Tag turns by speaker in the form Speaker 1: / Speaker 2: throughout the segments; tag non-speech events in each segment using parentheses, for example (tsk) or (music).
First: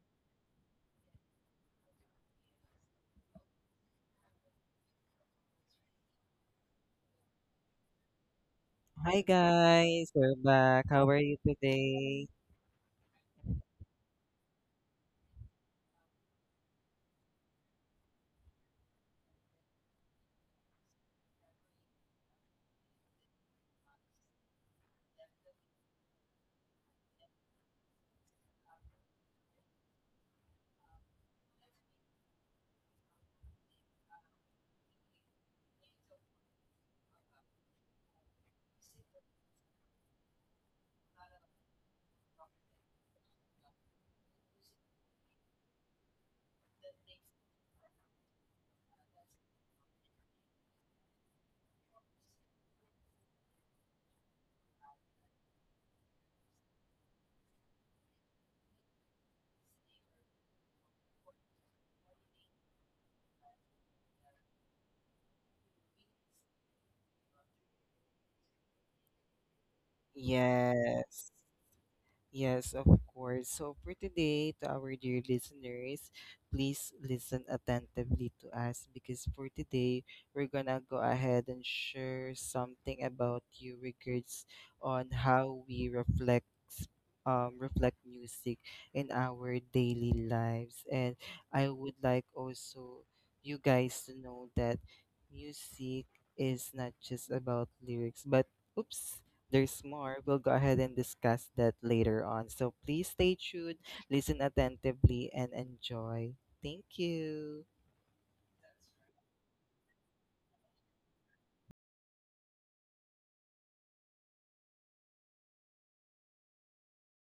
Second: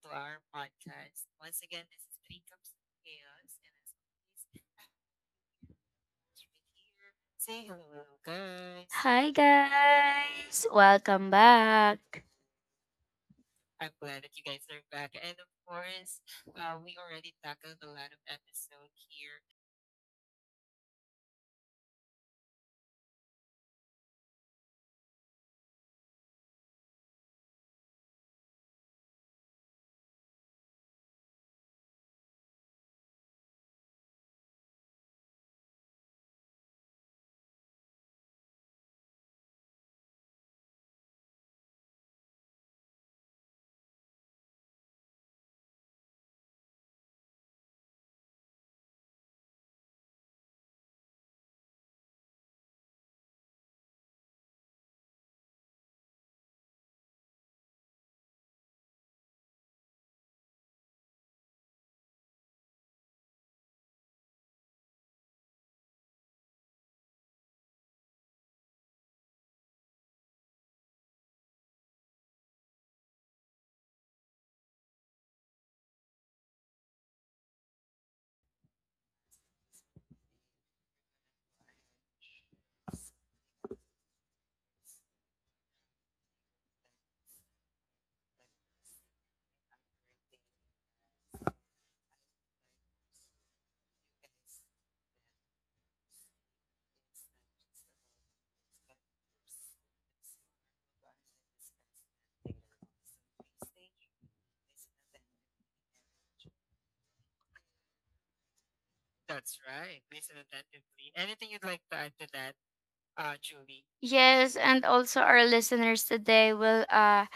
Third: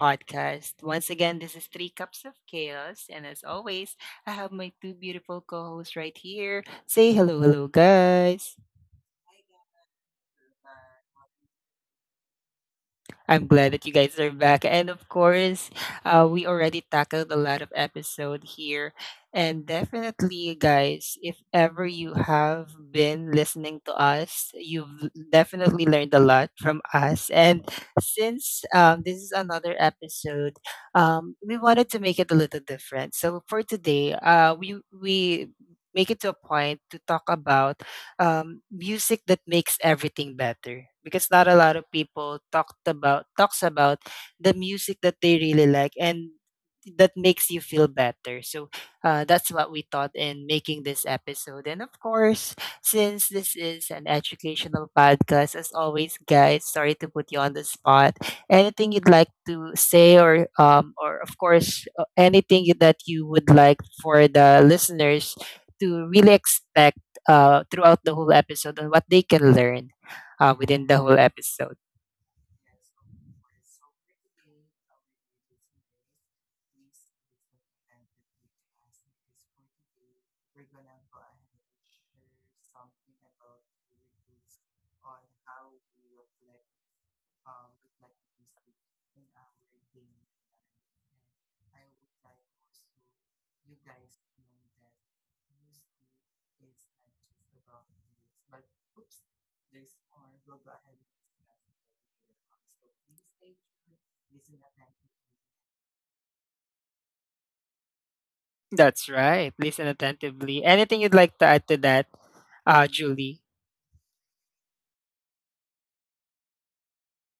Speaker 1: podcast. Once again, this is Three Cups of Chaos, and as always, I have my two beautiful co hosts right here. Say hello, hello, guys.
Speaker 2: Hi
Speaker 3: Hi,
Speaker 2: guys.
Speaker 3: guys. Welcome back.
Speaker 2: Hey.
Speaker 1: I'm glad that you guys are back. And of course, we already tackled a lot of episode here. And definitely, guys, if ever you have been listening to us, you've definitely learned a lot from us. And since this is another episode, we wanted to make it a little different. So for today, we make it to a point to talk about music that makes everything better because not a lot of people talked about talks about the music that they really like and that makes you feel better, so that's what we thought in making this episode. And of course, since this is an educational podcast, as always, guys, sorry to put you on the spot, anything you'd like to say? Or of course, anything that you would like for the listeners to really expect throughout the whole episode, on what they can learn within the whole
Speaker 2: Yes.
Speaker 1: episode.
Speaker 2: Yes, of course. So for today, to our dear listeners, please listen attentively to us because for today, we're gonna go ahead and share something about you regards on how we reflect reflect
Speaker 1: Reflect
Speaker 2: music in
Speaker 1: in our
Speaker 2: our
Speaker 1: daily
Speaker 2: daily
Speaker 1: life.
Speaker 2: lives. And
Speaker 1: And
Speaker 2: I
Speaker 1: I would
Speaker 2: would like
Speaker 1: like also
Speaker 2: also you
Speaker 1: you
Speaker 2: guys
Speaker 1: guys
Speaker 2: to
Speaker 1: to
Speaker 2: know
Speaker 1: know
Speaker 2: that
Speaker 1: that music
Speaker 2: music is
Speaker 1: is
Speaker 2: not
Speaker 1: not
Speaker 2: just
Speaker 1: just
Speaker 2: about
Speaker 1: about lyrics,
Speaker 2: lyrics, but
Speaker 1: but oops,
Speaker 2: oops, there's
Speaker 1: there's
Speaker 2: more.
Speaker 1: more.
Speaker 2: We'll go
Speaker 1: We'll go
Speaker 2: ahead and
Speaker 1: ahead and
Speaker 2: discuss
Speaker 1: discuss it
Speaker 2: that later
Speaker 1: later
Speaker 2: on.
Speaker 1: on.
Speaker 2: So
Speaker 1: So
Speaker 2: please
Speaker 1: please
Speaker 2: stay
Speaker 1: stay
Speaker 2: tuned,
Speaker 1: tuned,
Speaker 2: listen
Speaker 1: listen attentively.
Speaker 2: attentively, and enjoy. Thank you.
Speaker 1: That's right. Listen attentively. Anything you'd like to add to that, Julie?
Speaker 3: Yes, and also our listeners today will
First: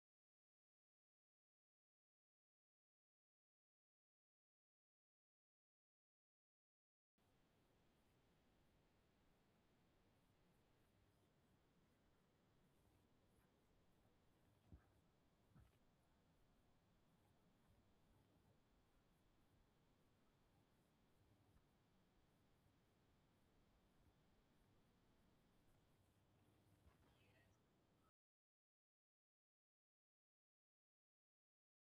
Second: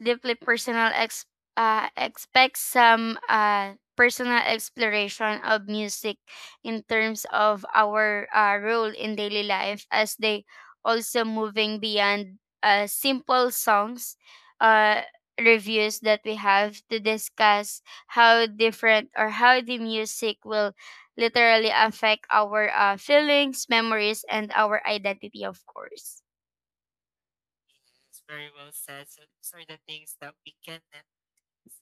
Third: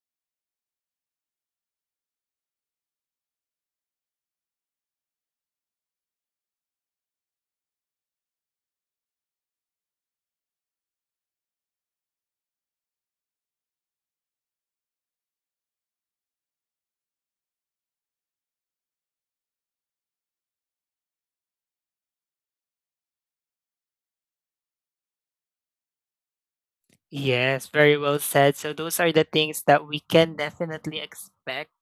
Speaker 3: deeply personal expect some personal exploration of music in terms of our role in daily life as they also moving beyond simple songs uh reviews that we have to discuss how different or how the music will literally affect our feelings, memories, and our identity, of course.
Speaker 1: Yes, very well said. So those are the things that we can definitely expect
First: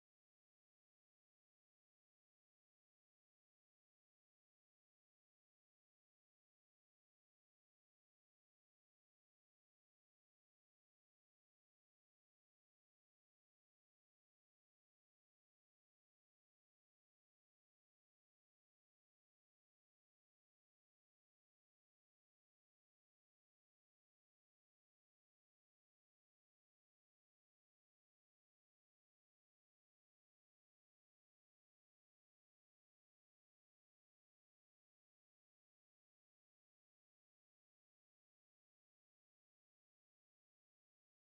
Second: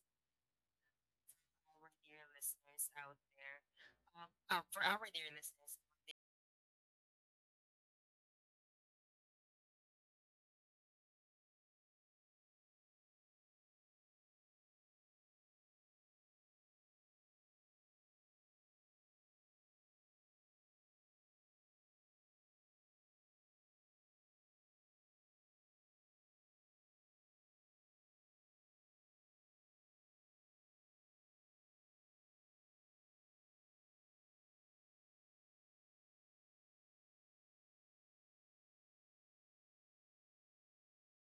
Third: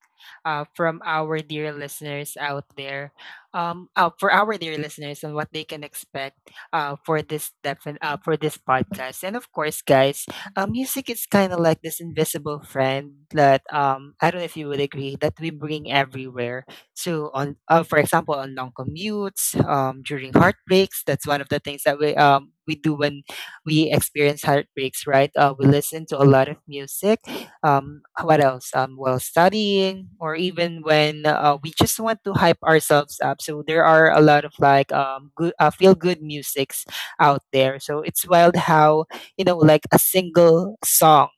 Speaker 1: from our dear listeners out there, for our dear listeners and what they can expect uh, for for this podcast. And of course, guys, music is kind of like this invisible friend that, I don't know if you would agree, that we bring everywhere. So on, for example, on long commutes, during heartbreaks, that's one of the things that we do when we experience heartbreaks, right? We listen to a lot of music. What else? While studying, or even when we just want to hype ourselves up. So there are a lot of good, feel good musics out there. So it's wild how, like, a single song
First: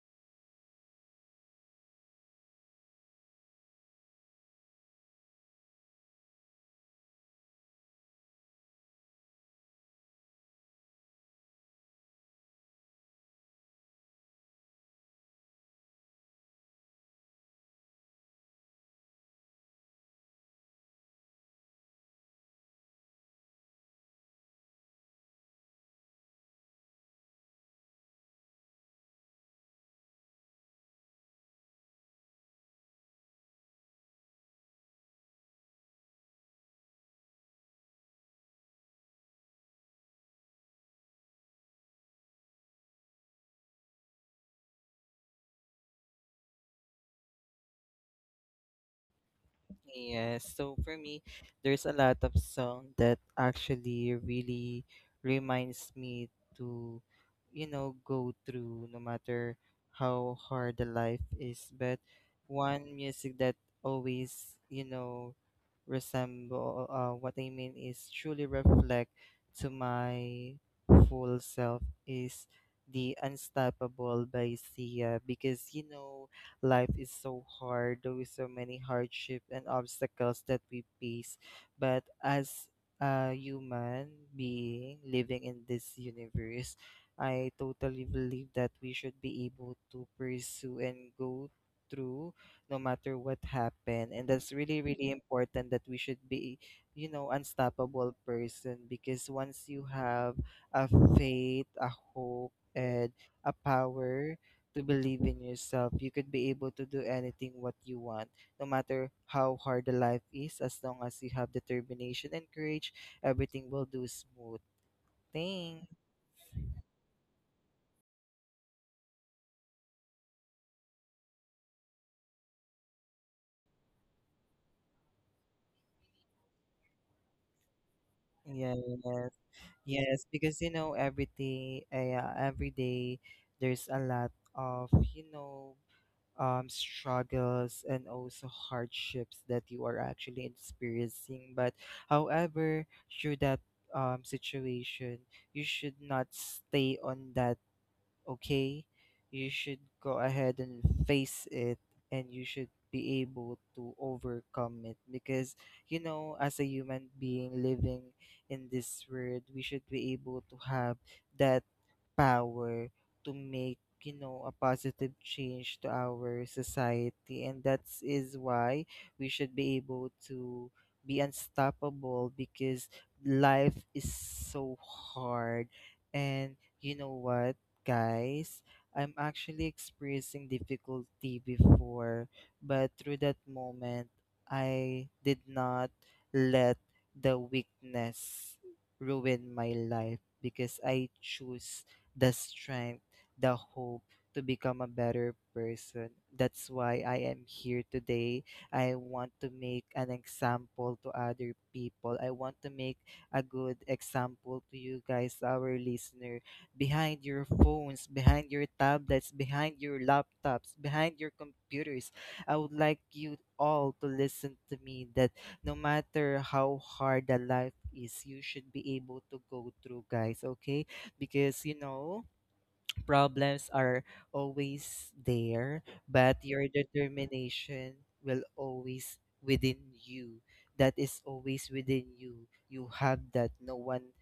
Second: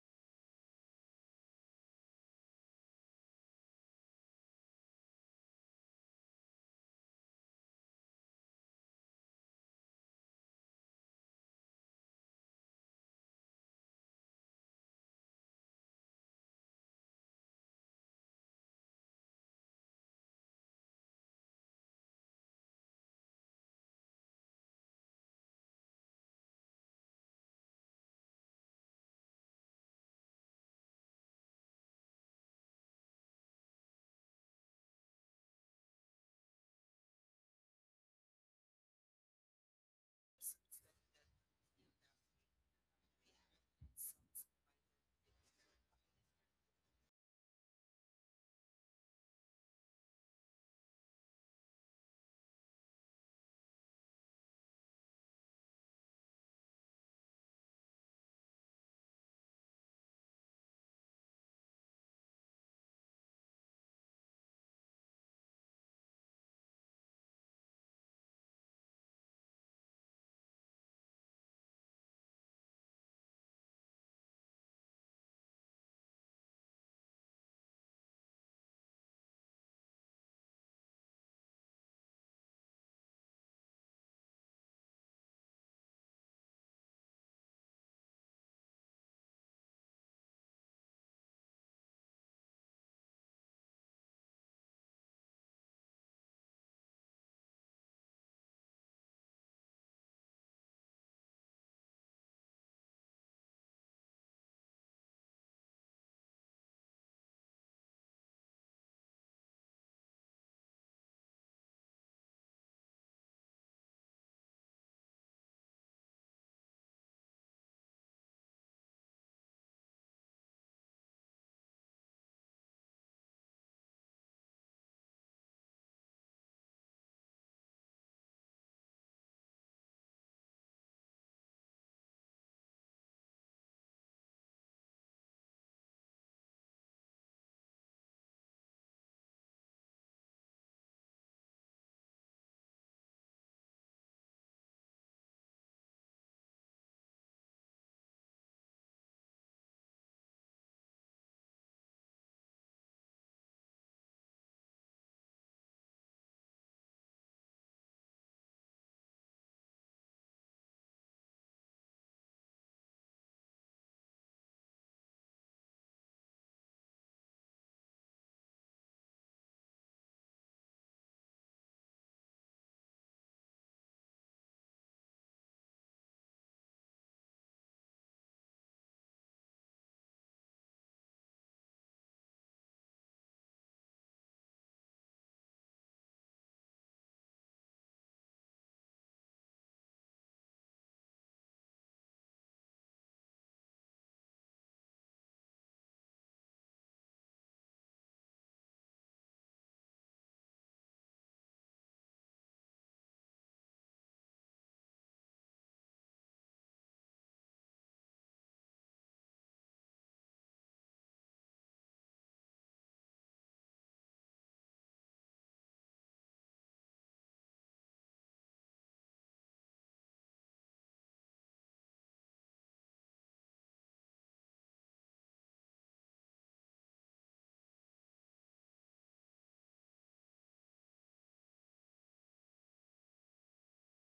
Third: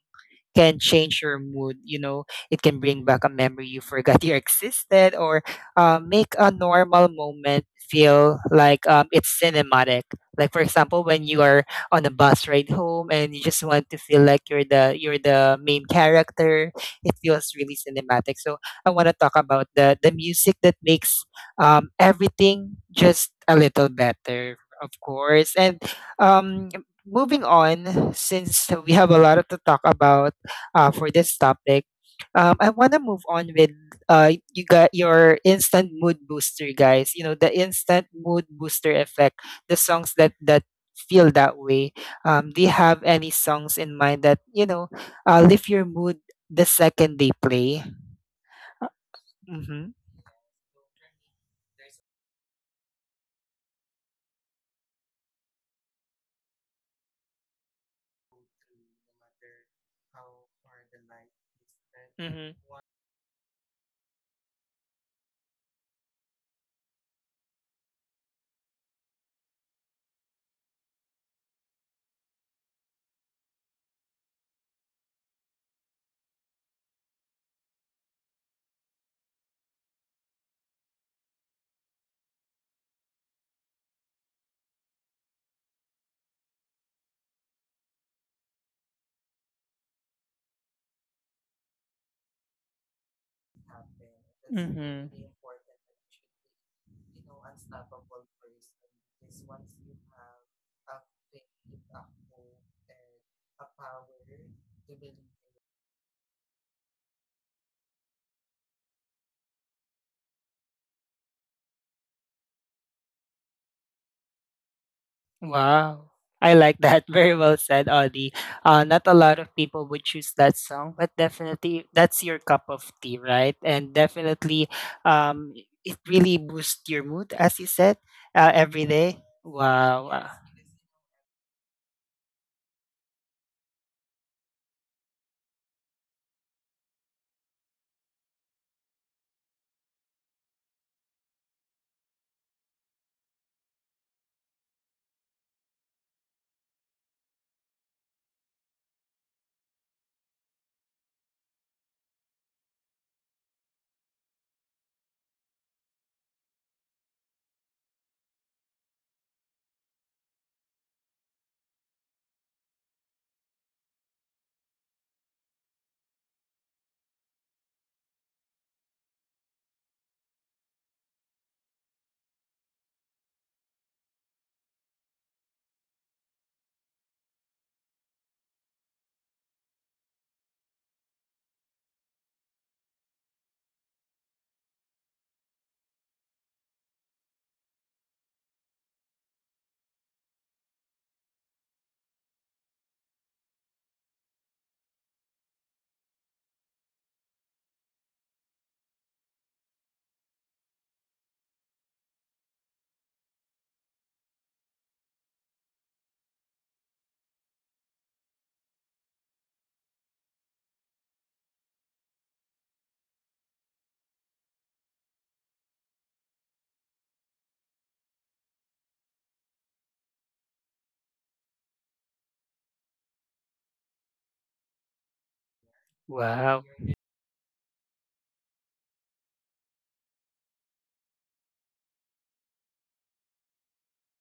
Speaker 1: can change your mood. You know, it can bring back a memory you forgot (laughs) you existed, or make a normal moment feel like, it's cinematic. Like for example, when you are on a bus ride home and you just want to feel like you're the main character, it feels really cinematic. So I want to talk about the music that makes, everything just a little better, of course. And um, moving on, since we have a lot to talk about for this topic. I want to move on with, you got your instant mood booster, guys. You know the instant mood booster effect. The songs that feel that way. Do you have any songs in mind that you know lift your mood the second they play? Mm-hmm.
Speaker 2: Yes, so for me, there's a lot of song that actually really reminds me to, you know, go through no matter how hard the life is. But
Speaker 1: Mm-hmm.
Speaker 2: one music that always, you know, resemble what I mean is truly reflect to my full self is the Unstoppable by Sia. Because you know, life is so hard. There is so many hardships and obstacles that we face. But as a human being living in this universe, I totally believe that we should be able to pursue and go through no matter what happened,
Speaker 1: Happen.
Speaker 2: and that's
Speaker 1: And that's,
Speaker 2: really really
Speaker 1: mhm, really important
Speaker 2: important
Speaker 1: that
Speaker 2: that we
Speaker 1: you
Speaker 2: should
Speaker 1: should
Speaker 2: be, you
Speaker 1: be, you
Speaker 2: know,
Speaker 1: know,
Speaker 2: unstoppable
Speaker 1: unstoppable person.
Speaker 2: person.
Speaker 1: And
Speaker 2: Because
Speaker 1: because
Speaker 2: once
Speaker 1: once
Speaker 2: you
Speaker 1: you
Speaker 2: have
Speaker 1: have
Speaker 2: a
Speaker 1: a faith,
Speaker 2: faith, a
Speaker 1: a
Speaker 2: hope,
Speaker 1: hope,
Speaker 2: and
Speaker 1: and
Speaker 2: a
Speaker 1: a power
Speaker 2: power
Speaker 1: to
Speaker 2: to
Speaker 1: believe
Speaker 2: believe
Speaker 1: in.
Speaker 2: in yourself. You could be able to do anything what you want, no matter how hard the life is. As long as you have determination and courage, everything will do smooth thing.
Speaker 1: Wow. I like that. (laughs) Very well said, Audie. Not a lot of people would choose that song, but definitely that's your cup of tea, right? And definitely, um, it really boosts your mood, as you said, every day.
Speaker 2: Yes,
Speaker 1: Wow.
Speaker 2: yes,
Speaker 1: Yes.
Speaker 2: because you know everything. Yeah, every day there's a lot of, you know, struggles and also hardships that you are actually experiencing. But however, through that situation, you should not stay on that. Okay, you should go ahead and face it, and you should be able to overcome it. Because you know, as a human being living in this world, we should be able to have that power to make, you know, a positive change to our society, and that is why we should be able to be unstoppable. Because life is so hard, and you know what, guys. I'm actually experiencing difficulty before, but through that moment, I did not let the weakness ruin my life, because I choose the strength, the hope to become a better person. That's why I am here today. I want to make an example to other people. I want to make a good example to you guys, our listener behind your phones, behind your tablets, behind your laptops, behind your computers. I would like you all to listen to me that no matter how hard the life is, you should be able to go through, guys, okay? Because you know, problems are always there, but
Speaker 1: Wow.
Speaker 2: your
Speaker 1: Because wow.
Speaker 2: determination will always within you. That is always within you. You have that. No one,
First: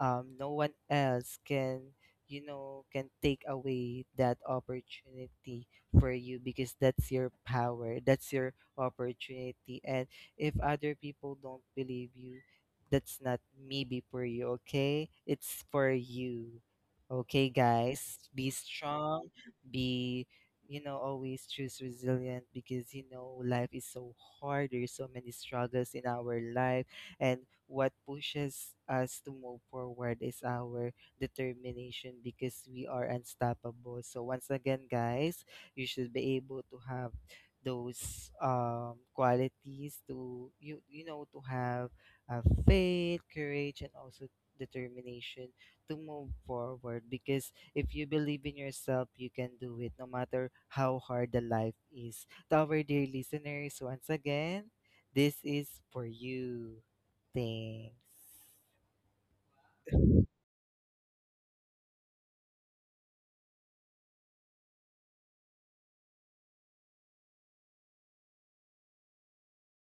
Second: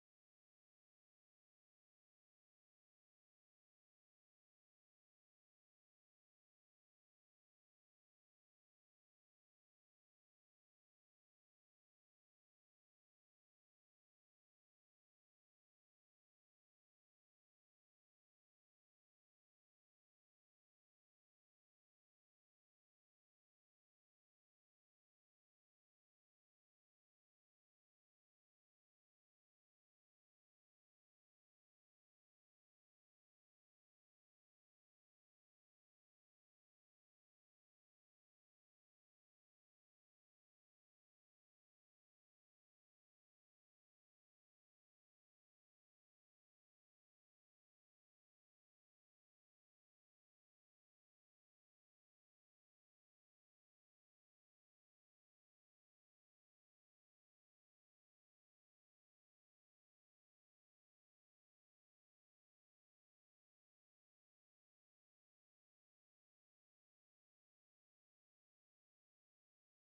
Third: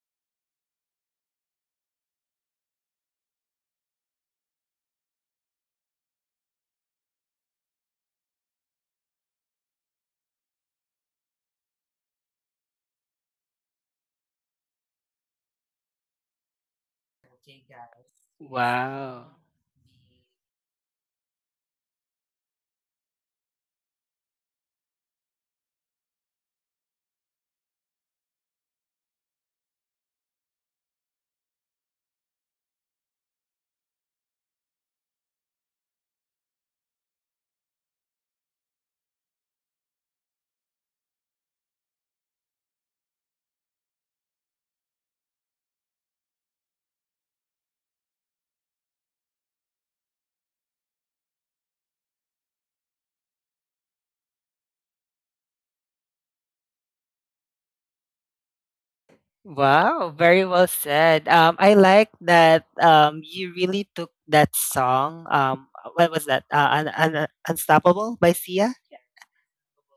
Speaker 2: no one else can, you know, can take away that opportunity for you. Because that's your power, that's your opportunity, and if other people don't believe you, that's not maybe for you, okay, it's for you.
Speaker 1: You're
Speaker 2: Okay
Speaker 1: okay.
Speaker 2: guys, be
Speaker 1: Wow.
Speaker 2: strong, be, you know, always choose resilient. Because you know, life is so hard, there's so many struggles in our life. And what pushes us to move forward is our determination, because we are unstoppable. So once again guys, you should be able to have those qualities to you, you know, to have uh, faith, courage, and also determination to move forward. Because if you believe in yourself, you can do it no matter how hard the life is. To our dear listeners, once again, this is for you. Thanks.
Speaker 1: Wow, very well said. I like that, you really took that song. What was that? Unstoppable by Sia.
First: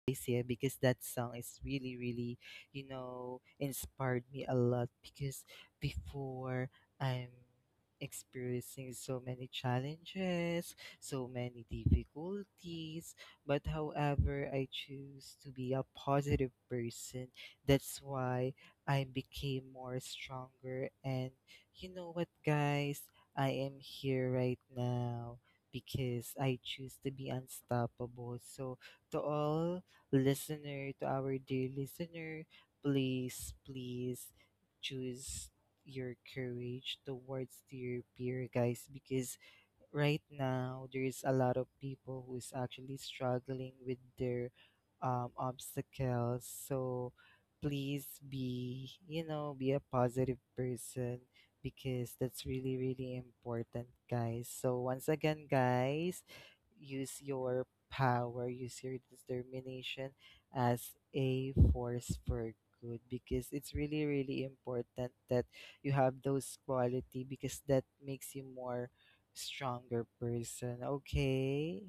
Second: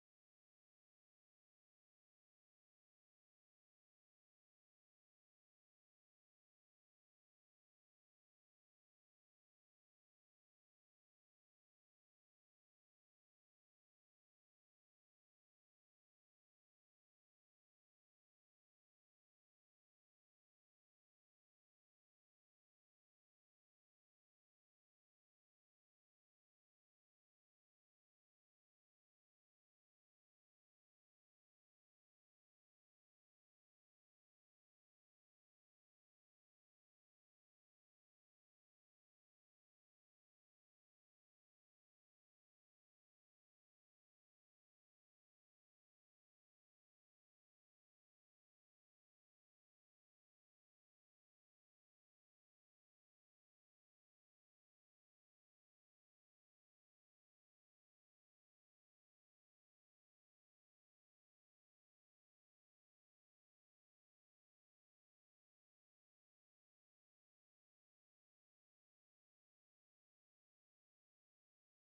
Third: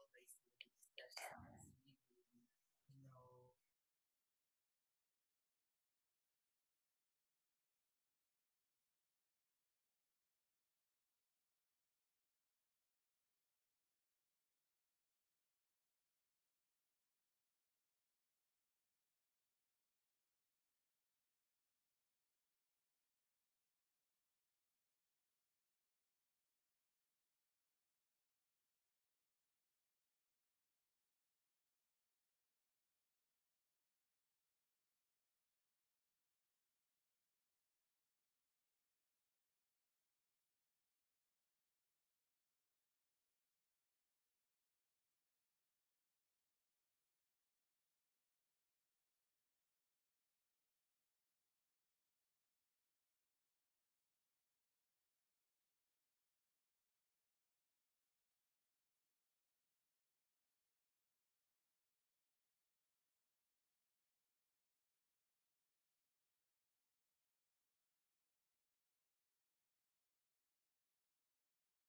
Speaker 2: Alicia, because that song is really, really, you know, inspired me a lot. Because before, I'm experiencing so many challenges, so many difficulties, but however, I choose to be a positive person. That's why I became more stronger. And you know what, guys? I am here right now because I choose to be unstoppable. So, to all listener, to our dear listener, please, please choose your courage towards your peer, guys. Because right now there's a lot of people who is actually struggling with their obstacles. So please be, you know, be a positive person, because that's really really important, guys. So once again, guys, use your power, use your determination as a force for good. Because it's really really important that you have those quality, because that makes you more stronger person, okay.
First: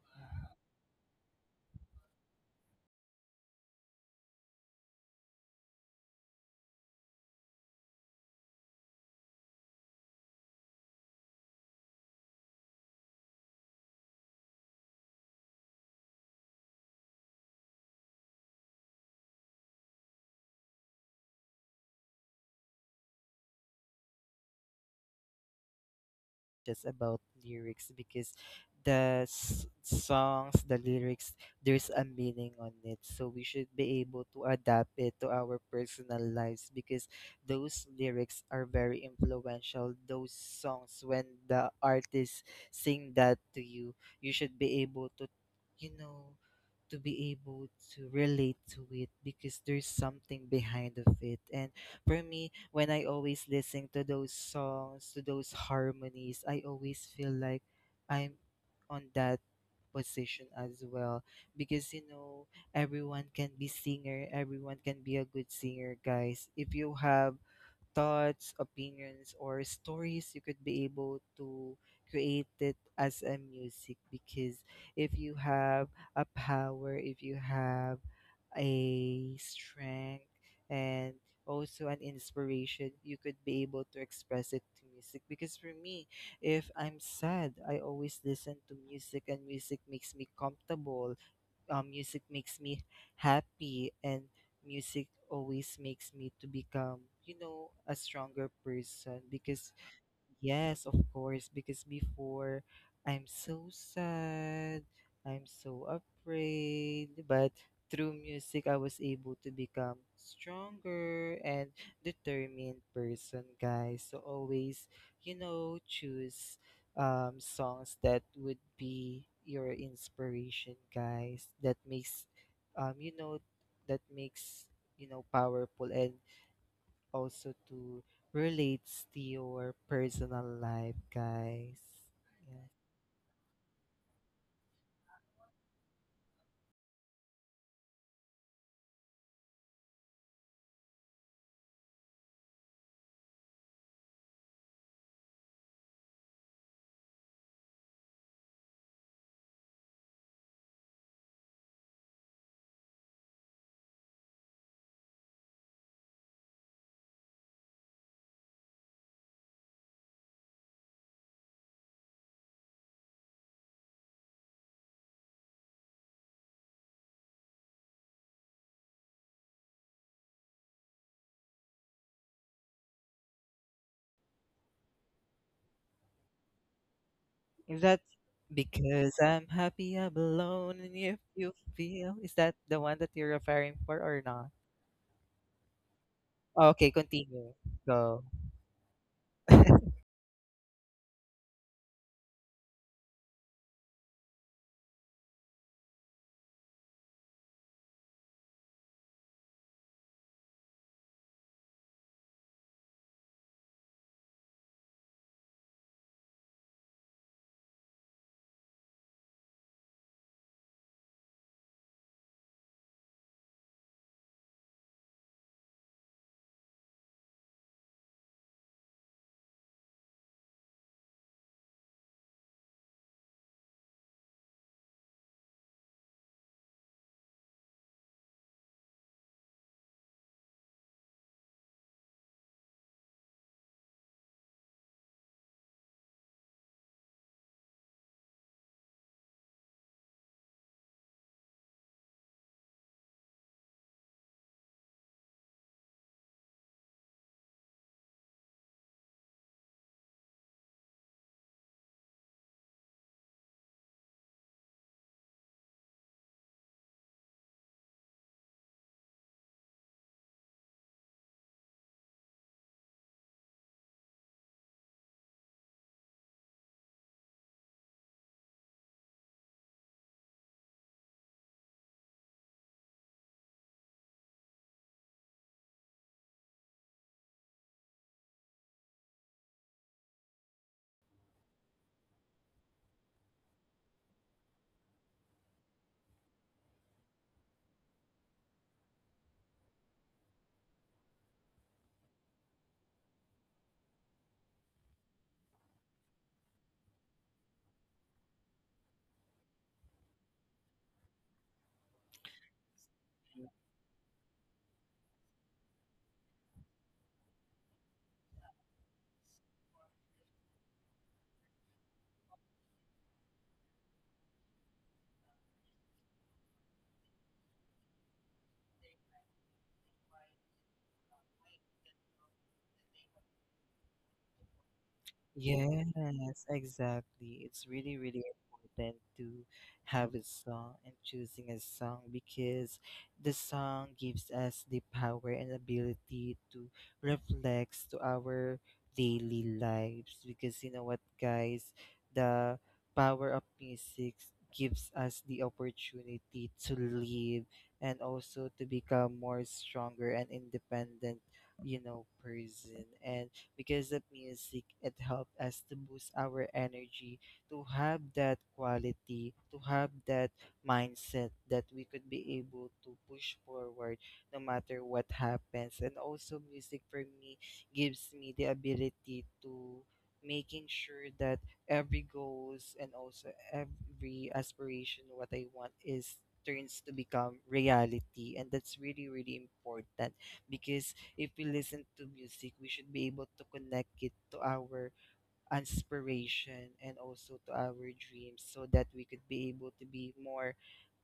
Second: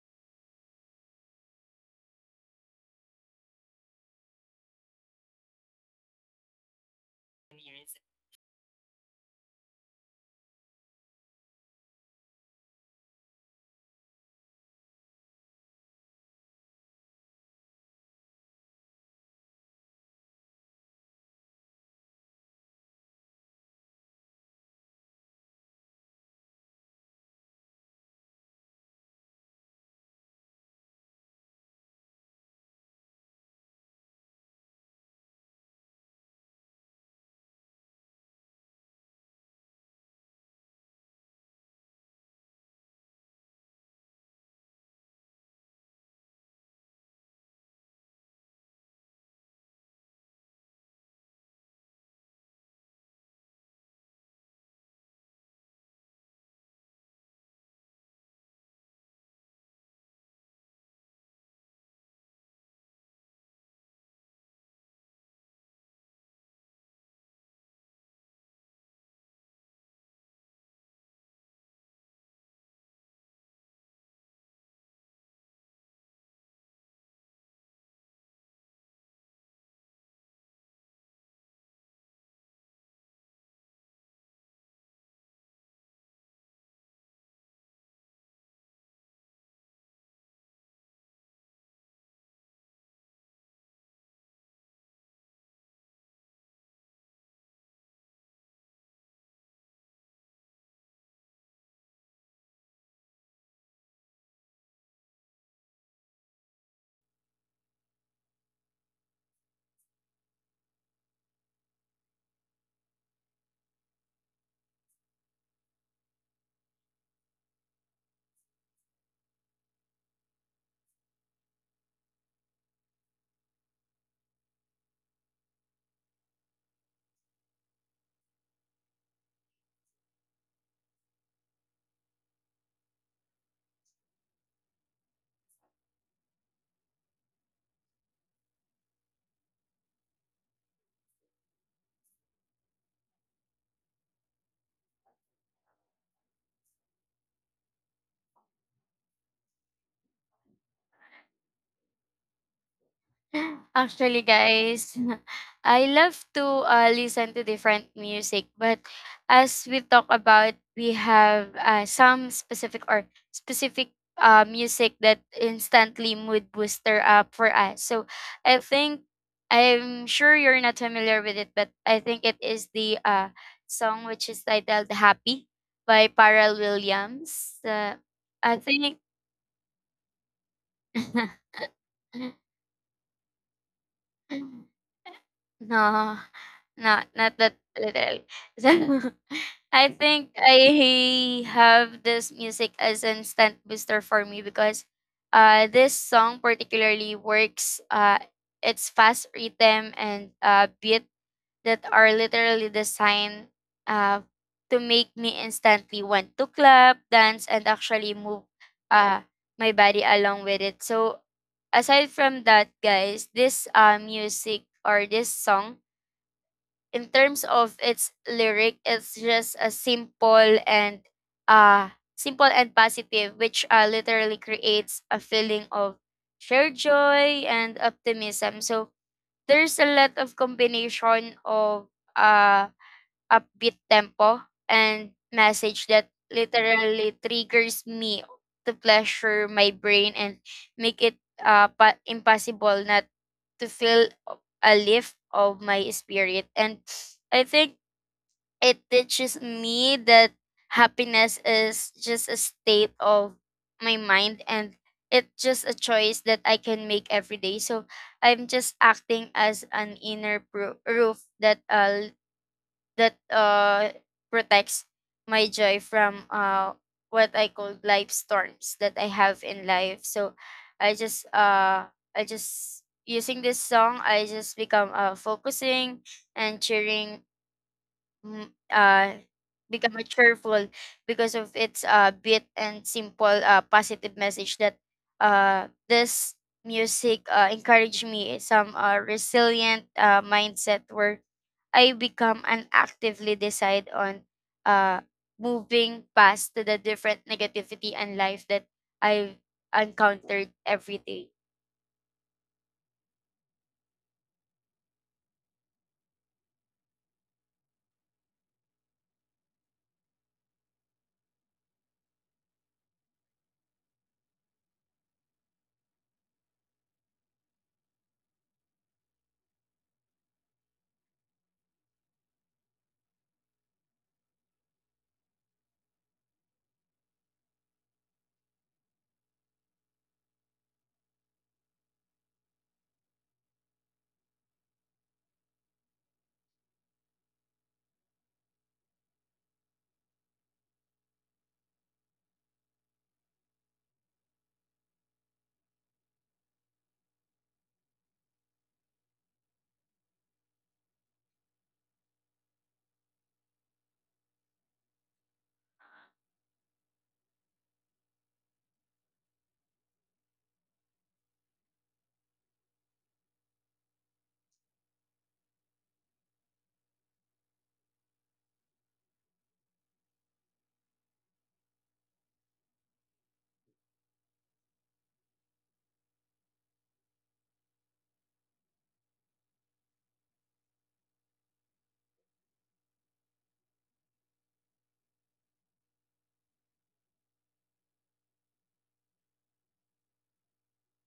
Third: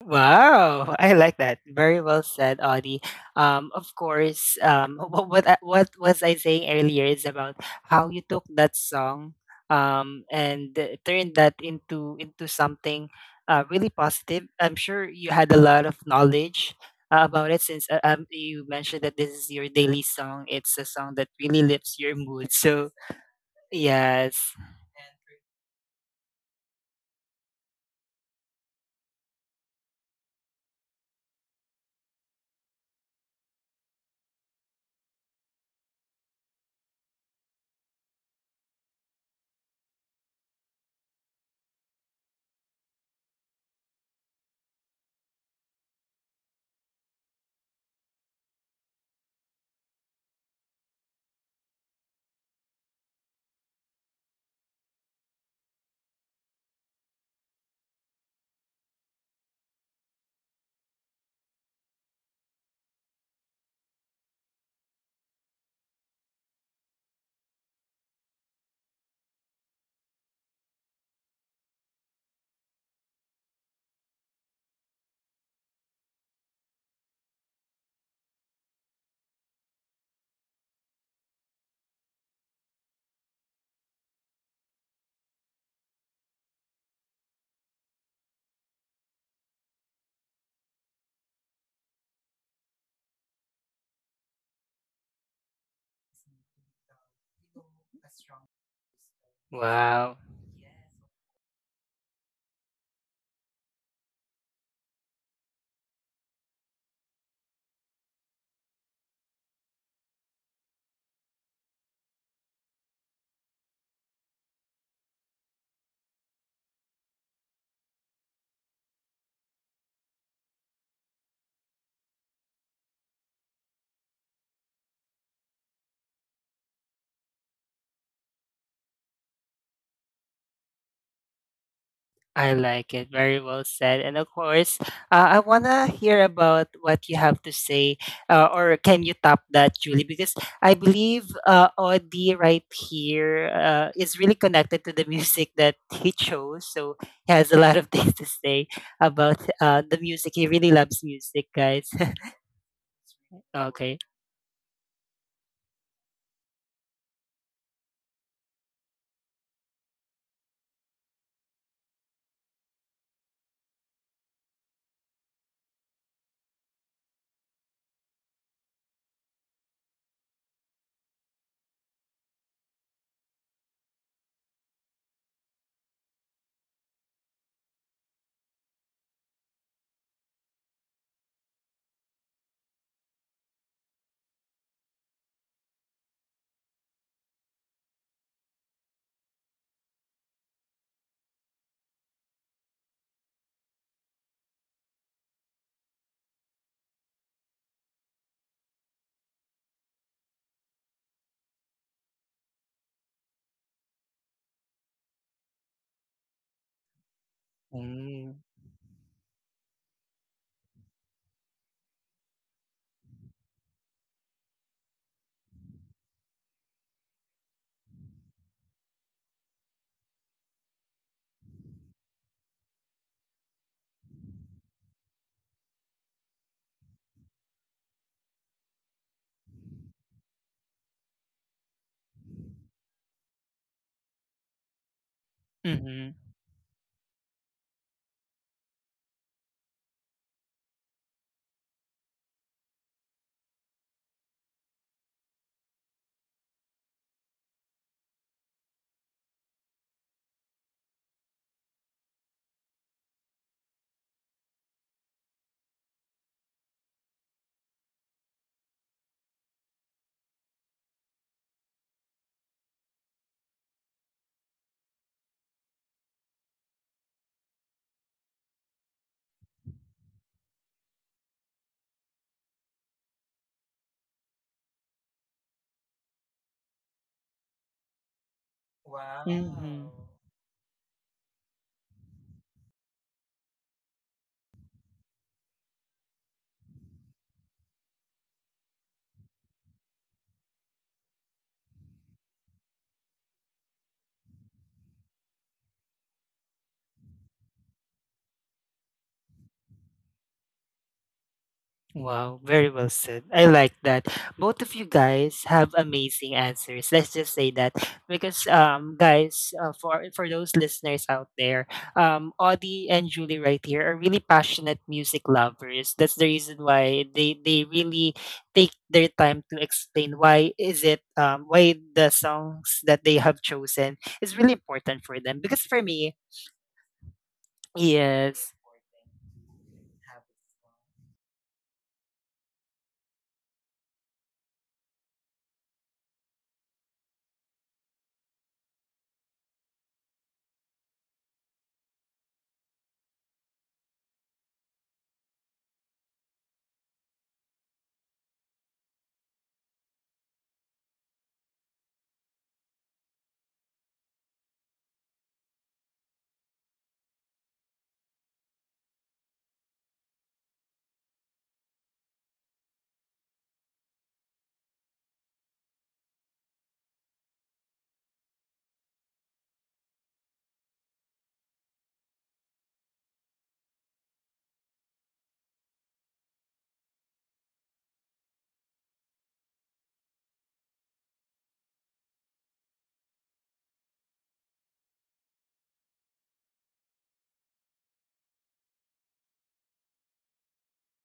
Speaker 1: Wow, I like that. Very well said, Audie. Of course, (laughs) what was I saying earlier is about how you took that song, and turned that into something really positive. I'm sure you had a lot of knowledge about it, since you mentioned that this is your daily song. It's a song that really lifts your mood. So yes,
Speaker 2: Just about lyrics. Because songs, the lyrics, there's a meaning on it, so we should be able to adapt it to our personal lives. Because those lyrics are very influential, those songs, when the artist sing that to you, you should be able to, you know, to be able to relate to it, because there's something behind of it. And for me, when I always listen to those songs, to those harmonies, I always feel like I'm on that position as well. Because, you know, everyone can be singer, everyone can be a good singer, guys. If you have thoughts, opinions, or stories, you could be able to create it as a music. Because if you have a power, if you have a strength, and also an inspiration, you could be able to express it to music. Because for me, if I'm sad, I always listen to music, and music makes me comfortable, music makes me happy, and music always makes me to become, you know, a stronger person. Because
Speaker 1: wow.
Speaker 2: yes, of course, because before I'm so sad, I'm so afraid, but through music I was able to become stronger and determined person, guys. So always, you know, choose songs that would be your inspiration, guys. That makes, you know, that makes, you know, powerful and also to relates to your personal life, guys.
Speaker 1: I
Speaker 2: Yes.
Speaker 1: like it. Very well said. And of course, I want to hear about what you have to say, or can you top that, Julie? Because I believe, Audie right here, is really connected to the (laughs) music that he chose. So he has a lot of (laughs) things to say about the music. He really loves music, guys. (laughs)
Speaker 3: (laughs)
Speaker 1: Okay.
Speaker 3: Actually, guys, (laughs) I love to listen to different music, but as we talk about, we have some specific music that instantly mood booster up for us. So I think I'm sure you're not familiar with it, but I think it is the song which is titled "Happy" by Pharrell Williams.
Speaker 2: Is that
Speaker 3: I think.
Speaker 2: because I'm happy I'm alone and if you feel, is
Speaker 3: (laughs)
Speaker 2: that the one that you're referring for or not?
Speaker 3: Mm. No,
Speaker 2: Okay,
Speaker 3: not that
Speaker 2: continue.
Speaker 3: literal.
Speaker 2: Go.
Speaker 3: (laughs) So, I
Speaker 2: (laughs)
Speaker 3: think I have this music as an instant booster for me because this song particularly works its fast rhythm and beat that are literally designed uh, to make me instantly want to clap, dance, and actually
Speaker 1: Mm-hmm.
Speaker 3: move uh, my body along with it. So, aside from that, guys, this music or this song, in terms of its lyric, it's just a simple and uh, positive, which literally creates a feeling of shared joy and optimism. So, there's a lot of combination of, uh, upbeat tempo and message that literally triggers me to pleasure my brain and make it, pa impossible not to feel a lift of my spirit, and I think it teaches me that happiness is just a state of my mind and it's just a choice that I can make every day. So I'm just acting as an inner roof that protects my joy from what I call life storms that I have in life. So I just uh I just using this song I just become focusing and cheering mm, uh,
Speaker 1: Wow. Mm-hmm.
Speaker 3: become a cheerful because of its beat and simple positive message that this music encouraged me some resilient mindset where I become and actively decide on uh, moving past to the different negativity and life that I've encountered every day.
Speaker 1: Wow, very well said. I like that. Both of you guys have amazing answers. Let's just say that because, guys, for those listeners out there, Audie and Julie right here are really passionate music lovers. That's the reason why they really take their time to explain why is it, why the songs that they have chosen is really important for them, because for me,
Speaker 2: Yes, exactly. It's really, really
Speaker 1: yes.
Speaker 2: important to have a song and choosing a song. Because the song gives us the power and ability to reflect to our daily lives. Because you know what, guys, the power of music gives us the opportunity to live and also to become more stronger and independent, you know, person. And because of music, it helped us to boost our energy, to have that quality, to have that mindset that we could be able to push forward no matter what happens. And also music for me gives me the ability to making sure that every goals and also every aspiration what I want is turns to become reality, and that's really really important. Because if we listen to music, we should be able to connect it to our inspiration and also to our dreams, so that we could be able to be more,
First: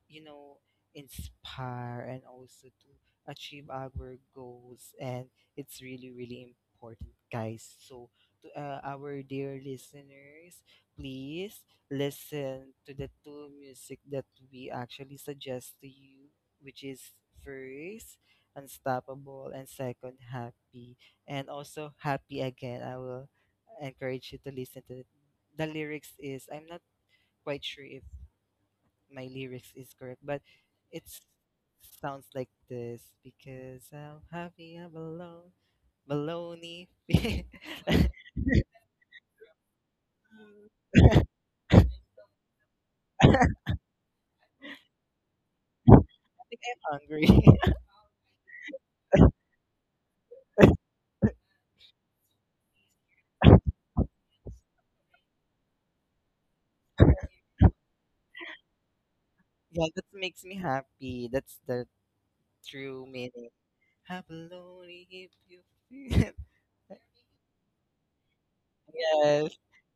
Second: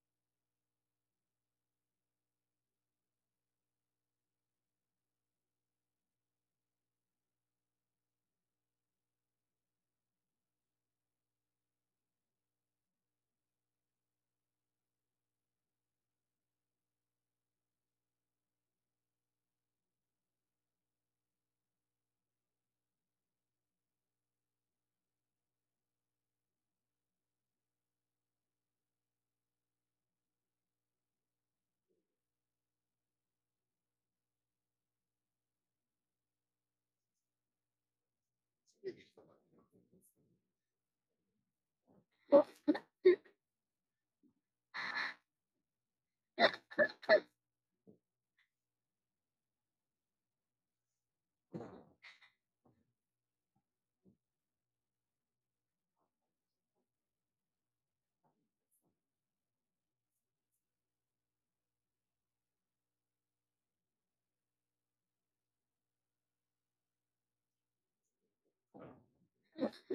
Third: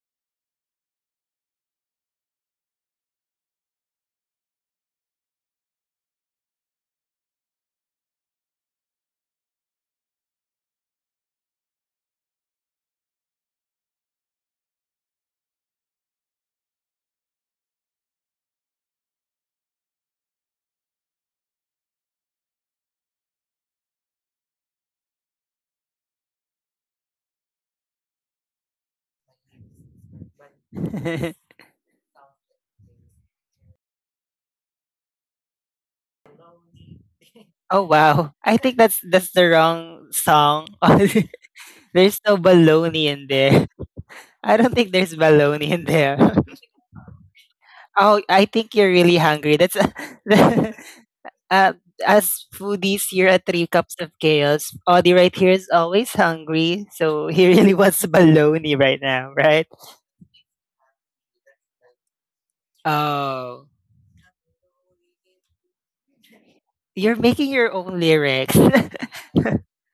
Speaker 2: you know, inspire and also to achieve our goals. And it's really, really important, guys. So, to our dear listeners, please listen to the two music that we actually suggest to you, which is first, Unstoppable, and second, Happy. And also, Happy again. I will encourage you to listen to it. The lyrics is, I'm not quite sure if my lyrics is correct, but it sounds like this,
Speaker 1: (laughs)
Speaker 2: because I'm happy I'm alone. Baloney. (laughs)
Speaker 1: Oh
Speaker 2: I
Speaker 1: wow. I think that's the wrong song. (laughs) There's no baloney in there. I don't think there's baloney in there. (laughs)
Speaker 2: think I'm hungry. (laughs)
Speaker 1: Oh, I think you're really hungry. That's (laughs) as foodies here at Three Cups of Chaos, Audie right here is always hungry, so he really (laughs) wants baloney right now, right?
Speaker 2: Yeah, that makes me happy. That's the true meaning.
Speaker 1: Oh,
Speaker 2: Have baloney if you feel.
Speaker 1: you're making your own lyrics.
Speaker 2: (laughs) Yes,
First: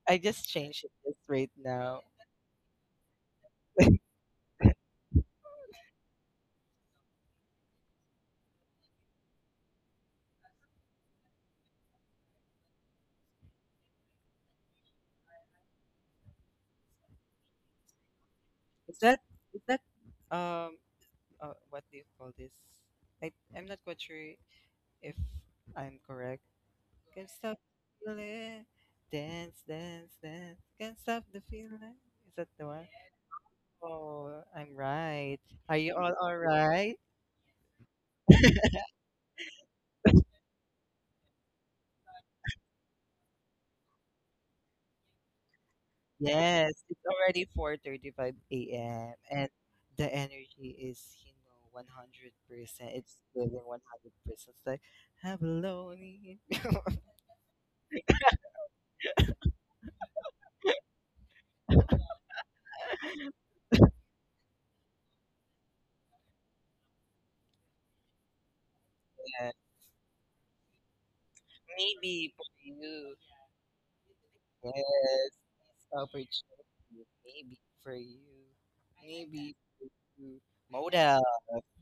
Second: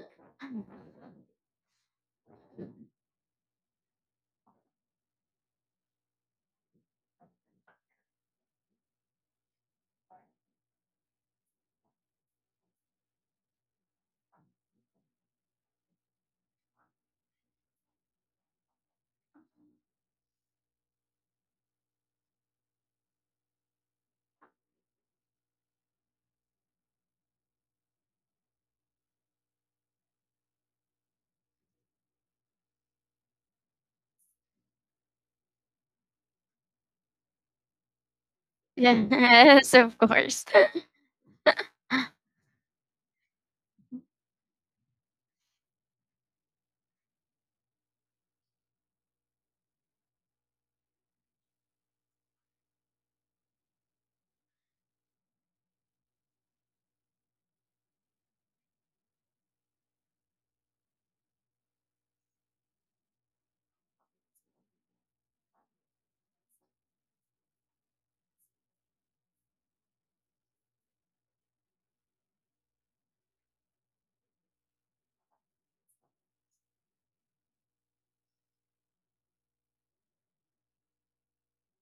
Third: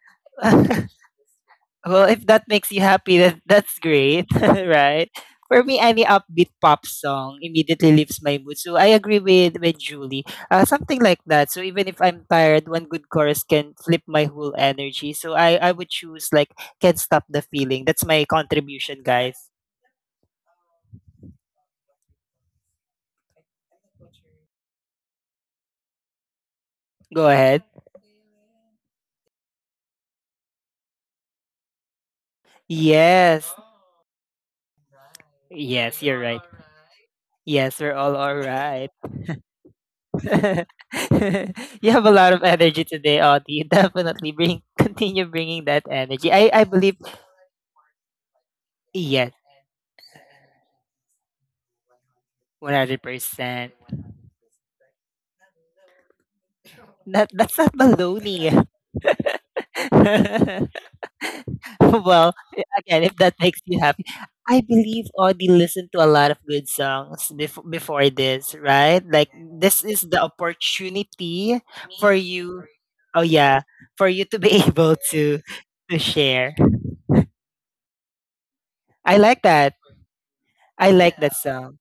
Speaker 2: I just changed it
Speaker 1: (laughs)
Speaker 2: just right now.
Speaker 1: Well, if that makes you happy, that's great, (laughs) right? For me, any upbeat pop song immediately lifts my mood. So I agree
Speaker 2: (laughs)
Speaker 1: with Julie. Something like that. So even if I'm tired, one good chorus can flip my whole energy. So I would choose like "Can't Stop the Feeling." That's my
Speaker 2: Is
Speaker 1: contribution,
Speaker 2: that,
Speaker 1: guys.
Speaker 2: is that um what do you call this? I'm not quite sure if I'm correct. Can't
Speaker 1: Go
Speaker 2: stop
Speaker 1: ahead.
Speaker 2: the feeling, dance, dance, dance. Can't stop the feeling. Is that the one?
Speaker 1: Yes.
Speaker 2: Oh, I'm right. Are you
Speaker 1: Yes,
Speaker 2: all
Speaker 1: you're
Speaker 2: all
Speaker 1: right.
Speaker 2: right?
Speaker 1: Yes, we're all
Speaker 3: (laughs)
Speaker 1: right.
Speaker 3: Yes, of course.
Speaker 1: (laughs)
Speaker 3: (laughs)
Speaker 1: You have a lot of energy today, Audie. (laughs) You Definitely bring continue bringing that energy. I
Speaker 2: Yes,
Speaker 1: believe
Speaker 2: it's already 4:35 a.m.
Speaker 1: yes,
Speaker 2: and the energy is, you know, 100%. It's giving
Speaker 1: 100%.
Speaker 2: 100%. It's like, have a lonely.
Speaker 1: That that's not baloney. (laughs) Well, again, if that makes you happy. I believe Audie listened to a lot of good songs before this, right? Like,
Speaker 2: Yeah,
Speaker 1: this is the opportunity for
Speaker 2: maybe for
Speaker 1: you.
Speaker 2: you.
Speaker 1: Oh yeah, for you to be (laughs) able
Speaker 2: Yes,
Speaker 1: to
Speaker 2: this
Speaker 1: share.
Speaker 2: opportunity. Maybe for you.
Speaker 1: I like
Speaker 2: Maybe
Speaker 1: that.
Speaker 2: for you.
Speaker 1: I like
Speaker 2: Moda,
Speaker 1: that. Yeah. Song.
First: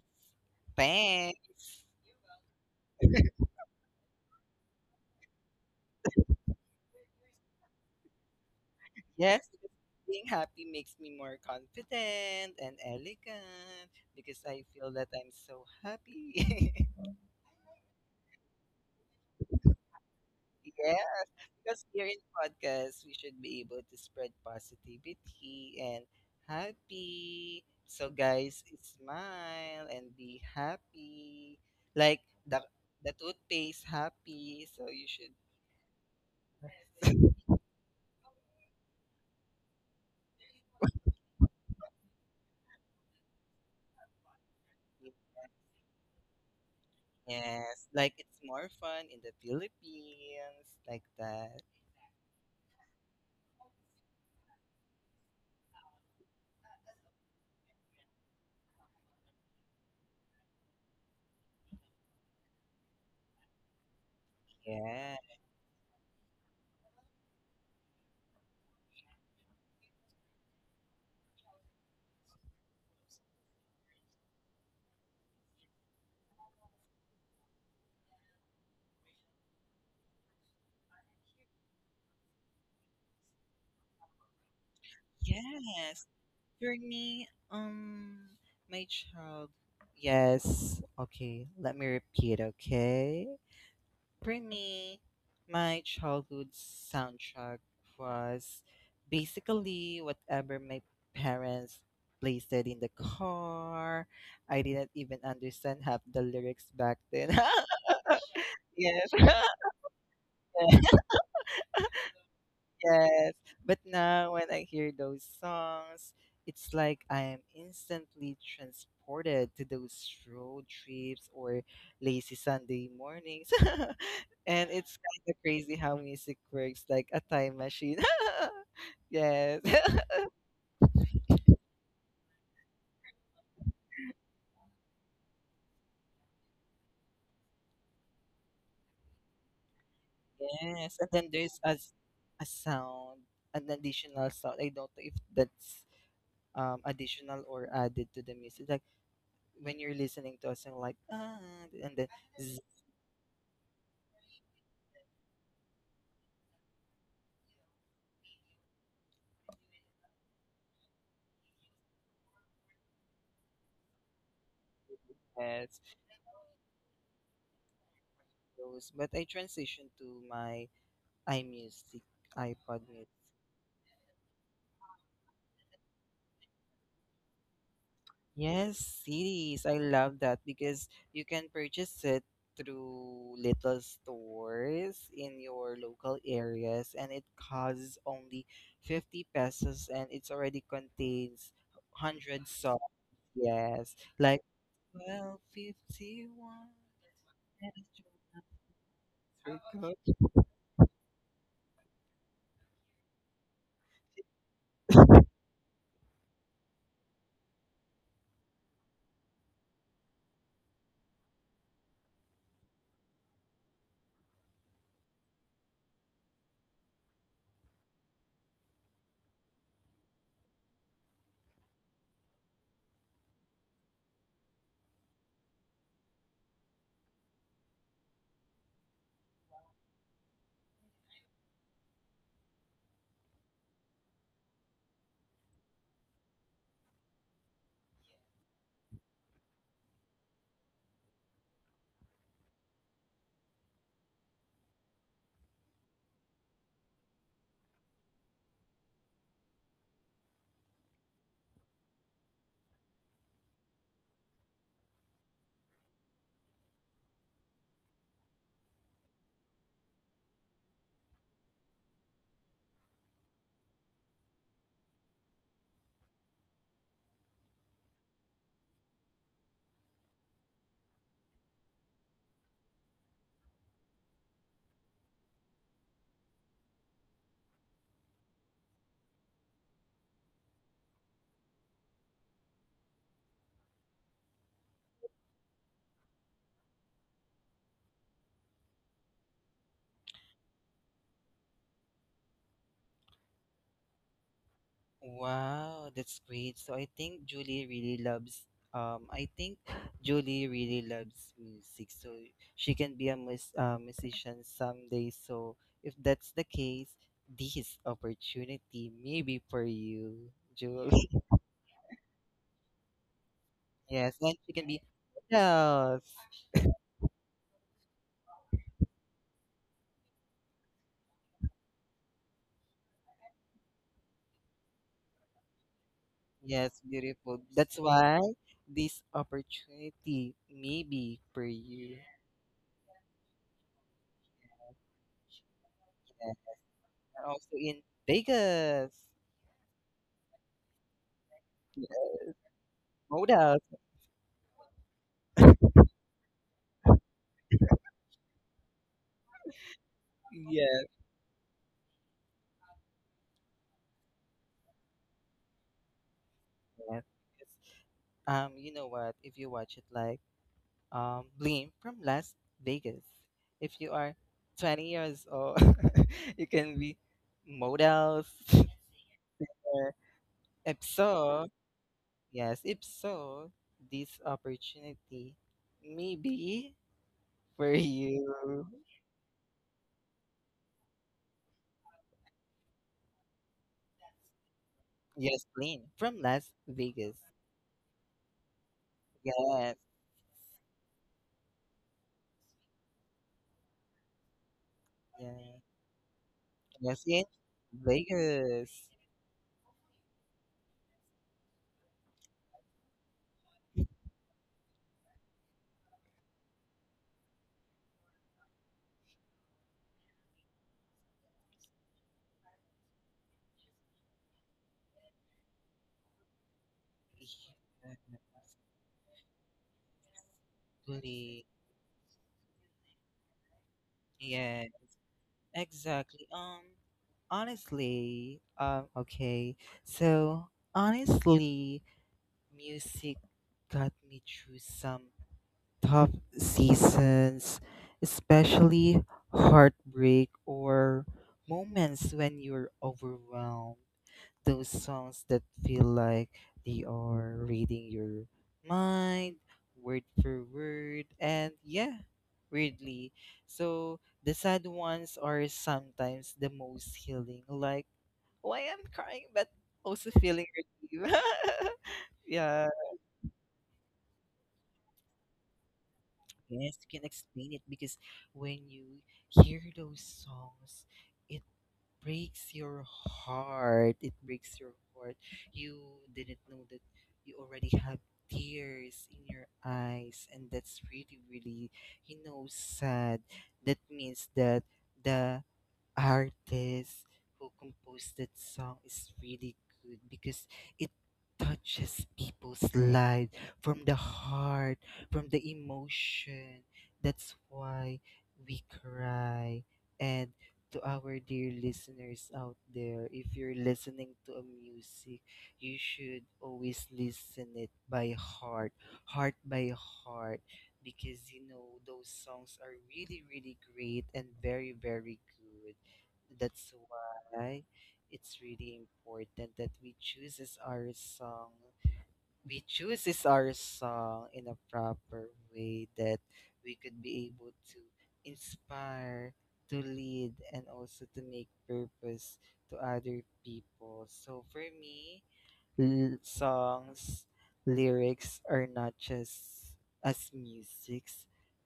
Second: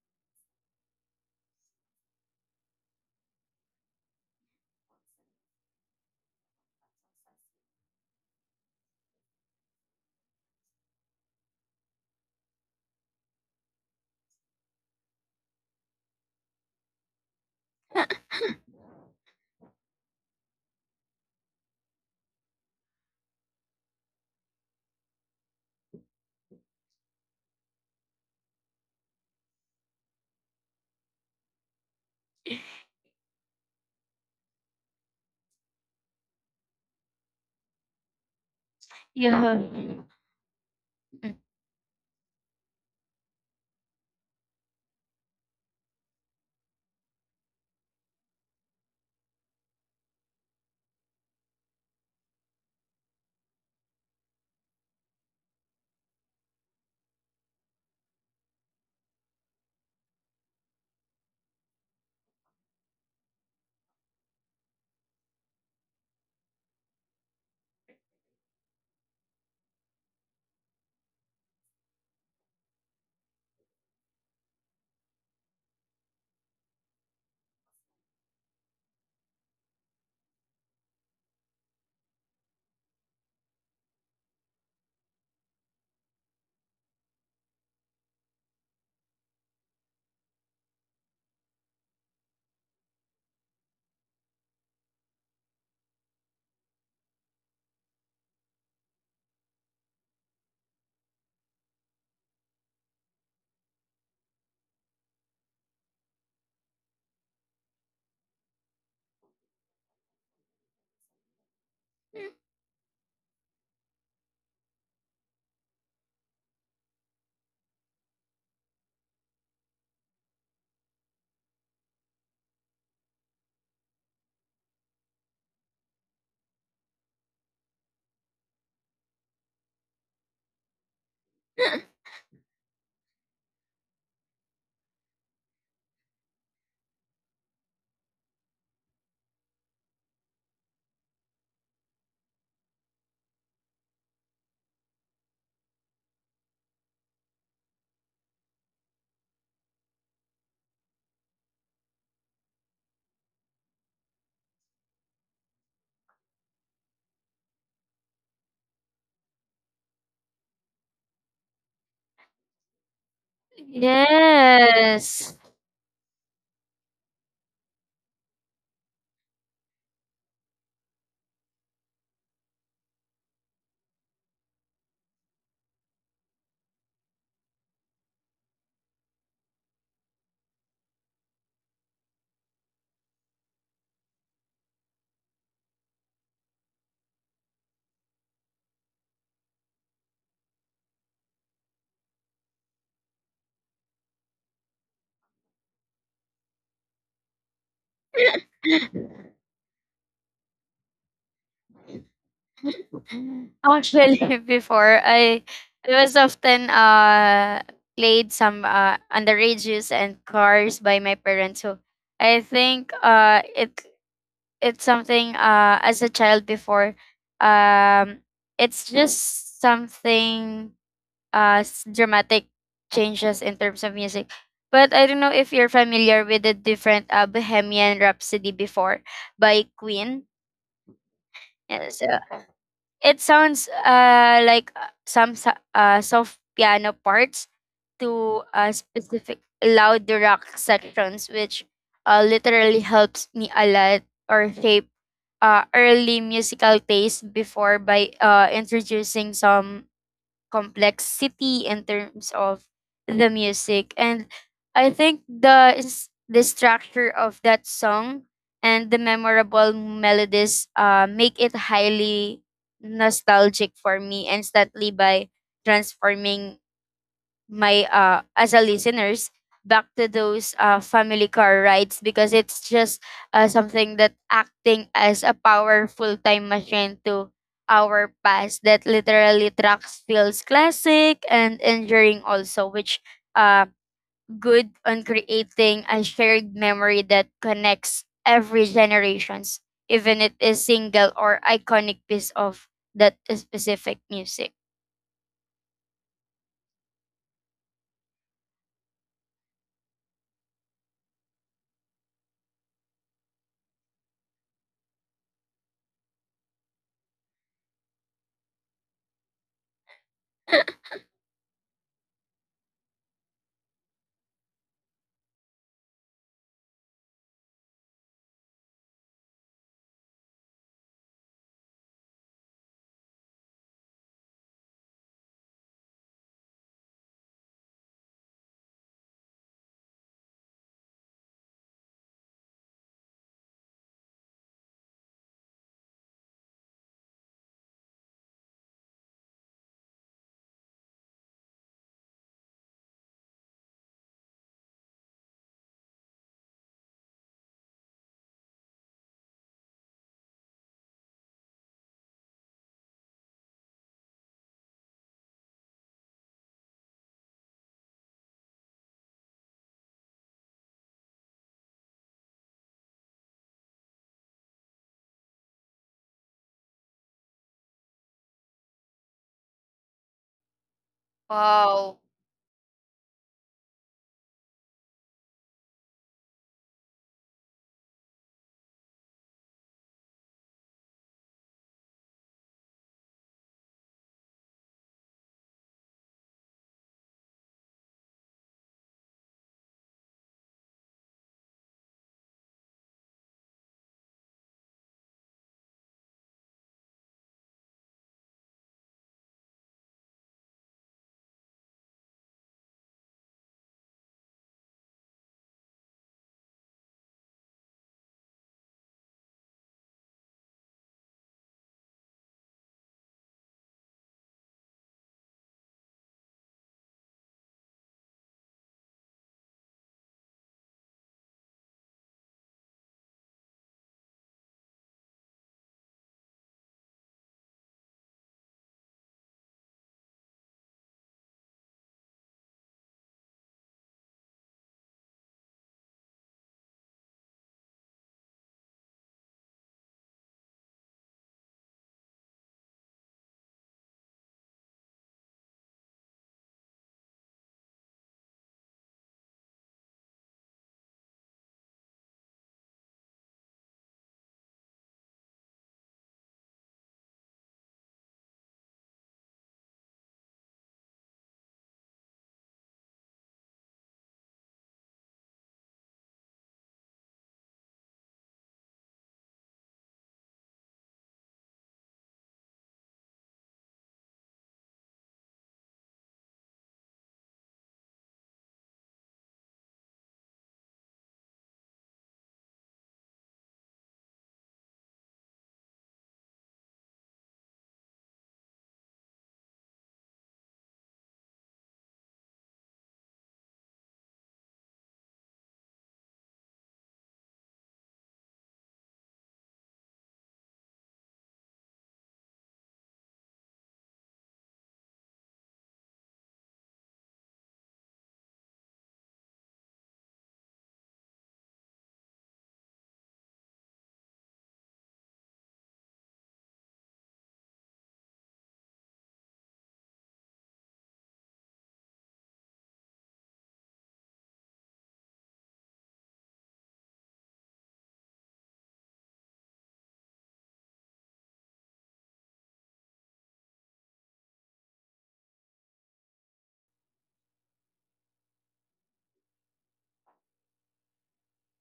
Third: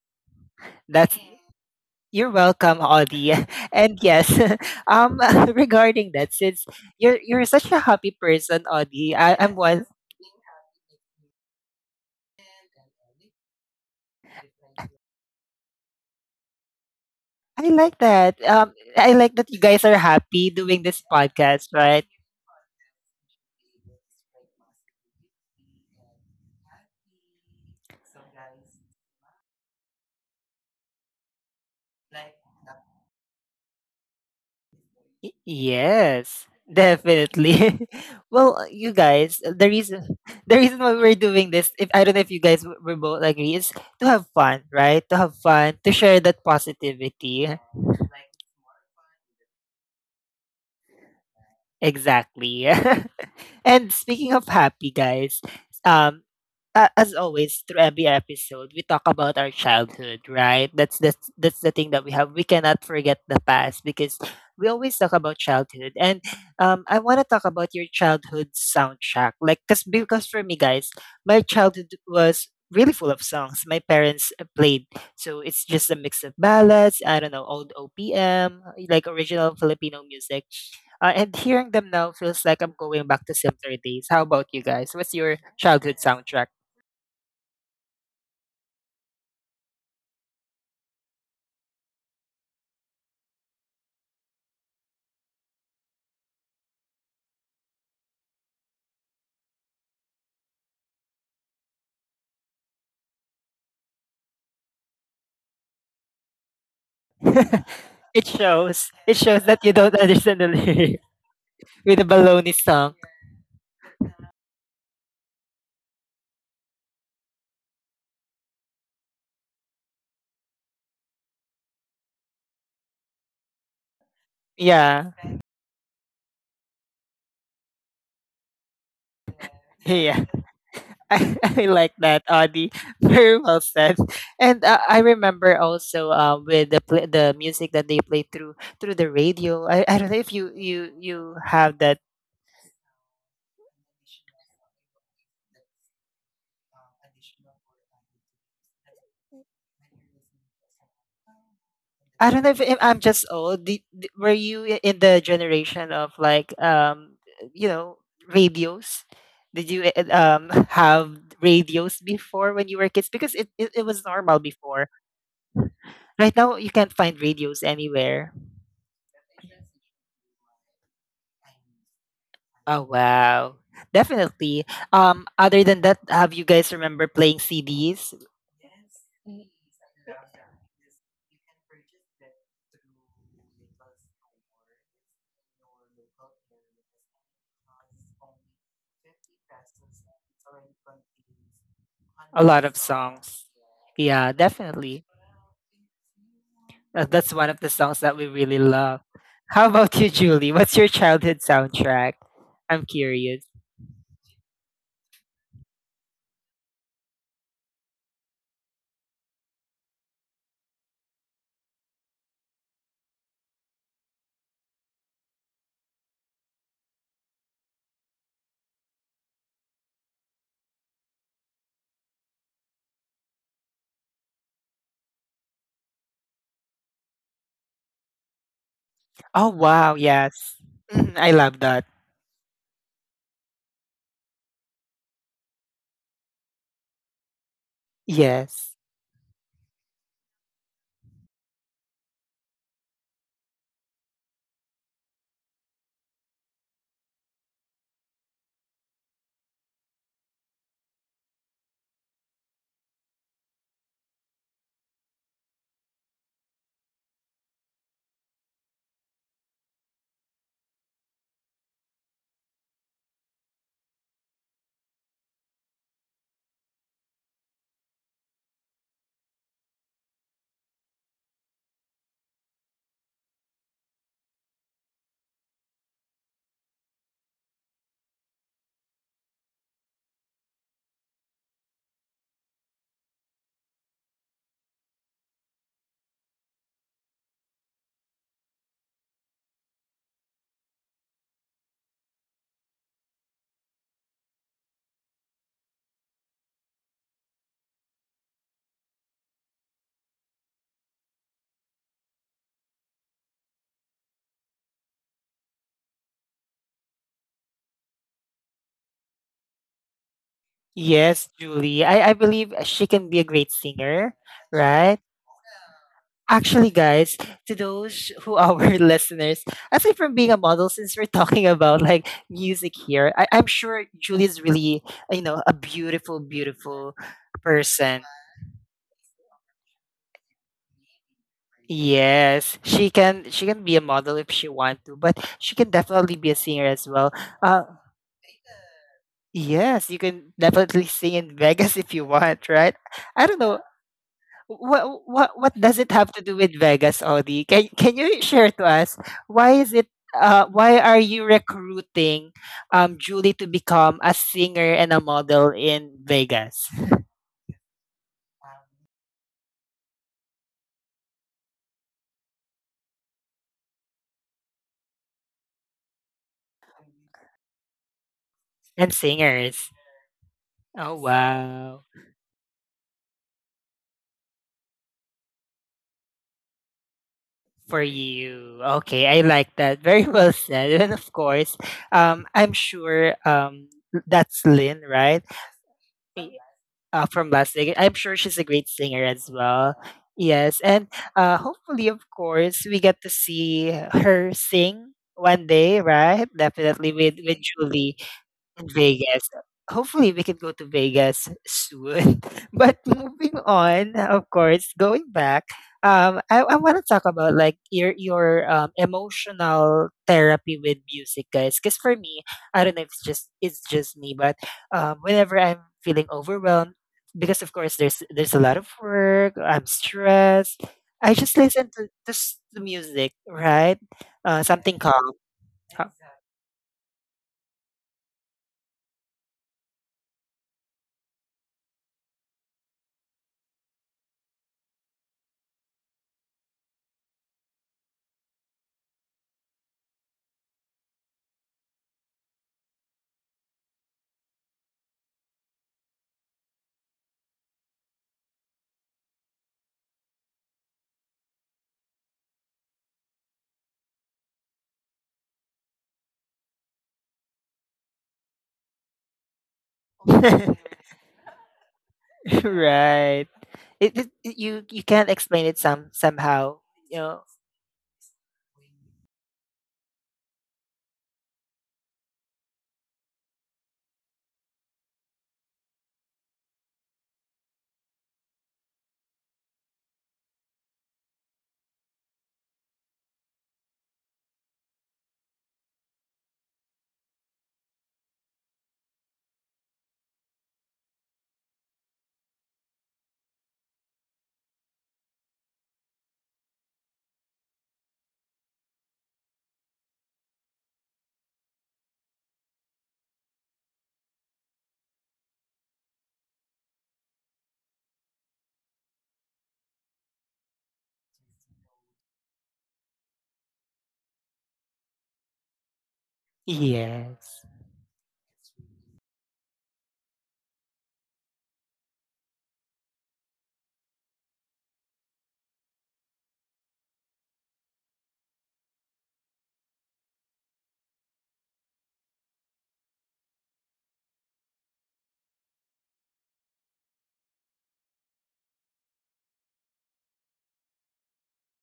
Speaker 1: That's,
Speaker 2: thanks.
Speaker 1: you're welcome, Audie. (laughs) And yes, (laughs) um, (laughs) regarding that, since you're such a happy person, Audie,
Speaker 2: Yes,
Speaker 1: I'm
Speaker 2: because
Speaker 1: one.
Speaker 2: being happy makes me more confident and elegant, because I feel that I'm so happy. (laughs)
Speaker 1: I like that. I like that you guys are happy doing this
Speaker 2: Yeah,
Speaker 1: podcast,
Speaker 2: because
Speaker 1: right?
Speaker 2: here in podcast, we should be able to spread positivity and happy. So guys, smile and be happy. Like the the toothpaste happy. So you should.
Speaker 1: Yes, definitely. (laughs) Well, you guys,
Speaker 3: Yeah.
Speaker 1: the reason (laughs) the reason why we're doing this, if I don't know if you guys will both agree, is to have fun, right? To
Speaker 2: (laughs)
Speaker 1: have fun, to share that positivity.
Speaker 2: Yes, like it's more fun in the Philippines, like that.
Speaker 1: Exactly. (laughs) And speaking of happy, guys, um, as always, through every episode, we talk about our childhood, right? That's the thing that we have. We cannot forget the past because we always talk
Speaker 2: Yeah.
Speaker 1: about childhood. And I want to talk about your childhood soundtrack, like because for me, guys, my childhood was really full of songs my parents played. So it's just a mix of ballads, I don't know, old OPM, like original Filipino music. And hearing them now feels like I'm going back to simpler days. How about you guys? What's your childhood
Speaker 2: Yes.
Speaker 1: soundtrack?
Speaker 2: For me, my child. Yes. Okay. Let me repeat. Okay. For me, my childhood soundtrack was basically whatever my parents placed it in the car. I didn't even understand half the lyrics back then. (laughs)
Speaker 1: It shows.
Speaker 2: Yes.
Speaker 1: It
Speaker 2: (laughs)
Speaker 1: shows that you don't understand the lyric (laughs) with the baloney song.
Speaker 2: Yes, but now when I hear those songs, it's like I am instantly transported to those road trips or lazy Sunday mornings. (laughs) And it's
Speaker 1: Yeah.
Speaker 2: kind of crazy how music works like a time machine. (laughs) Yes. (laughs)
Speaker 1: Yeah. (laughs) I like that, Audie. (laughs) Very well said. And I remember also the music that they play through the radio. I don't know if
Speaker 2: Yes, and then
Speaker 1: you
Speaker 2: there's a,
Speaker 1: have that,
Speaker 2: a sound, an additional sound. I don't know if that's additional
Speaker 1: additional
Speaker 2: or
Speaker 1: for
Speaker 2: added to the music. Like
Speaker 1: IDTs. That's when
Speaker 2: when
Speaker 1: (laughs)
Speaker 2: you're
Speaker 1: you're
Speaker 2: listening
Speaker 1: listening
Speaker 2: to a
Speaker 1: to
Speaker 2: song,
Speaker 1: someone
Speaker 2: like
Speaker 1: else, and
Speaker 2: ah, and then
Speaker 1: then I don't know if, I'm just old. Were you in the generation of like, you know radios? Did you (laughs) have radios before when you were kids? Because it was normal before.
Speaker 3: Yes.
Speaker 2: yes,
Speaker 1: Right now you can't find radios anywhere.
Speaker 2: those, but I transitioned to my iMusic, iPod
Speaker 1: Oh
Speaker 2: Music.
Speaker 1: wow. Definitely. Other than that, have you guys remember playing CDs?
Speaker 2: Yes,
Speaker 1: Mm.
Speaker 2: CDs. I love that because you can purchase it through little stores in your local areas and it costs only 50 pesos and it's already contains
Speaker 1: A
Speaker 2: 100
Speaker 1: lot of
Speaker 2: songs.
Speaker 1: songs.
Speaker 2: Yes,
Speaker 1: Yeah,
Speaker 2: like
Speaker 1: definitely.
Speaker 2: 1251.
Speaker 1: That's one of the songs that we really love.
Speaker 3: (laughs)
Speaker 1: How about you, Julie? What's your childhood soundtrack? I'm curious.
Speaker 3: Actually, (laughs) before I, I was often played some underages and cars by my parents. So I think it's something as a child before um it's just something dramatic changes in terms of music. But I don't know if you're familiar with the different Bohemian Rhapsody before
Speaker 1: Oh
Speaker 3: by
Speaker 1: wow,
Speaker 3: Queen.
Speaker 1: yes. Mhm, I love that.
Speaker 3: Yeah, so it sounds, like, some soft piano parts to,
Speaker 1: Yes.
Speaker 3: specific loud rock sections, which, literally helps me a lot or shape, early musical taste before by, introducing some complexity in terms of the music. And I think the structure of that song and the memorable melodies make it highly nostalgic for me instantly by transforming my as a listeners back to those family car rides because it's just something that acting as a powerful time machine to our past that literally tracks feels classic and enduring also which uh good on creating a shared memory that connects every generations even it is single or iconic piece of that specific music.
Speaker 2: Wow, that's great. So I think Julie really loves I think Julie really loves music. So she can be a musician someday. So if that's the case, this opportunity may be for you, Julie.
Speaker 1: Yes,
Speaker 2: (laughs)
Speaker 1: Julie. I believe she can be a great
Speaker 2: Yes,
Speaker 1: singer,
Speaker 2: and she can be
Speaker 1: right?
Speaker 2: yes.
Speaker 1: Actually, guys, to those who are our (laughs) listeners, aside from being a model, since we're talking about like music here, I'm sure Julie's really, you know, a beautiful,
Speaker 2: Yes,
Speaker 1: beautiful
Speaker 2: beautiful. That's
Speaker 1: person.
Speaker 2: why this opportunity may be for you.
Speaker 1: Yes, she can. She can be a model if she want to, but she can definitely be
Speaker 2: Yeah.
Speaker 1: a singer as well.
Speaker 2: And also
Speaker 1: Uh,
Speaker 2: in Vegas.
Speaker 1: yes, you can definitely sing in Vegas (laughs)
Speaker 2: Yeah.
Speaker 1: if you want, right? I don't
Speaker 2: Models.
Speaker 1: know. What does it have to do with Vegas, Audi? Can you share to us why is it why
Speaker 2: Yes.
Speaker 1: are you recruiting Julie to become a singer and a model in Vegas?
Speaker 2: Yes. yes. You know what? If you watch it like Bleem from Las Vegas, if you are 20 years old, (laughs) you can be models (laughs)
Speaker 1: And singers.
Speaker 2: or if
Speaker 1: Oh
Speaker 2: so,
Speaker 1: wow.
Speaker 3: Wow.
Speaker 2: yes, if so, this opportunity maybe for
Speaker 1: For you.
Speaker 2: you.
Speaker 1: Okay, I like that. Very well said. And of course, I'm sure that's Lynn, right?
Speaker 2: Yes, Bleem from Las Vegas.
Speaker 1: From Las Vegas. I'm sure she's a great singer as
Speaker 2: Yes.
Speaker 1: well. Yes, and hopefully, of course, we get to see her sing one
Speaker 2: Yes.
Speaker 1: day, right? Definitely
Speaker 2: Yes,
Speaker 1: with
Speaker 2: in
Speaker 1: with Julie.
Speaker 2: Vegas.
Speaker 1: Vegas. Hopefully, we can go to Vegas soon. (laughs) But moving on, of course, going back, I want to talk about like your emotional therapy with music, guys. Because for me, I don't know if it's just me, but whenever I'm feeling overwhelmed, because of course
Speaker 2: Yeah,
Speaker 1: there's a lot of work, I'm stressed. I just
Speaker 2: buddy.
Speaker 1: listen to music, right?
Speaker 2: Yes,
Speaker 1: Something calm. Huh.
Speaker 2: exactly. Okay. So honestly, music got me through some tough seasons, especially heartbreak or moments when you're overwhelmed. Those songs that feel like they are reading your mind, word for word, and yeah, weirdly. So the sad ones are sometimes the most healing. Like, why I'm crying, but also feeling
Speaker 1: (laughs)
Speaker 2: relief. (laughs) yeah.
Speaker 1: Right. You can't explain it somehow.
Speaker 2: Yes, you
Speaker 1: You
Speaker 2: can
Speaker 1: know.
Speaker 2: explain it because when you hear those songs, it breaks your heart. It breaks your heart. You didn't know that you already have tears in your eyes, and that's really, really, you know, sad. That means that the artist who composed that song is really good because it touches people's lives from the heart, from the emotion. That's why we cry. And to our dear listeners out there, if you're listening to a music, you should always listen it by heart, heart by heart, because you know those songs are really, really great and very, very good. That's
Speaker 1: Yes.
Speaker 2: why it's really important that we chooses our song. We chooses our song in a proper way that we could be able to inspire, to lead, and also to make purpose to other people. So for me, songs lyrics are not just as musics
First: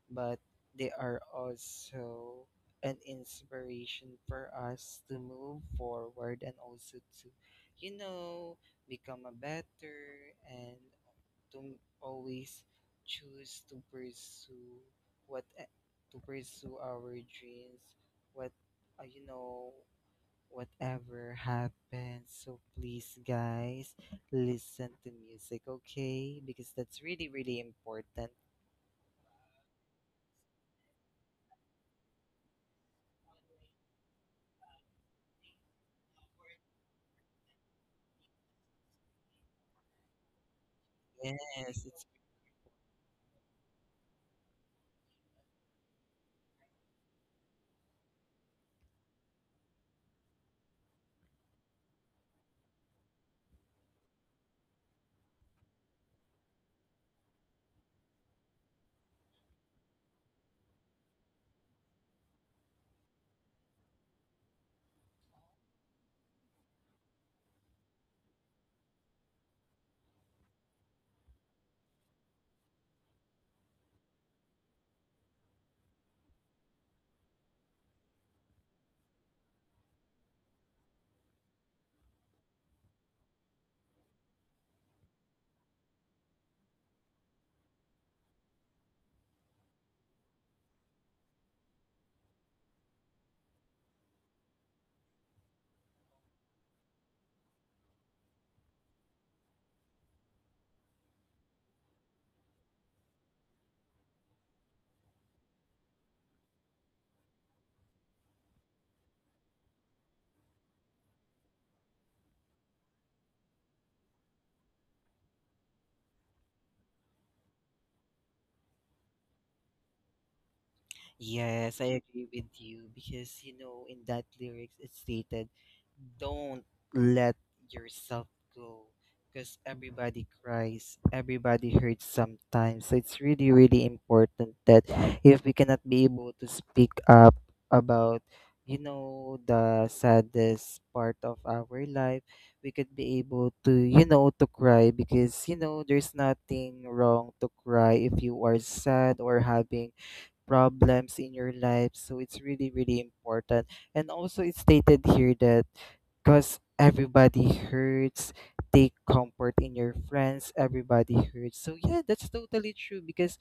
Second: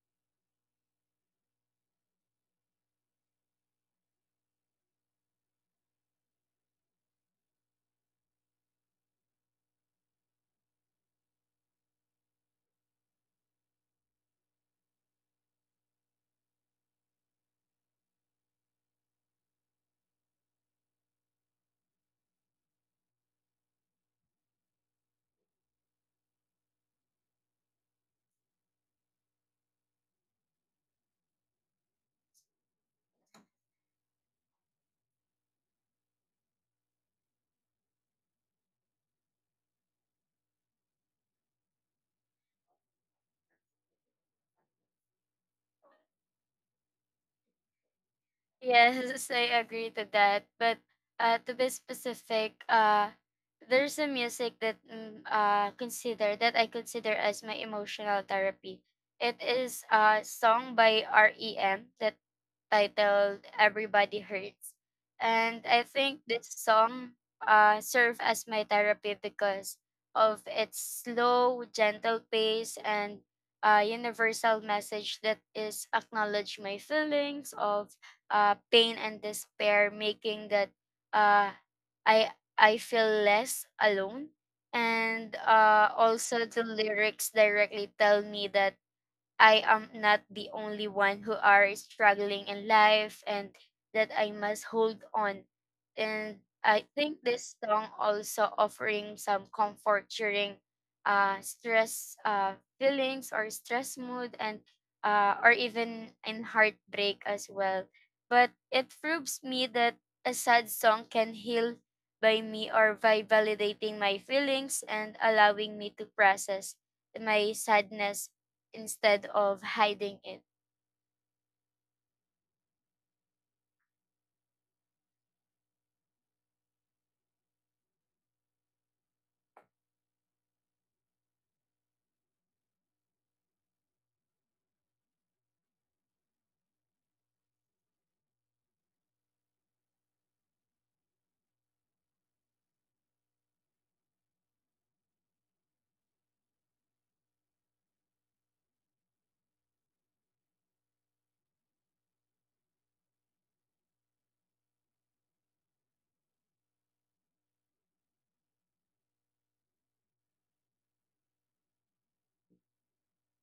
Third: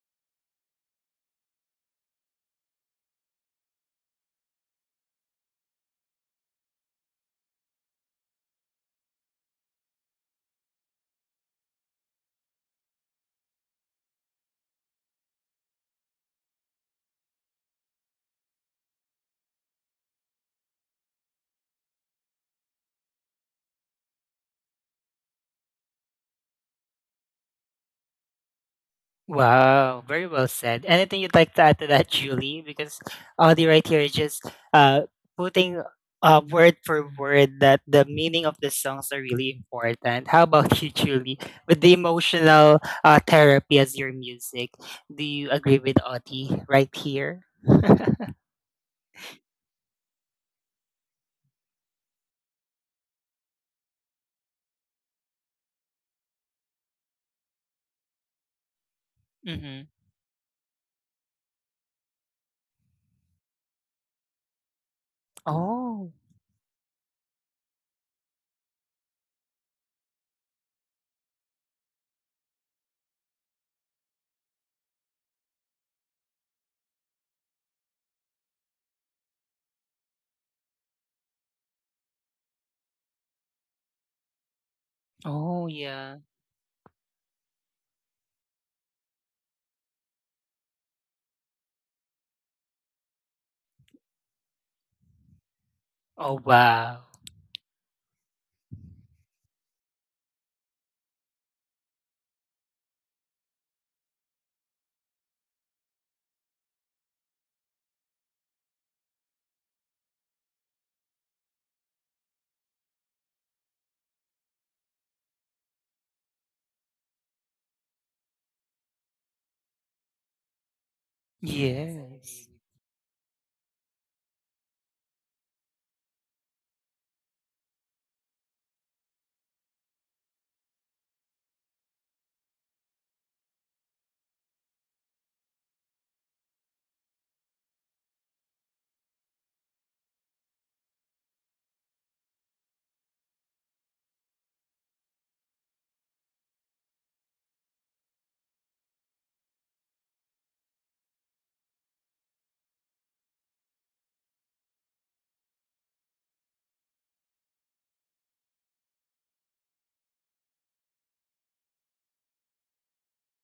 Speaker 2: but they are also an inspiration for us to move forward and also to you know become a better and to always choose to pursue what eh, to pursue our dreams what you know whatever happens. So please, guys, listen to music, okay? Because that's really, really important.
Speaker 1: Wow. Very well said. Anything you'd like to add to that, Julie? Because Audie right here is just uh putting word for word that the meaning of the songs are really important. How about (laughs) you, Julie? With
Speaker 2: Yes,
Speaker 1: the
Speaker 2: it's
Speaker 1: emotional therapy as your music, do you agree with Audie right here? (laughs)
Speaker 3: Yes, so I agree to that. But to be specific, there's a music that mm, consider that I consider as my emotional therapy. It
Speaker 1: Mm-hmm.
Speaker 3: is a song by REM that titled "Everybody Hurts," and I
Speaker 1: Oh.
Speaker 3: think this song served as my therapy because of its slow, gentle pace and universal message that is acknowledge my feelings of pain and despair, making that uh, I I feel less alone. And
Speaker 1: Oh yeah.
Speaker 3: also the lyrics directly tell me that I am not the only one who are struggling in life and that I must hold on. And
Speaker 1: Oh
Speaker 3: I
Speaker 1: wow.
Speaker 3: think this song also offering some comfort during stress feelings or stress mood and or even in heartbreak as well. But it proves me that a sad song can heal by me or by validating my feelings and allowing me to process my sadness instead of hiding it.
Speaker 2: Yes, I agree
Speaker 1: Yes.
Speaker 2: with you because you know in that lyrics it stated, "Don't let yourself go," because everybody cries, everybody hurts sometimes. So it's really, really important that if we cannot be able to speak up about, you know, the saddest part of our life, we could be able to, you know, to cry because you know there's nothing wrong to cry if you are sad or having problems in your life. So it's really, really important. And also, it's stated here that because everybody hurts, take comfort in your friends, everybody hurts. So, yeah, that's totally true because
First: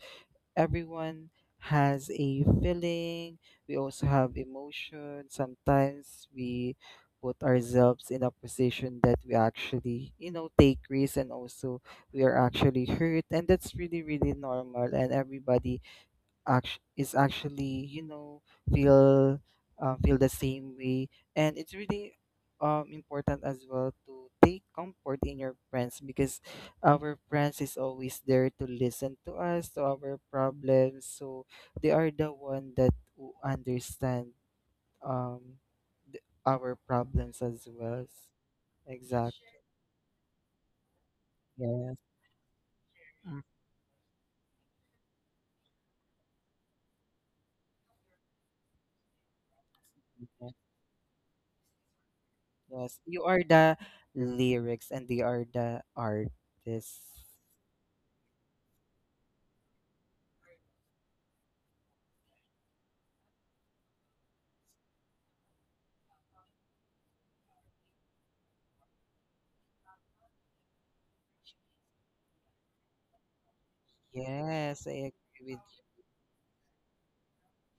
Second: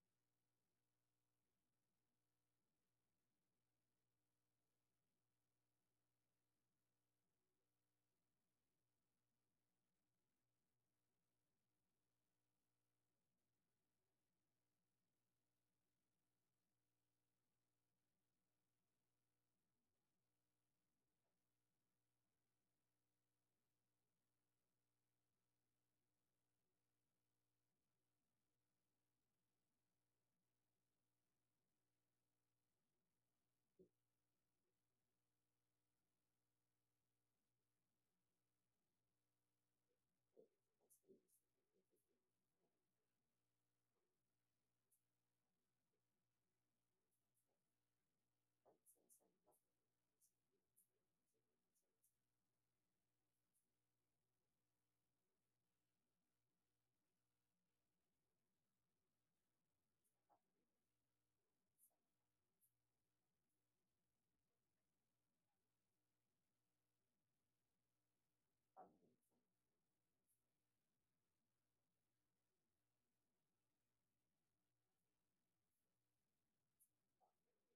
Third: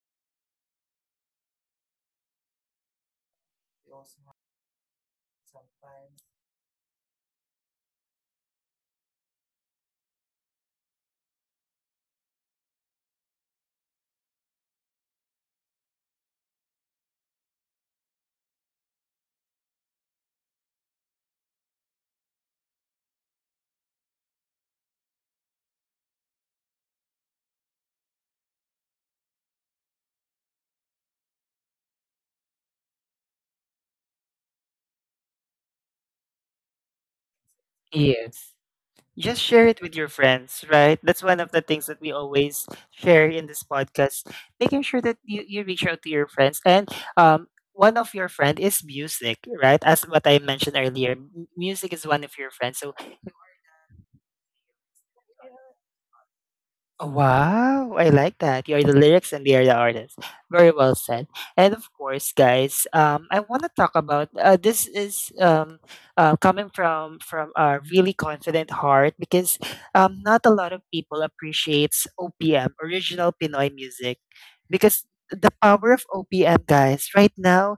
Speaker 2: everyone has a feeling. We also have emotion.
Speaker 1: Sometimes.
Speaker 2: Sometimes we put ourselves in a position that we actually, you know, take risks and also we are actually hurt. And that's really, really normal. And everybody is actually you know feel feel the same way and it's really important as well to take comfort in your friends because our friends is always there to listen to us to our problems so they are the one that who understand um our problems as well
Speaker 1: Yes.
Speaker 2: exact
Speaker 1: Just share it with your friends, right? That's one of the things that we
Speaker 2: yes.
Speaker 1: always share in this podcast, making sure that you reach out to your friends. And um, one of your friend is music, right? As what I
Speaker 2: Mhm.
Speaker 1: mentioned earlier, music is one of your friends. So
Speaker 2: Yes, you are the lyrics and they are the artists.
Speaker 1: oh, wow, I like that. You are the lyrics and they are the artists. Very well said. And of course, guys, I want to talk about this is coming from a really confident heart because not a lot of people appreciates OPM, original Pinoy music,
Speaker 2: Yes,
Speaker 1: because
Speaker 2: I
Speaker 1: the
Speaker 2: agree with
Speaker 1: power of OPM, guys. Right now,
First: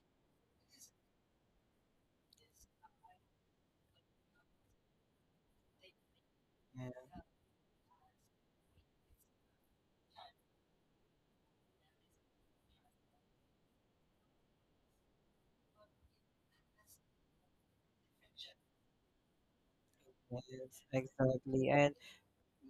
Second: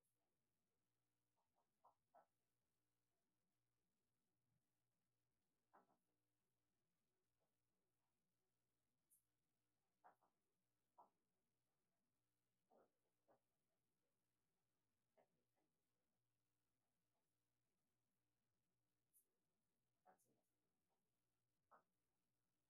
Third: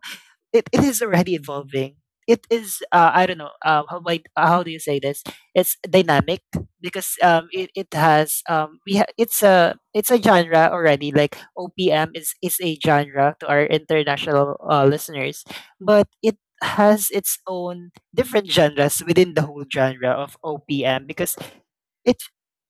Speaker 1: it is already evolving. It is I don't know how do you say this? It's dynamic
Speaker 2: you.
Speaker 1: because it, it has we ha- it's a genre already. Like OPM is a genre to our international listeners, but it has its own different genres within the whole genre of
Speaker 2: Yes, yes,
Speaker 1: OPM because
Speaker 2: exactly. And
Speaker 1: it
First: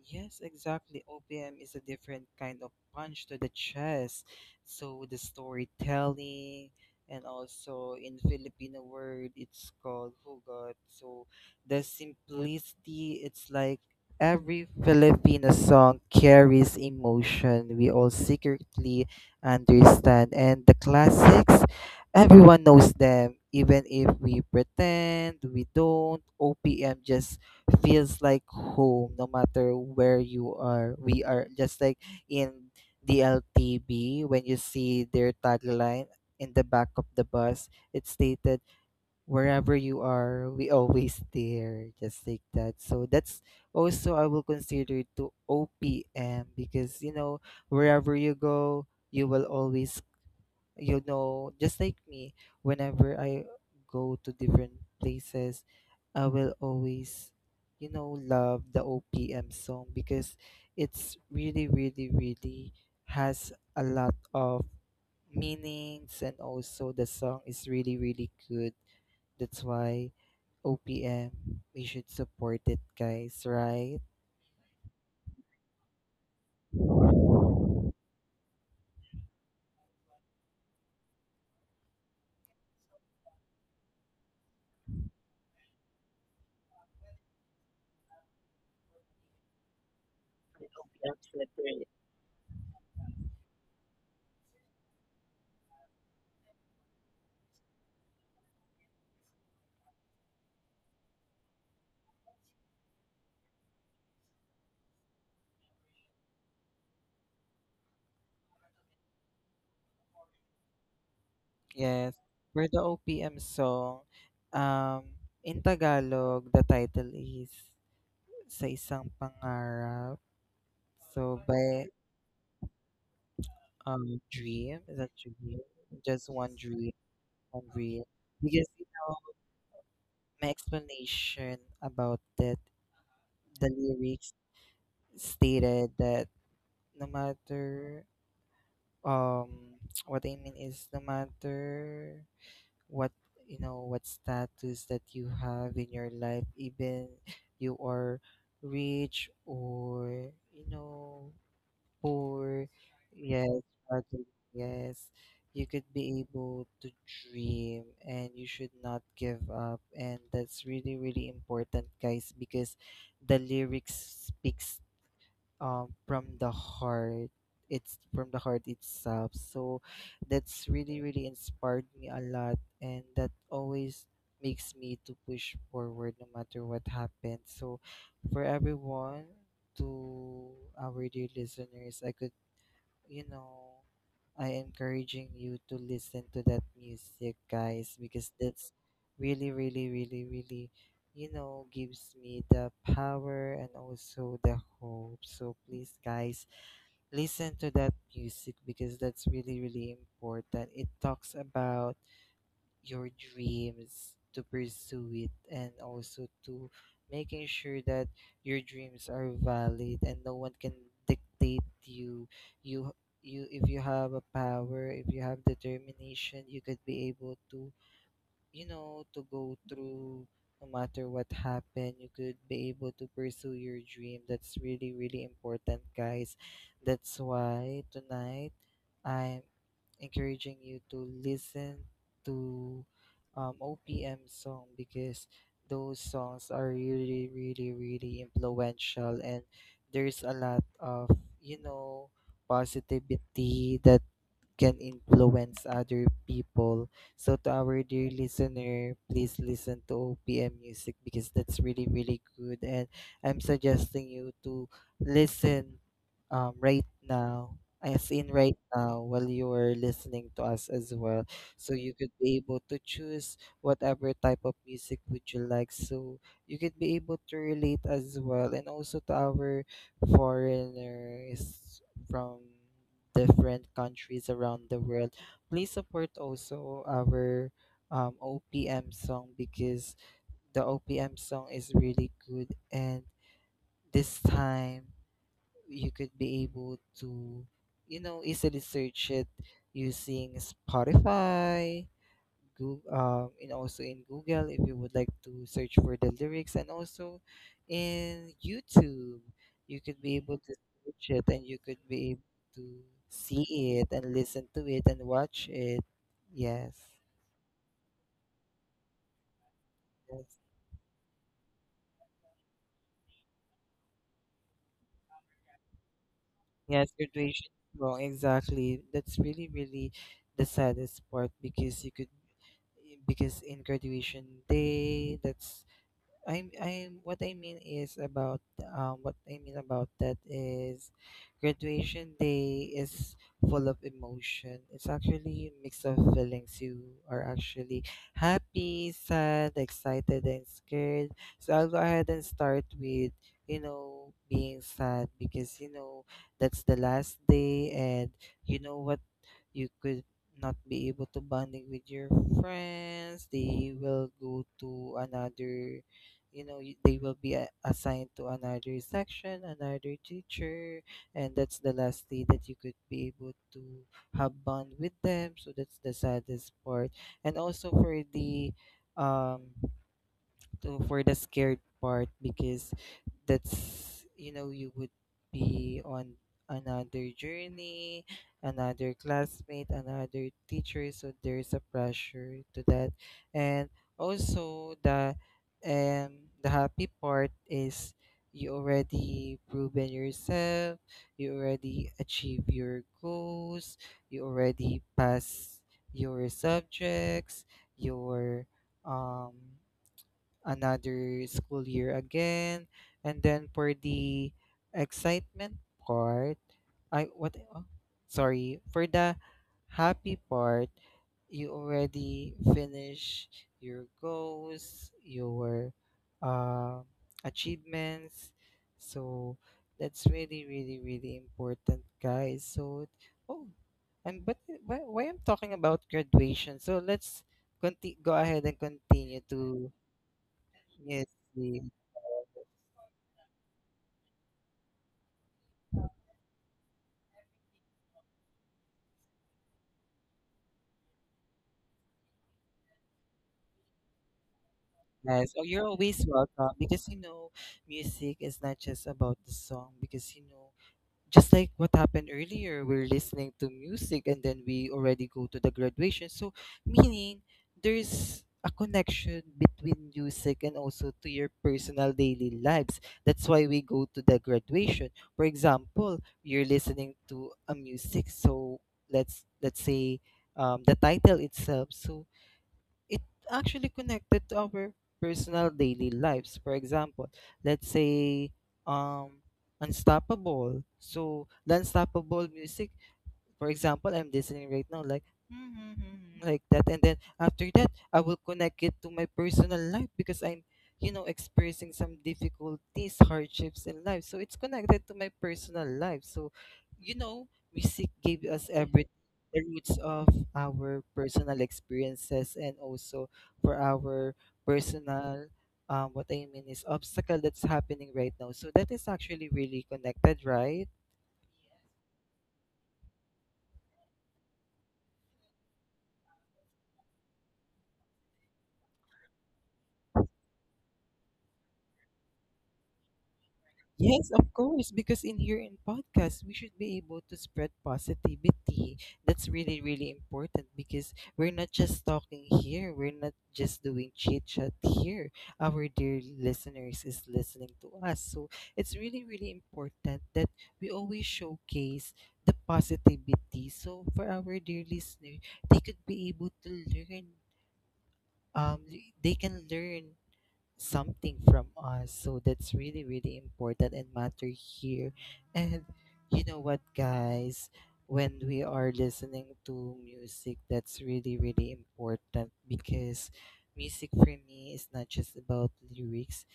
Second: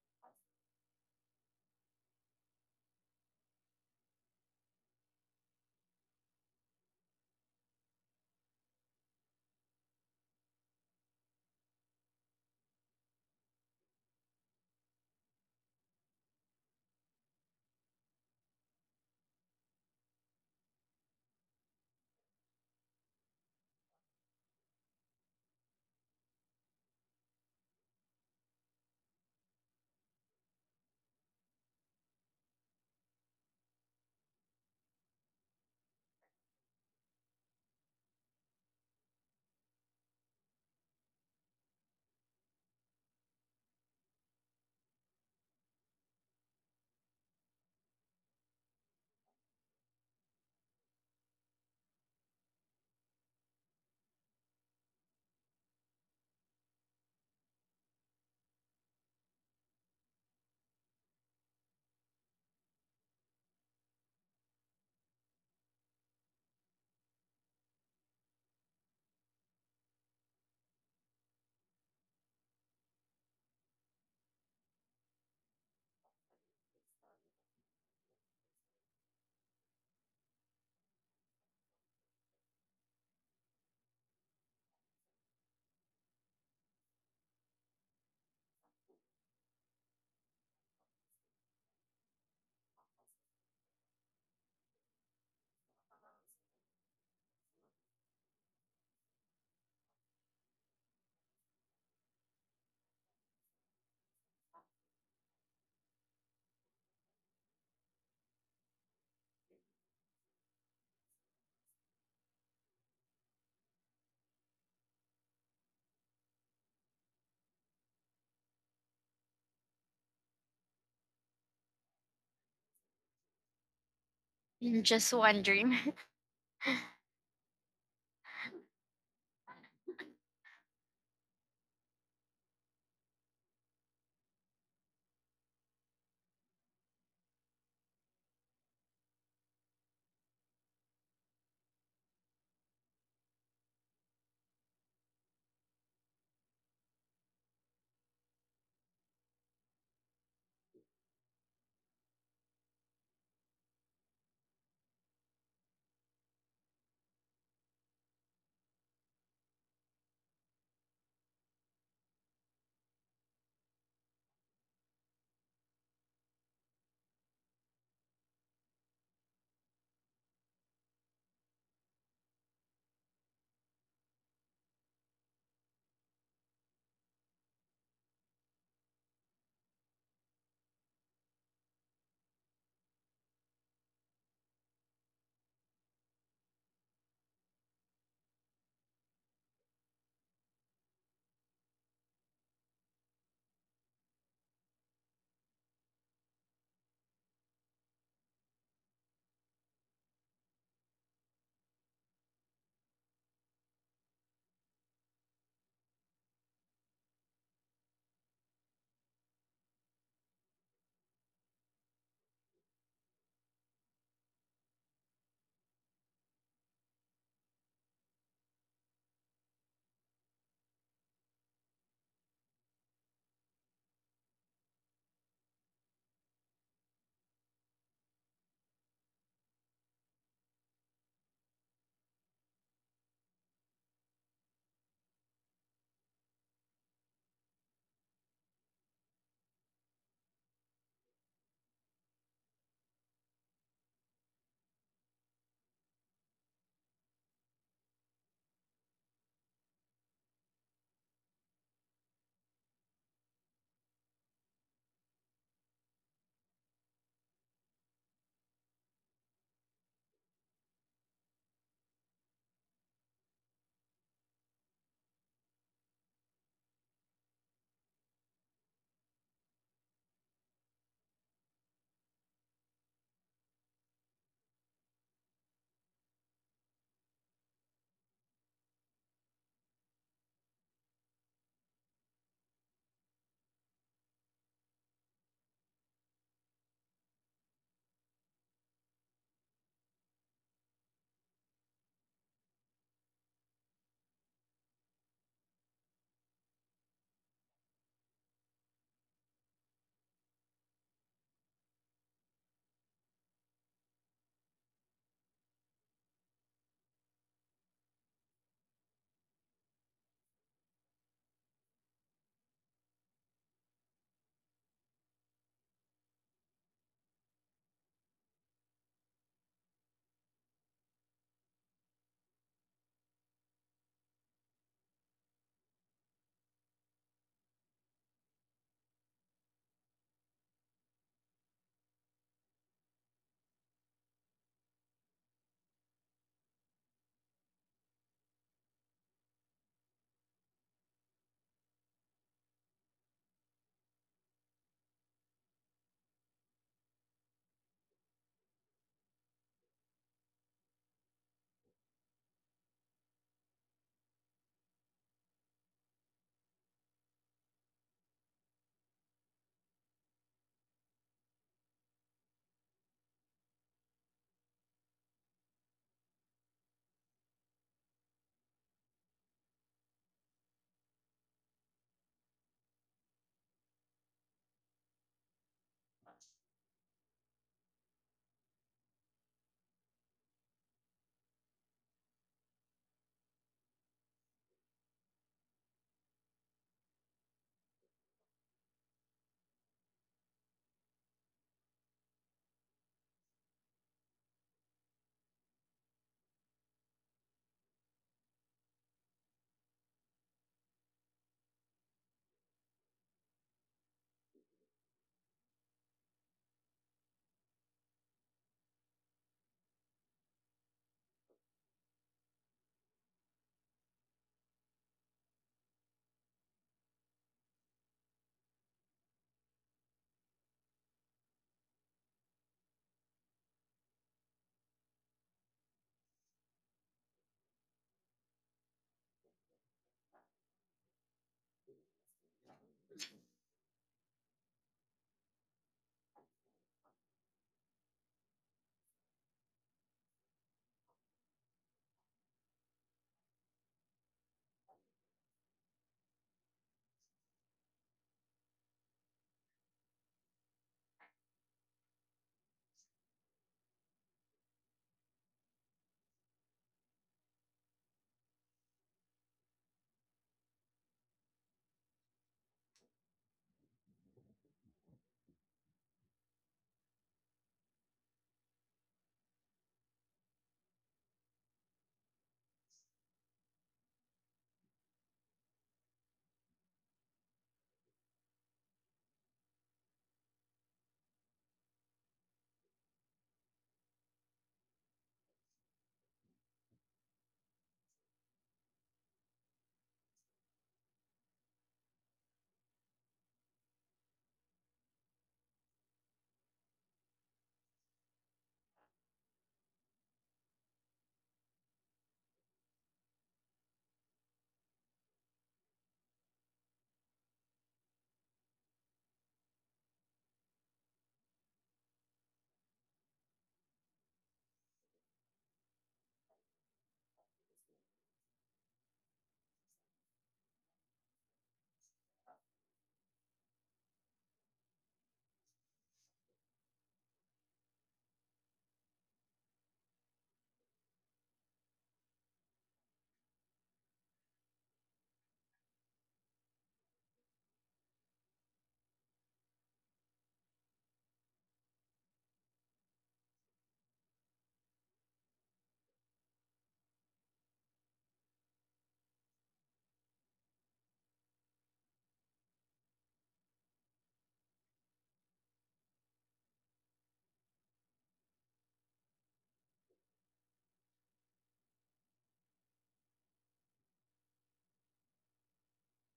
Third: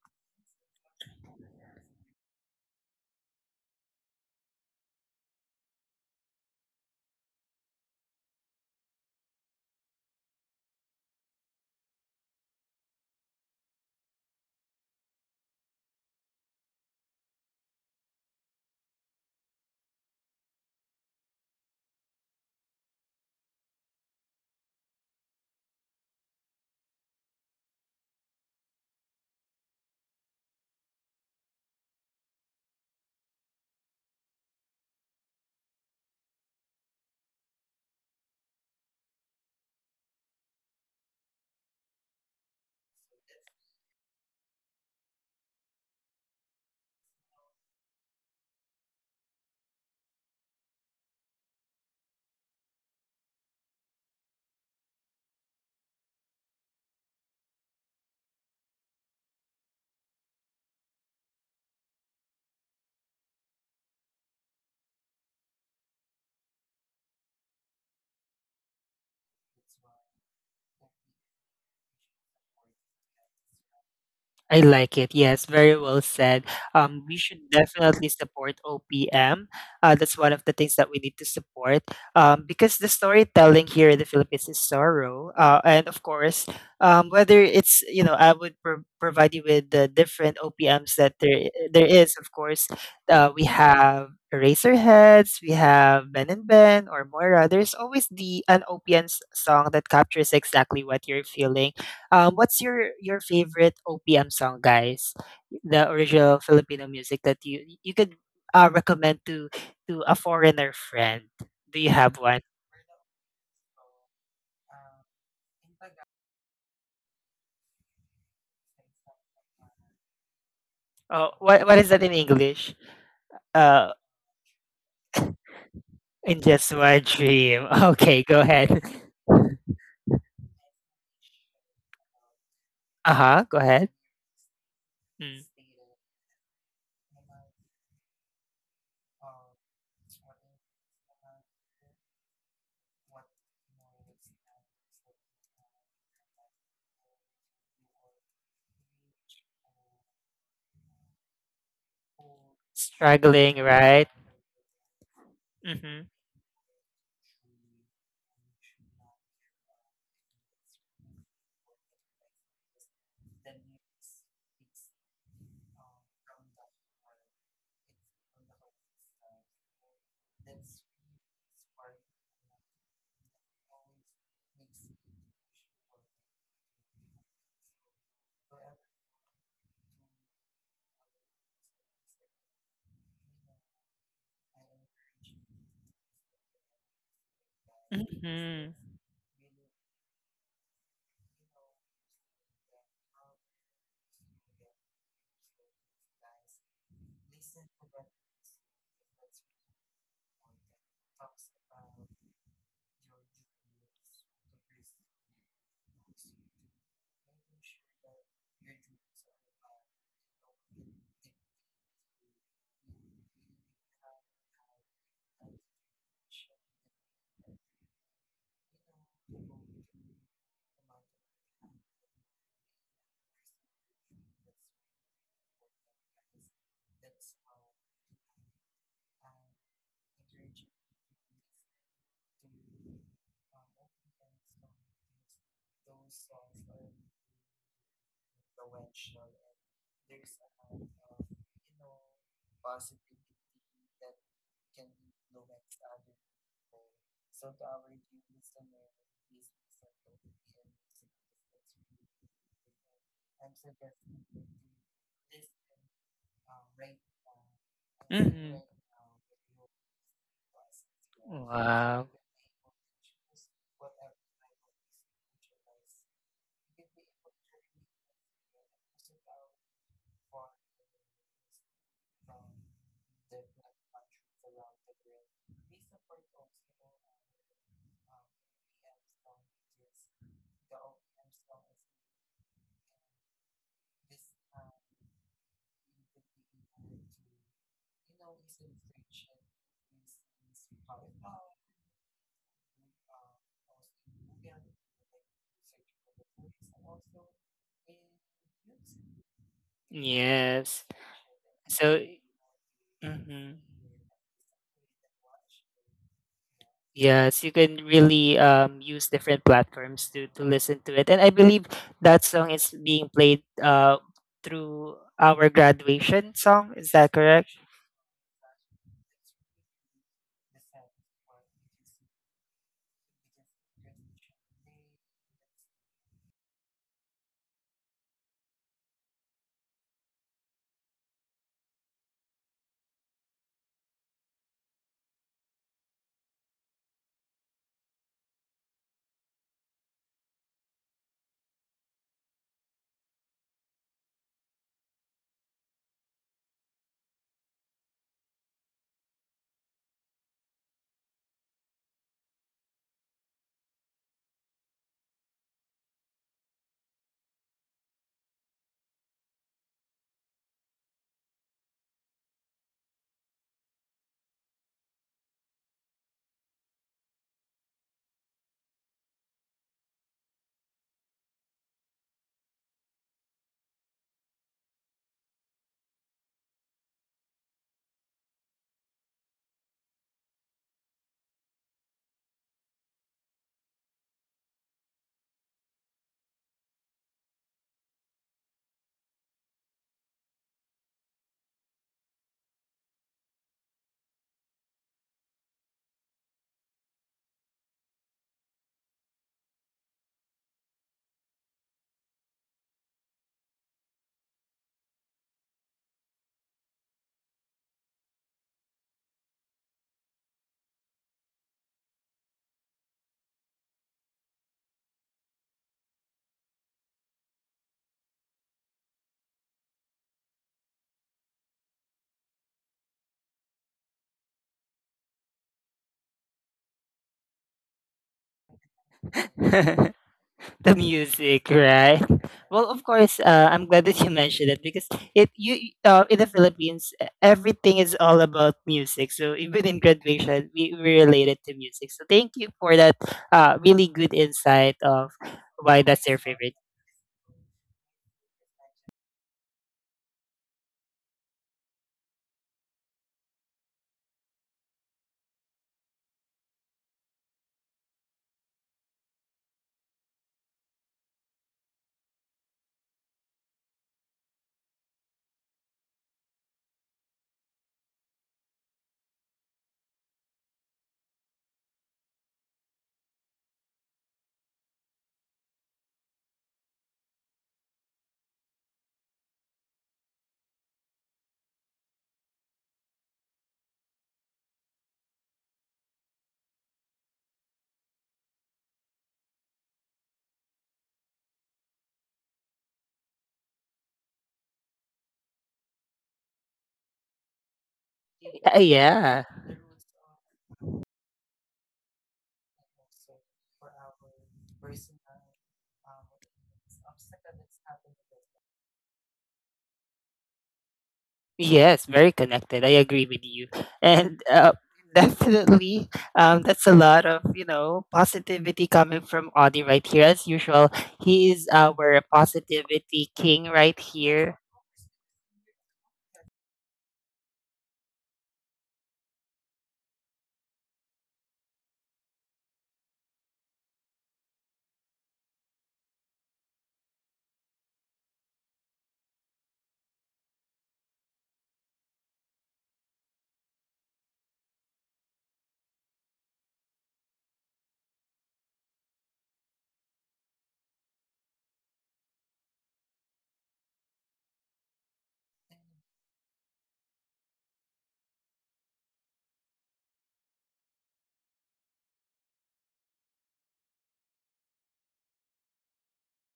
Speaker 2: yes, exactly. OPM is a different kind of punch to the chest. So the storytelling and also in Filipino word it's called hugot. So the simplicity it's like every Filipino song carries emotion we all secretly understand, and the classics everyone knows them even if we pretend we don't. OPM just feels like home no matter where you are. We are just like in the LTB. When you see their tagline in the back of the bus, it stated wherever you are, we always there. Just like that. So that's also I will consider to OPM because you know wherever you go, you will always you know, just like me, whenever I go to different places, I will always, you know, love the OPM song because it's really, really, really has a lot of meanings and also the song is really, really good. That's why OPM, we should support it, guys, right?
Speaker 1: I like it. Yes, very well said. We should definitely support OPM. That's one of the things that we need to support because the storytelling here in the Philippines is sorrow. And of course, whether it's, you know, I would provide you with the different OPMs that there is. Of course, we have Eraserheads, we have Ben and Ben or Moira. There's always the an OPM song that captures exactly what you're feeling what's your favorite OPM song, guys? The original Filipino music that you could recommend to a foreigner friend. Do you
Speaker 2: Yes,
Speaker 1: have one?
Speaker 2: for the OPM song, um, in Tagalog, the title is Sa Isang Pangarap.
Speaker 1: Oh,
Speaker 2: So,
Speaker 1: what
Speaker 2: by
Speaker 1: is that in English? Uh,
Speaker 3: (laughs)
Speaker 2: Dream,
Speaker 3: In
Speaker 2: is that
Speaker 3: just one
Speaker 2: Dream?
Speaker 3: dream. (laughs)
Speaker 2: Just
Speaker 1: in
Speaker 2: one
Speaker 1: just
Speaker 2: dream,
Speaker 1: one
Speaker 2: one dream.
Speaker 1: dream. (laughs)
Speaker 2: Because,
Speaker 1: Okay,
Speaker 2: you
Speaker 1: go
Speaker 2: know,
Speaker 1: ahead.
Speaker 2: my explanation about that,
Speaker 1: Uh huh.
Speaker 2: the
Speaker 1: Go ahead.
Speaker 2: lyrics
Speaker 1: Mm.
Speaker 2: stated that no matter, um, (tsk) what I mean is no matter what
Speaker 1: What
Speaker 2: you know what
Speaker 1: more is that
Speaker 2: status that
Speaker 1: sort.
Speaker 2: you have in your life even you are rich or you know poor yes
Speaker 1: Struggling, right?
Speaker 2: struggling, yes you could
Speaker 1: Mm-hmm.
Speaker 2: be able to dream and you should not give up, and that's really really important guys because the lyrics speaks
Speaker 1: Uh,
Speaker 2: from
Speaker 1: from
Speaker 2: the
Speaker 1: the heart.
Speaker 2: heart.
Speaker 1: It's
Speaker 2: It's from the
Speaker 1: from the
Speaker 2: heart
Speaker 1: heart
Speaker 2: itself.
Speaker 1: itself.
Speaker 2: So
Speaker 1: That
Speaker 2: that's really,
Speaker 1: sweet
Speaker 2: really inspired
Speaker 1: spark
Speaker 2: me a lot.
Speaker 1: that
Speaker 2: And that always
Speaker 1: always
Speaker 2: makes
Speaker 1: makes me wish
Speaker 2: me
Speaker 1: for
Speaker 2: to
Speaker 1: wherever
Speaker 2: push
Speaker 1: you do
Speaker 2: forward no matter what happens. So for everyone, to our dear listeners, I could, you know, I encouraging you to listen to that music, guys, because that's really,
Speaker 1: really,
Speaker 2: really, really, really, you know, gives me the power and also the hope. So please, guys,
Speaker 1: nice,
Speaker 2: listen to that music because that's
Speaker 1: really,
Speaker 2: really, really important. It talks about your dreams, to pursue it, and also to making sure that your dreams are valid and no one can dictate you. You you if you have a power, if you have determination, you could be able to you know, to go through no matter what happened. You could be able to pursue your dream. That's really, really important, guys. That's why
Speaker 1: those
Speaker 2: tonight I'm encouraging you to listen to OPM song because those
Speaker 1: songs
Speaker 2: songs are
Speaker 1: are
Speaker 2: really, really, really influential
Speaker 1: influential
Speaker 2: and
Speaker 1: and
Speaker 2: there's a
Speaker 1: there's a
Speaker 2: lot
Speaker 1: lot
Speaker 2: of,
Speaker 1: of,
Speaker 2: you
Speaker 1: you
Speaker 2: know,
Speaker 1: know, positivity
Speaker 2: positivity that
Speaker 1: that
Speaker 2: can
Speaker 1: can
Speaker 2: influence
Speaker 1: influence
Speaker 2: other
Speaker 1: other
Speaker 2: people.
Speaker 1: people.
Speaker 2: So to
Speaker 1: So to
Speaker 2: our
Speaker 1: our
Speaker 2: dear
Speaker 1: dear listener,
Speaker 2: listener, please
Speaker 1: please
Speaker 2: listen
Speaker 1: listen to
Speaker 2: to
Speaker 1: the
Speaker 2: OPM
Speaker 1: music
Speaker 2: music because that's
Speaker 1: that's
Speaker 2: really
Speaker 1: really
Speaker 2: really
Speaker 1: beautiful.
Speaker 2: good, and I'm
Speaker 1: I'm
Speaker 2: suggesting
Speaker 1: suggesting you
Speaker 2: you
Speaker 1: to
Speaker 2: to
Speaker 1: listen
Speaker 2: listen right
Speaker 1: right now.
Speaker 2: now
Speaker 1: I
Speaker 2: as in
Speaker 1: think
Speaker 2: right
Speaker 1: right
Speaker 2: now
Speaker 1: now
Speaker 2: while
Speaker 1: you'll
Speaker 2: you
Speaker 1: be
Speaker 2: are listening to us as well
Speaker 1: able
Speaker 2: so you could
Speaker 1: to
Speaker 2: be able to choose whatever
Speaker 1: whatever
Speaker 2: type of
Speaker 1: type of
Speaker 2: music would you like
Speaker 1: device.
Speaker 2: so you could
Speaker 1: You
Speaker 2: be
Speaker 1: can
Speaker 2: able
Speaker 1: be
Speaker 2: to
Speaker 1: able to
Speaker 2: relate
Speaker 1: really
Speaker 2: as well
Speaker 1: get
Speaker 2: and
Speaker 1: a
Speaker 2: also to
Speaker 1: music out
Speaker 2: our
Speaker 1: for
Speaker 2: foreigners from
Speaker 1: from the
Speaker 2: different
Speaker 1: black
Speaker 2: countries
Speaker 1: countries
Speaker 2: around the
Speaker 1: around the
Speaker 2: world.
Speaker 1: world.
Speaker 2: Please
Speaker 1: We
Speaker 2: support
Speaker 1: support those, you
Speaker 2: also
Speaker 1: know,
Speaker 2: our OPM
Speaker 1: OEM
Speaker 2: song
Speaker 1: strong.
Speaker 2: because the
Speaker 1: The
Speaker 2: OPM
Speaker 1: OEM
Speaker 2: song
Speaker 1: strong
Speaker 2: is
Speaker 1: is
Speaker 2: really good and this
Speaker 1: this um,
Speaker 2: time you
Speaker 1: we
Speaker 2: could be able
Speaker 1: would be able to,
Speaker 2: to you
Speaker 1: you
Speaker 2: know
Speaker 1: know,
Speaker 2: easily
Speaker 1: use
Speaker 2: search it
Speaker 1: inflation, use
Speaker 2: using
Speaker 1: Spotify,
Speaker 2: Spotify,
Speaker 1: uh, also Google,
Speaker 2: Google, and also in Google
Speaker 1: like
Speaker 2: if you would like to search
Speaker 1: search
Speaker 2: for the
Speaker 1: for the
Speaker 2: lyrics,
Speaker 1: voice,
Speaker 2: and
Speaker 1: and
Speaker 2: also
Speaker 1: also in
Speaker 2: in YouTube,
Speaker 1: YouTube.
Speaker 2: you could be able to
Speaker 1: Yes.
Speaker 2: search it and you could
Speaker 1: So, more
Speaker 2: be able to
Speaker 1: to mhm.
Speaker 2: see it and listen to it and watch it. Yes,
Speaker 1: Yes, you can really use different platforms
Speaker 2: yes,
Speaker 1: to listen to it. And I believe that song is being played through our graduation song.
Speaker 2: yes,
Speaker 1: Is that
Speaker 2: graduation
Speaker 1: correct?
Speaker 2: is wrong. Exactly. That's really, really the saddest part because you could because in graduation day, that's I'm I what I mean is about what I mean about that is graduation day is full of emotion. It's actually a mix of feelings. You are actually happy, sad, excited and scared. So I'll go ahead and start with, you know, being sad because you know that's the last day and you know what you could not be able to bonding with your friends. They will go to another you know they will be assigned to another section, another teacher, and that's the last day that you could be able to have bond with them, so that's the saddest part. And also for the um for the scared part because that's you know you would be on another journey, another classmate, another teacher, so there's a pressure to that. And also um the happy part is you already proven yourself, you already achieve your goals, you already pass your subjects, your um another school year again. And then for the excitement part, I what oh, sorry, for the happy part, you already finish your goals, your um achievements. So that's really, really, really important, guys. So oh, and but why I'm talking about graduation? So go ahead and continue to
Speaker 1: (laughs) The (laughs)
Speaker 2: Yes,
Speaker 1: music,
Speaker 2: yes.
Speaker 1: right? Well, of course, I'm glad that you mentioned it because in the Philippines, everything is all about music. So even in graduation, we related to music. So thank you for that really good insight of
Speaker 2: Yes. Oh, you're
Speaker 1: why
Speaker 2: always
Speaker 1: that's your favorite.
Speaker 2: welcome because you know, music is not just about the song because you know, just like what happened earlier, we're listening to music and then we already go to the graduation. So, meaning there's a connection between music and also to your personal daily lives. That's why we go to the graduation. For example, you're listening to a music, so let's say the title itself. So it actually connected to our personal daily lives. For example, let's say um Unstoppable. So the Unstoppable music, for example, I'm listening right now, like like that, and then after that I will connect it to my personal life because I'm experiencing some difficulties, hardships in life, so it's connected to my personal life. So you know music gave us every
Speaker 1: Yeah.
Speaker 2: the roots of our personal experiences and also for our personal, what I mean is obstacle that's happening right now. So that is actually really connected, right?
Speaker 1: Yes, very connected. I agree with you. And definitely, that's a lot of, you know, positivity coming from Audie right here. As usual, he is our positivity king right
Speaker 2: Yes, of
Speaker 1: here.
Speaker 2: course, because in here in podcast, we should be able to spread positivity. That's really, really important because we're not just talking here, we're not just doing chit chat here. Our dear listeners is listening to us. So it's really, really important that we always showcase the positivity. So for our dear listener, they could be able to learn, um, they can learn something from us. So that's really, really important and matter here. And you know what, guys? When we are listening to music, that's really, really important because music for me is not just about lyrics.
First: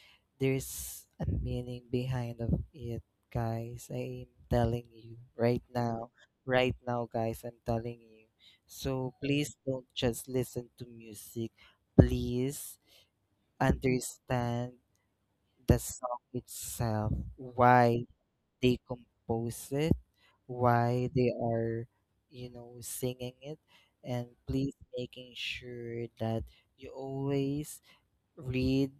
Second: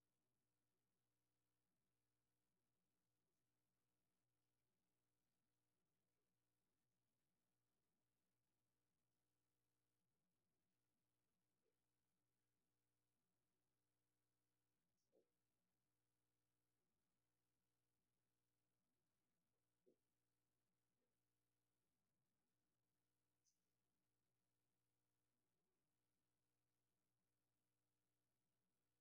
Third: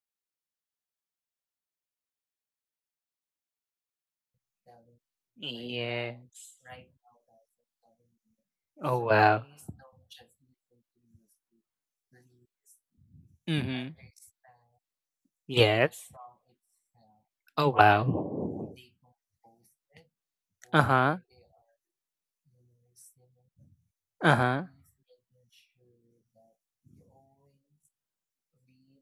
Speaker 2: There's a meaning behind of it, guys. I am telling you right now.
Speaker 1: Yes.
Speaker 2: Right now, guys, I'm telling you.
Speaker 1: Oh,
Speaker 2: So
Speaker 1: wow.
Speaker 2: please don't just listen to music. Please
Speaker 1: Mm-hmm.
Speaker 2: understand the
Speaker 1: Yes.
Speaker 2: song itself,
Speaker 1: Oh,
Speaker 2: why
Speaker 1: wow.
Speaker 2: they compose it, why
Speaker 1: Uh-huh.
Speaker 2: they are, singing it, and
Speaker 1: Uh-huh.
Speaker 2: please making sure that you always read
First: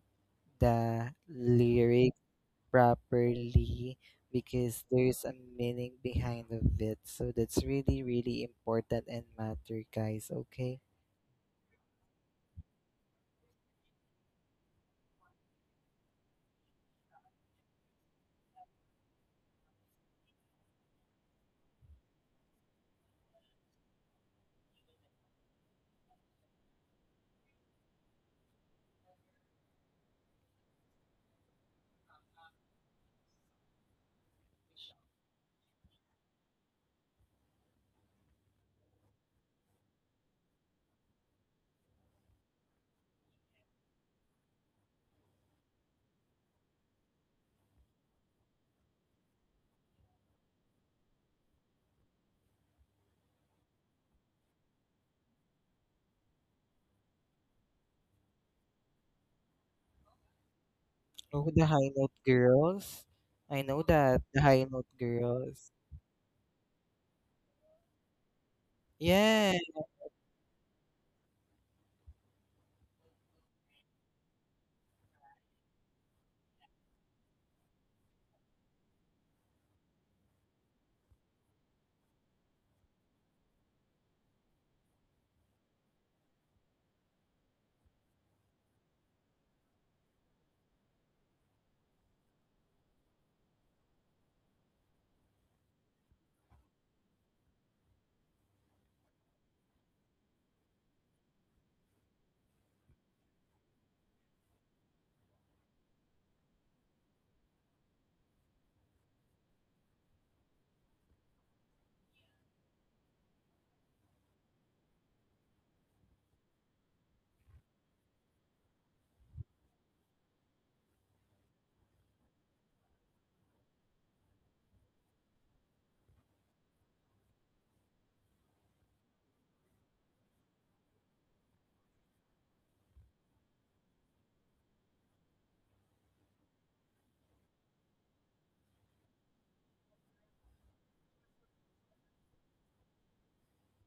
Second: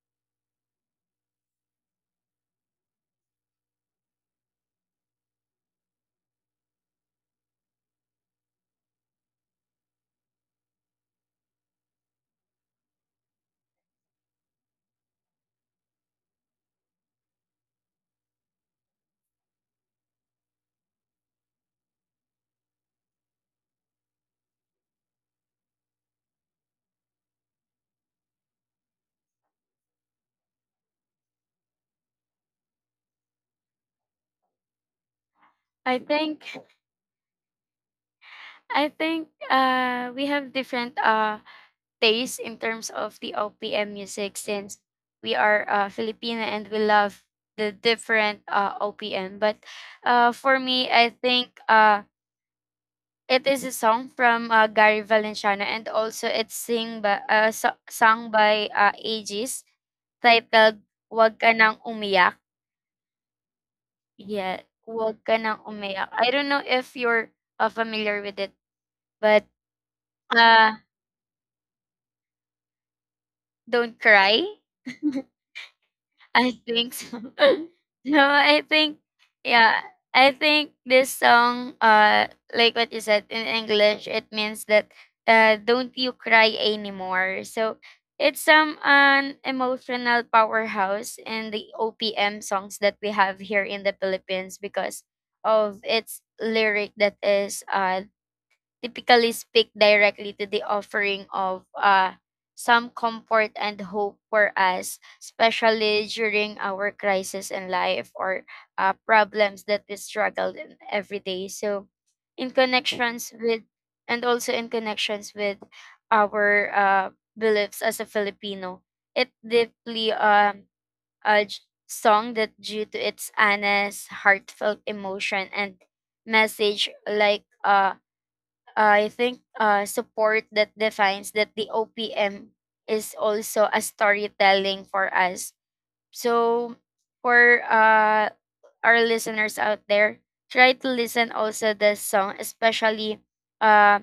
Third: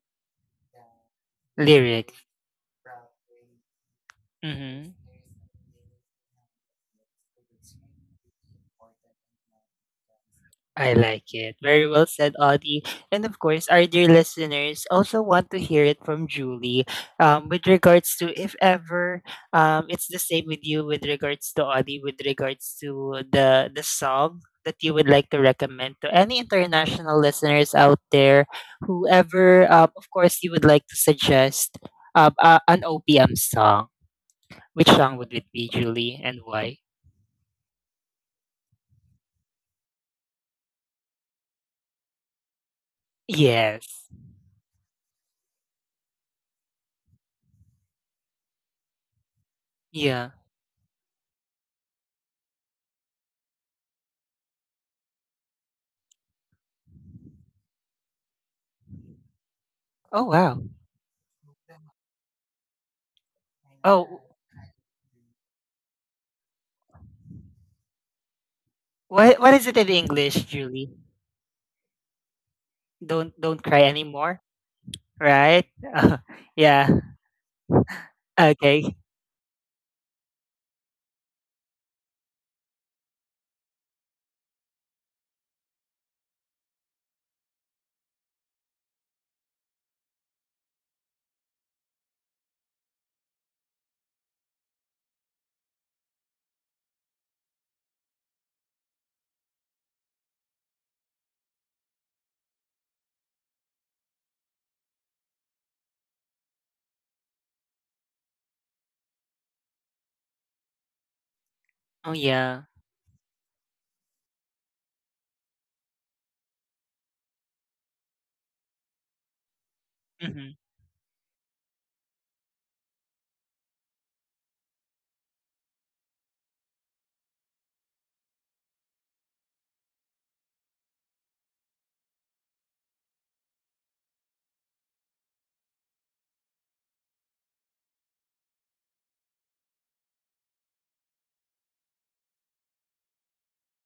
Speaker 2: the lyric
Speaker 1: Lyrics.
Speaker 2: properly because
Speaker 1: Mm-hmm.
Speaker 2: there's a meaning behind of it. So that's really, really important and matter, guys. Okay.
Speaker 1: I like it. Very well said, Audie. And of course, our dear listeners also want to hear it from Julie with regards to if ever it's the same with you with regards to Audie, with regards to the song that you would like to recommend to any international listeners out there, whoever, of course, you would like to suggest an OPM song. Which song would it be,
Speaker 3: I
Speaker 1: Julie, and
Speaker 3: think
Speaker 1: why?
Speaker 3: we have different tastes in terms of the OPM
Speaker 1: Yes.
Speaker 3: music since we are Filipino and we love the different OPM. But
Speaker 1: Yeah.
Speaker 3: for me I think it is a song from Gary Valenciano and also it's sing by sung by Aegis
Speaker 1: Oh wow.
Speaker 3: titled Wag Ka
Speaker 2: Oh, the
Speaker 3: Nang
Speaker 2: high note
Speaker 3: Umiyak.
Speaker 2: girls. I know
Speaker 1: Oh,
Speaker 2: that the
Speaker 3: Yeah,
Speaker 2: high note
Speaker 3: "Huwag ka nang
Speaker 2: girls.
Speaker 3: umiyak." I don't know if you're, familiar with it, but,
Speaker 1: what
Speaker 2: Yes,
Speaker 1: is it in English,
Speaker 3: uh,
Speaker 1: Julie? Don't cry
Speaker 3: "Don't cry,"
Speaker 1: anymore, right?
Speaker 3: I
Speaker 1: (laughs) Yeah.
Speaker 3: think so. (laughs) No, I think
Speaker 1: Okay.
Speaker 3: yeah, I think this song, like what you said, in English, it means that, "Don't you cry anymore." So, it's some an emotional powerhouse in the OPM songs that we have here in the Philippines because of its lyric that is, typically speak directly to the offering of some comfort and hope for us, especially during our crisis in life or problems that we struggle in every day. So,
Speaker 1: Oh
Speaker 3: in
Speaker 1: yeah.
Speaker 3: connections with, in connections with our beliefs as a Filipino, it deeply
Speaker 1: Mhm.
Speaker 3: uh, song that due to its honest, heartfelt emotion and message like I think support that defines that the OPM is also a storytelling for us. So for our listeners out there, try to listen also the song, especially uh,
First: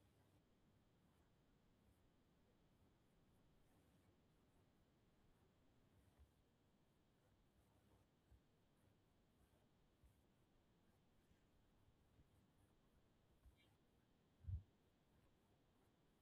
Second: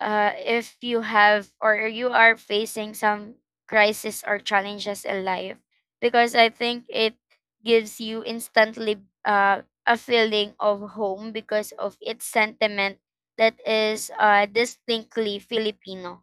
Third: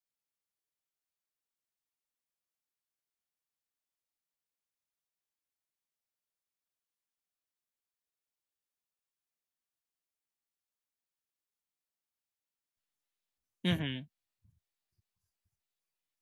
Speaker 3: if you have or you are facing some crisis or challenges in life because I think it gives you instantly a feeling of home because of its sentiment that
Speaker 1: Mhm.
Speaker 3: is distinctly Filipino.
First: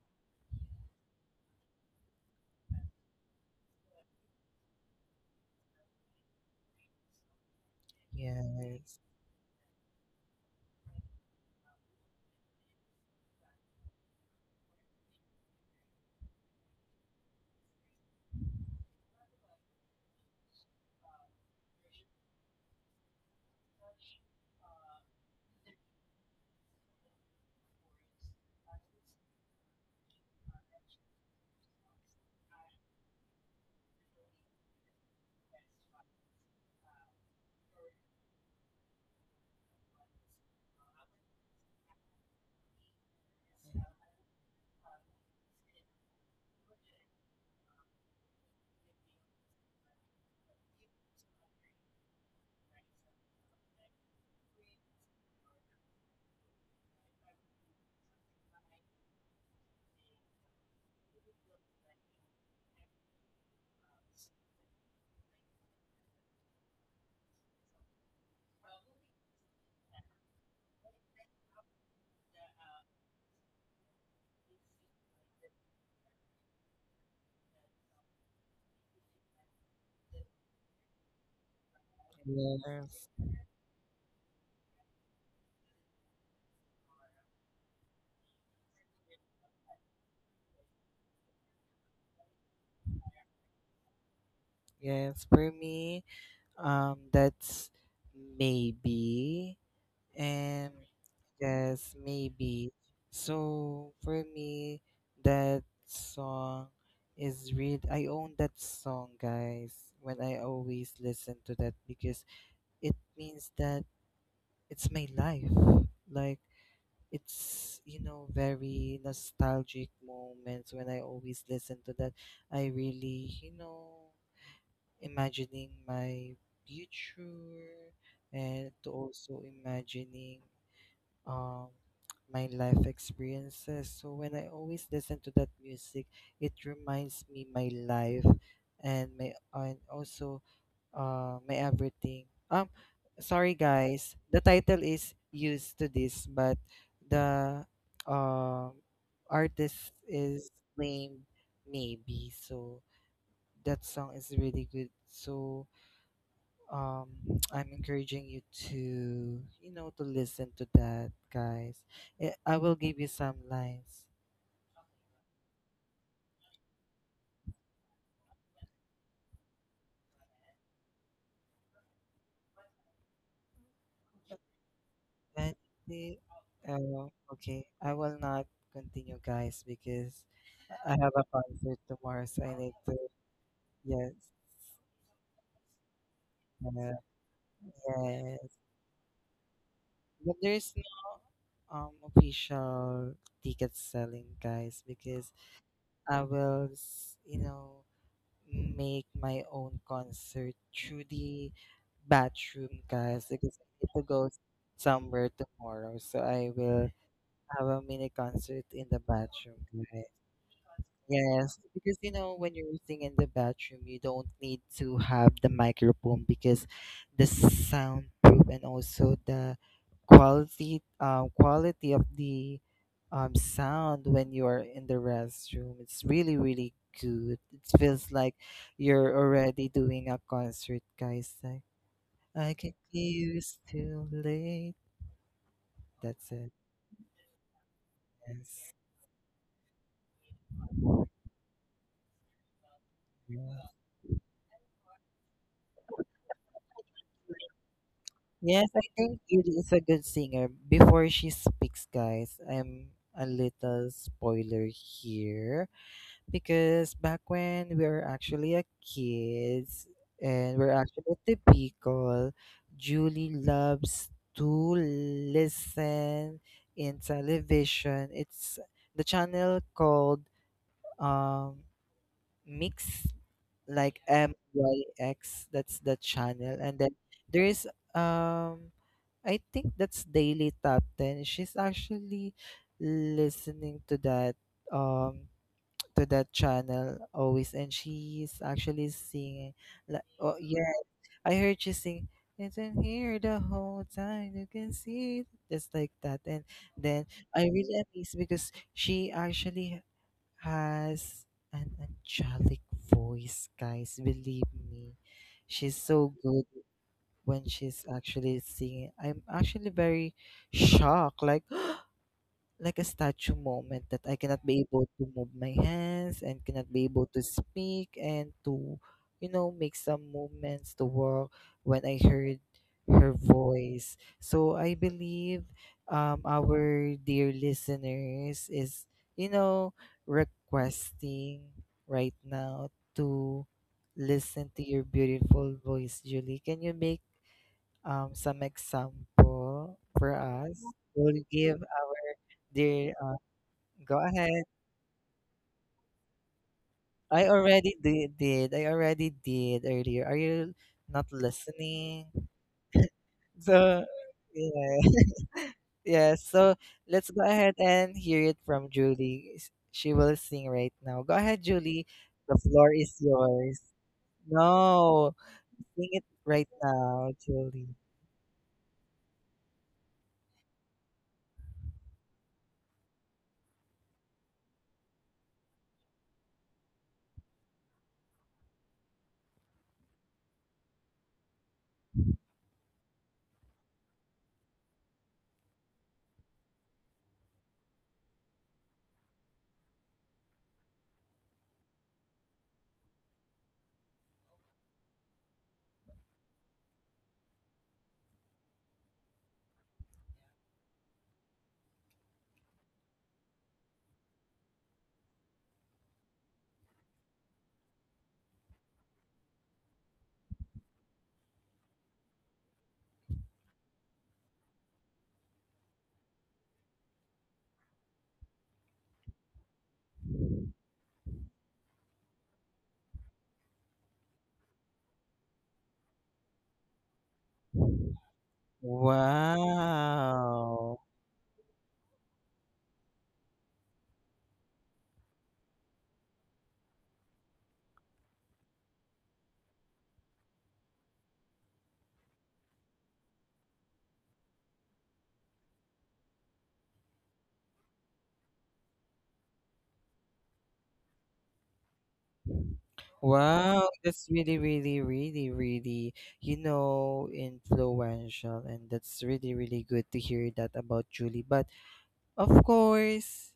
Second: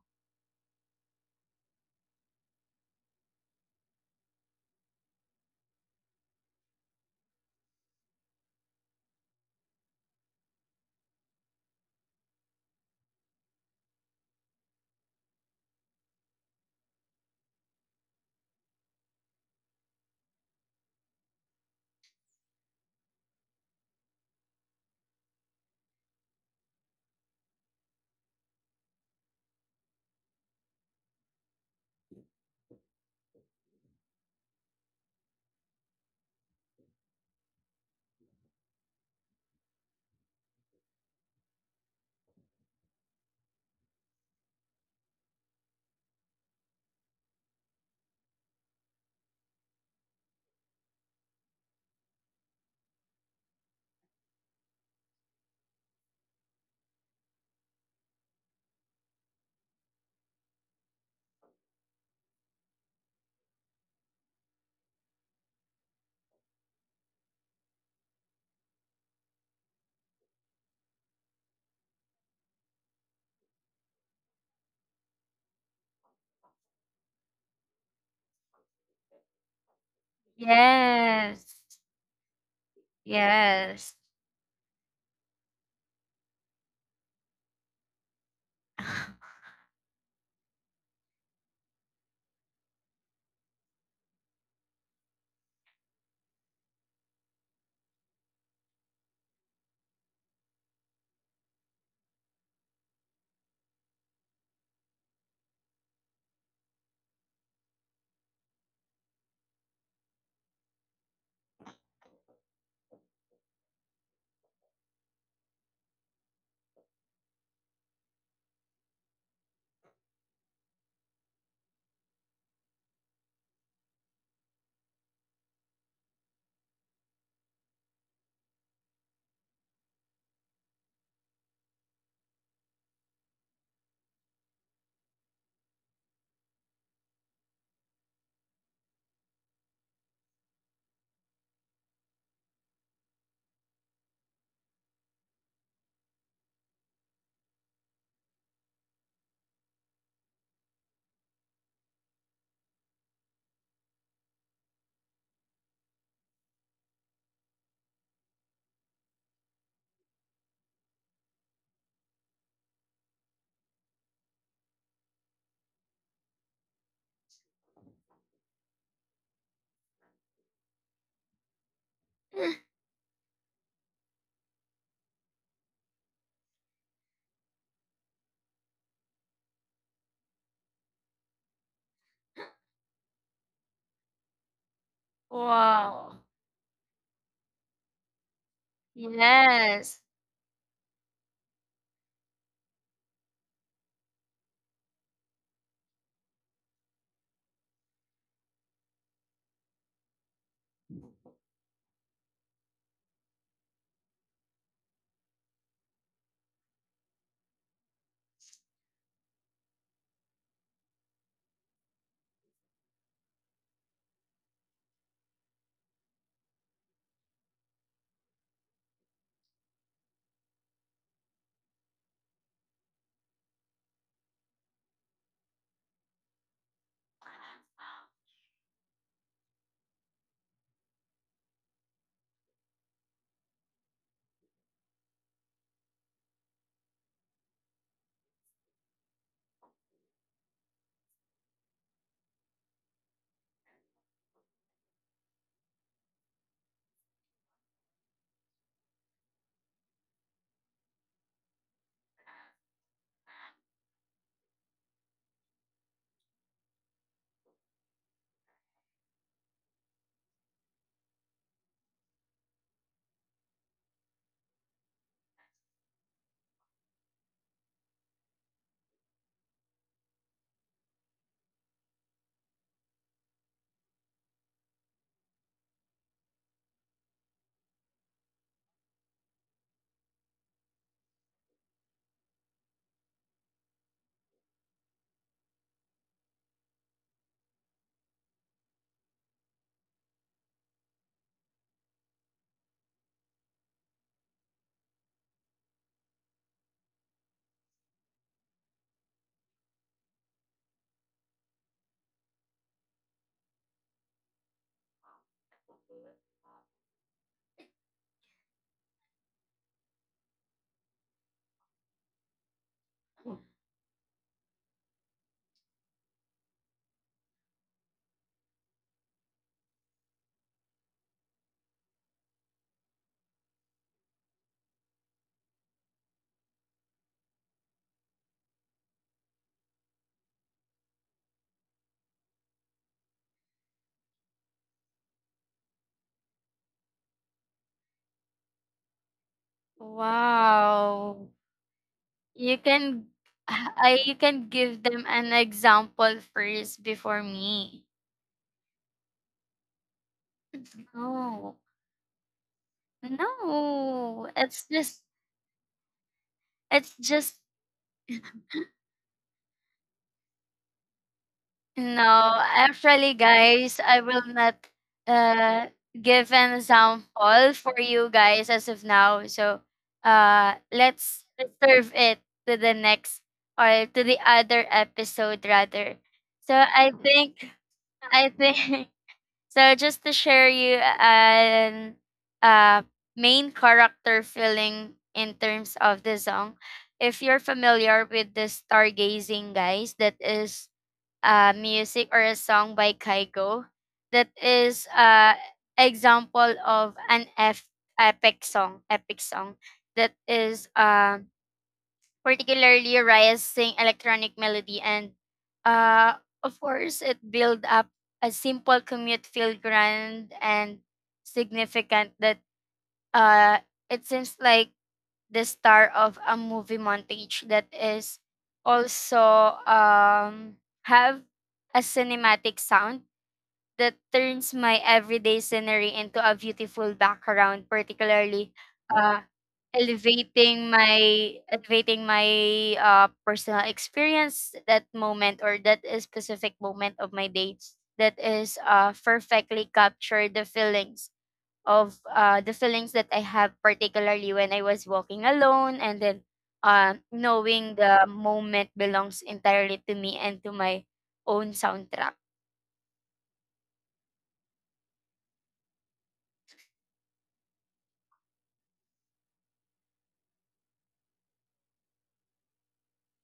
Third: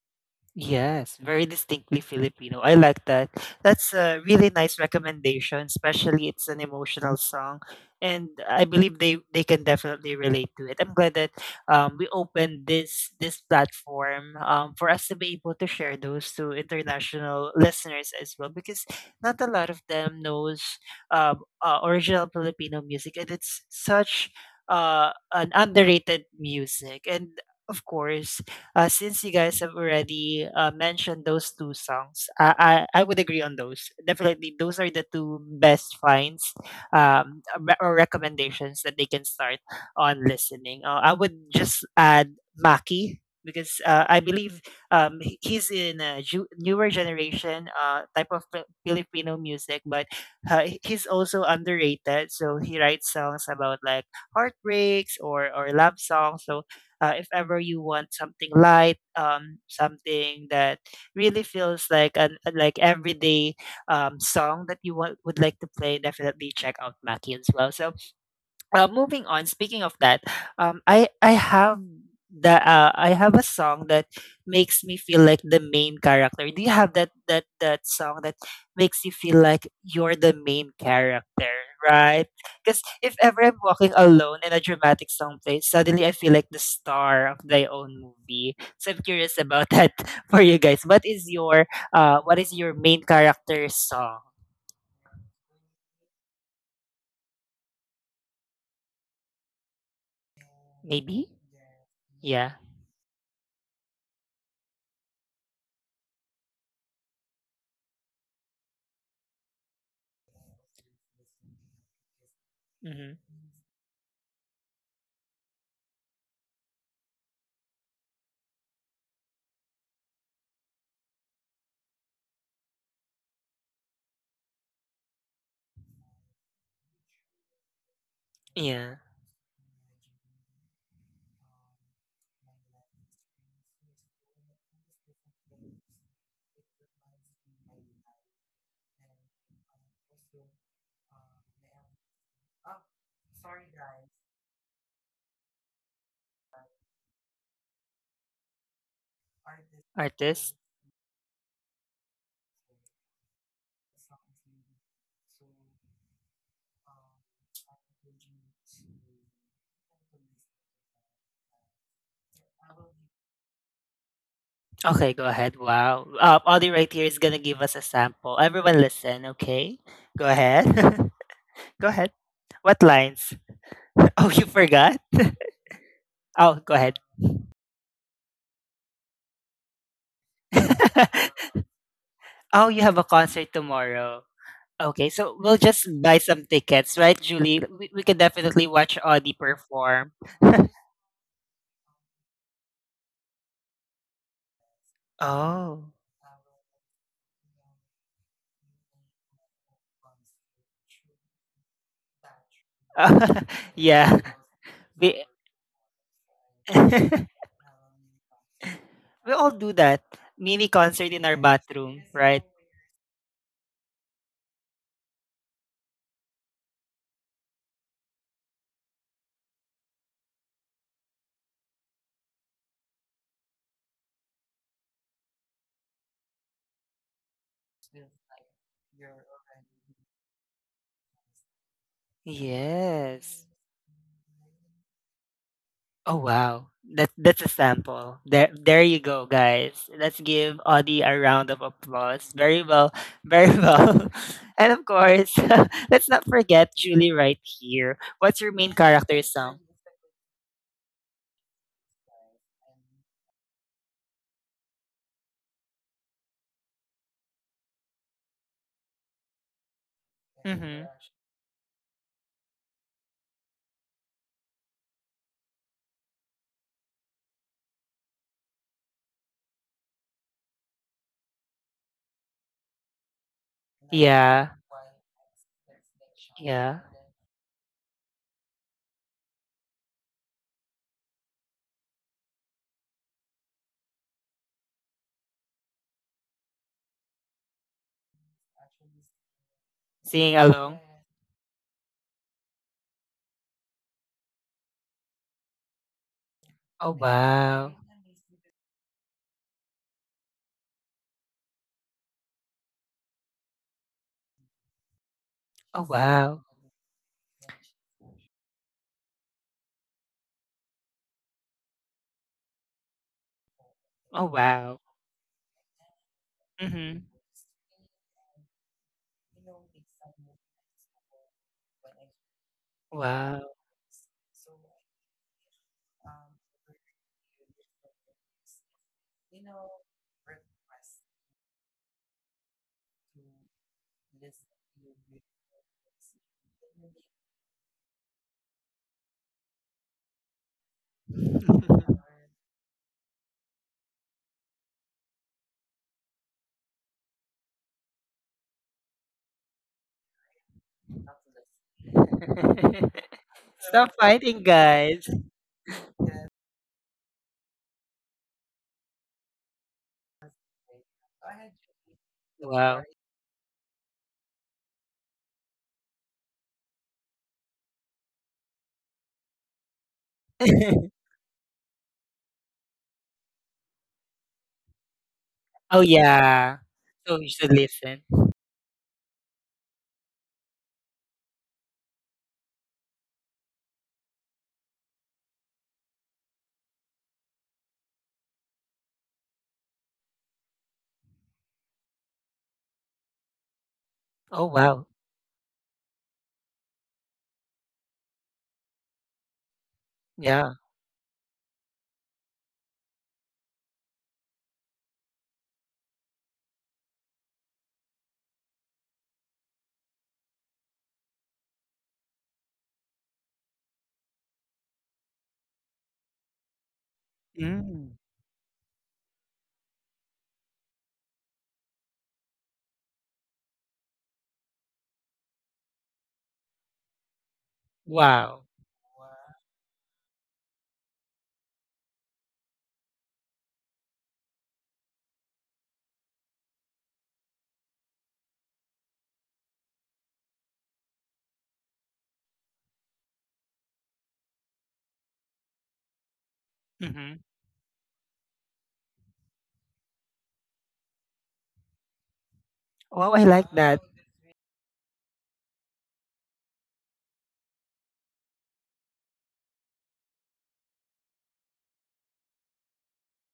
Speaker 1: Yes, very distinctly Filipino. I like that. That's a really nice recommendation, especially it's an emotional song, and I believe
Speaker 2: yes,
Speaker 1: they can definitely relate to it. I'm glad that we opened this platform for us to be able to share those to international listeners as well, because not a lot of them knows original Filipino music, and it's such an underrated music and. Of course, since you guys have already mentioned those two songs, I would agree on those. Definitely, those are the two best finds or recommendations that they can start on listening. I would just add Maki because I believe he's in a newer generation type of Filipino music, but he's also underrated. So he writes songs about like heartbreaks or love songs. So if ever you want something light, something that really feels like like everyday song that you want would like to play, definitely check out Mackie as well. So moving on, speaking of that, I have the I have a song that makes me feel like the main character. Do you have that song that makes you feel like you're the main
Speaker 3: Yes.
Speaker 1: character, right? Because
Speaker 2: yes,
Speaker 1: if ever I'm walking
Speaker 3: Yes.
Speaker 1: alone and a dramatic song plays, suddenly I feel like the star of my own movie. So I'm
Speaker 3: (laughs)
Speaker 1: curious about that. (laughs) For you guys, what is your main character song?
Speaker 2: yes. For me, that's maybe, and
Speaker 1: Maybe.
Speaker 2: yes,
Speaker 1: Yeah.
Speaker 2: maybe. So for me, that song is real. I own that song, guys. When I always listen to that, because it
Speaker 1: Mm-hmm.
Speaker 2: means that it's my life. Like it's, very nostalgic moments when I always listen to that. I really, imagining my future and to
Speaker 1: Yeah.
Speaker 2: also imagining, um my life experiences. So when I always listen to that music, it reminds me my life and my, and also my everything. Um, sorry guys, the title is used to this, but the um artist is
Speaker 1: Artist.
Speaker 2: named Maybe. So that song is
Speaker 1: Something
Speaker 2: really
Speaker 1: to
Speaker 2: good. So um,
Speaker 1: um,
Speaker 2: (tsk) I'm encouraging you to, to listen to that, guys. Eh, I will
Speaker 1: I'm
Speaker 2: give you some lines.
Speaker 1: okay, go ahead. Wow. Audie right here is gonna give us a sample. Everyone listen, okay? Go ahead. (laughs) Go ahead. What lines? (laughs) Oh, you forgot?
Speaker 2: And
Speaker 1: Oh, go ahead.
Speaker 2: oh, okay, I will not continue, guys, because I have a
Speaker 1: (laughs)
Speaker 2: concert tomorrow, so I
Speaker 1: Oh,
Speaker 2: need
Speaker 1: you
Speaker 2: to.
Speaker 1: have a concert
Speaker 2: Yes.
Speaker 1: tomorrow. Okay, so we'll just buy
Speaker 3: Wow.
Speaker 1: some
Speaker 2: Yeah,
Speaker 1: tickets, right, Julie? We can
Speaker 2: yes.
Speaker 1: definitely watch Audie
Speaker 3: Yes.
Speaker 1: perform.
Speaker 2: But
Speaker 1: (laughs)
Speaker 2: there's no official ticket selling, guys, because
Speaker 1: Oh.
Speaker 2: I will, you know, make my own concert through the bathroom, guys,
Speaker 1: (laughs)
Speaker 2: because I need to
Speaker 1: Yeah.
Speaker 2: go
Speaker 1: We
Speaker 2: somewhere tomorrow. So I will
Speaker 1: (laughs)
Speaker 2: have a mini concert in the
Speaker 1: we all
Speaker 2: bathroom.
Speaker 1: do that. Mini concert in our
Speaker 2: Yes, because
Speaker 1: bathroom,
Speaker 2: you know
Speaker 1: right?
Speaker 2: when you're singing in the bathroom, you don't need to have the microphone because the soundproof, and also the quality, quality of the sound when you are in the restroom. It's really really good. It feels like you're already doing a concert, guys. Like I can get
Speaker 1: Yes.
Speaker 2: used to late.
Speaker 1: Oh
Speaker 2: That's it.
Speaker 1: wow. That that's a sample. There
Speaker 2: Yes.
Speaker 1: there you go, guys. Let's give Audie a round of applause. Very well. Very (laughs)
Speaker 2: Yeah.
Speaker 1: well. And of course, (laughs) let's not forget Julie right here. What's your
Speaker 2: Yes,
Speaker 1: main
Speaker 2: I think
Speaker 1: character
Speaker 2: Yuri
Speaker 1: song?
Speaker 2: is a good singer. Before she speaks, guys, I'm a little spoiler here because back when we were actually a kids and we're
Speaker 1: Mm-hmm.
Speaker 2: actually at the Bicol, Julie loves to listen in television. It's the channel called um Mix, like M
Speaker 1: Yeah.
Speaker 2: Y X. That's the channel, and
Speaker 1: Yeah.
Speaker 2: then there is um I think that's Daily Top 10. She's actually listening to that, um to that channel always, and she's actually singing like oh
Speaker 1: Singing
Speaker 2: yeah,
Speaker 1: along.
Speaker 2: I heard she sing it's in here the whole time you can see it," just like that, and
Speaker 1: Oh
Speaker 2: then I
Speaker 1: wow.
Speaker 2: really amazed because she actually has an angelic voice, guys, believe me, she's
Speaker 1: Oh,
Speaker 2: so
Speaker 1: wow.
Speaker 2: good when she's actually singing. I'm actually very shocked, like (gasps) like a statue moment that I
Speaker 1: Oh,
Speaker 2: cannot be
Speaker 1: wow.
Speaker 2: able to move my hands and cannot be
Speaker 1: Mhm.
Speaker 2: able to speak and to, make some movements to work when I heard her
Speaker 1: Wow.
Speaker 2: voice. So I believe our dear listeners is, you know requesting right now to listen to your beautiful voice, Julie. Can you make some example for us. We'll
Speaker 3: Wow.
Speaker 2: give our
Speaker 3: You
Speaker 2: dear.
Speaker 3: can
Speaker 2: Go
Speaker 3: you
Speaker 2: ahead.
Speaker 3: can give them an example first before
Speaker 2: I already
Speaker 3: me.
Speaker 2: did, I already did earlier. Are you not
Speaker 3: No.
Speaker 2: listening?
Speaker 1: (laughs)
Speaker 2: So
Speaker 1: Stop
Speaker 3: No.
Speaker 1: fighting,
Speaker 2: yeah,
Speaker 1: guys.
Speaker 2: (laughs) yeah. So
Speaker 3: It's
Speaker 2: let's go
Speaker 3: just
Speaker 2: ahead and hear it from Julie. She will sing right now. Go ahead, Julie. The
Speaker 3: no.
Speaker 2: floor
Speaker 1: Wow.
Speaker 2: is
Speaker 3: Actually
Speaker 2: yours.
Speaker 3: guys, I will not
Speaker 2: No,
Speaker 3: uh
Speaker 2: sing it
Speaker 3: give
Speaker 2: right
Speaker 3: an
Speaker 2: now,
Speaker 3: example
Speaker 2: Julie.
Speaker 3: for you guys as of now. So
Speaker 1: (laughs)
Speaker 3: let's reserve it to the next or to the other episode
Speaker 1: Oh,
Speaker 3: rather. So
Speaker 1: yeah. So you should listen.
Speaker 3: I think (laughs) so just to share you an uh, main character feeling in terms of the song, if you're familiar with the stargazing guys, that is music or a song by Kygo, that
Speaker 1: Oh, wow.
Speaker 3: is example of an F- epic song that
Speaker 1: Yeah.
Speaker 3: is particularly rising electronic melody and, uh, of course it build up a simple commute feel grand and significant that uh, it seems like the star of a movie montage that
Speaker 1: Mm.
Speaker 3: is also have a cinematic sound that turns my everyday scenery into a beautiful background,
Speaker 1: Wow.
Speaker 3: particularly uh,
Speaker 2: Wow.
Speaker 3: elevating my personal experience that moment or that is specific moment of my day that is perfectly capture the feelings of the feelings that I have particularly when I was walking alone and then
Speaker 1: Mm-hmm.
Speaker 3: knowing the moment belongs entirely to me and to my own soundtrack.
Speaker 1: Wow, I like
Speaker 2: Wow,
Speaker 1: that.
Speaker 2: that's really, really, really, really, you know, influential. And that's really, really good to hear that about Julie. But of course,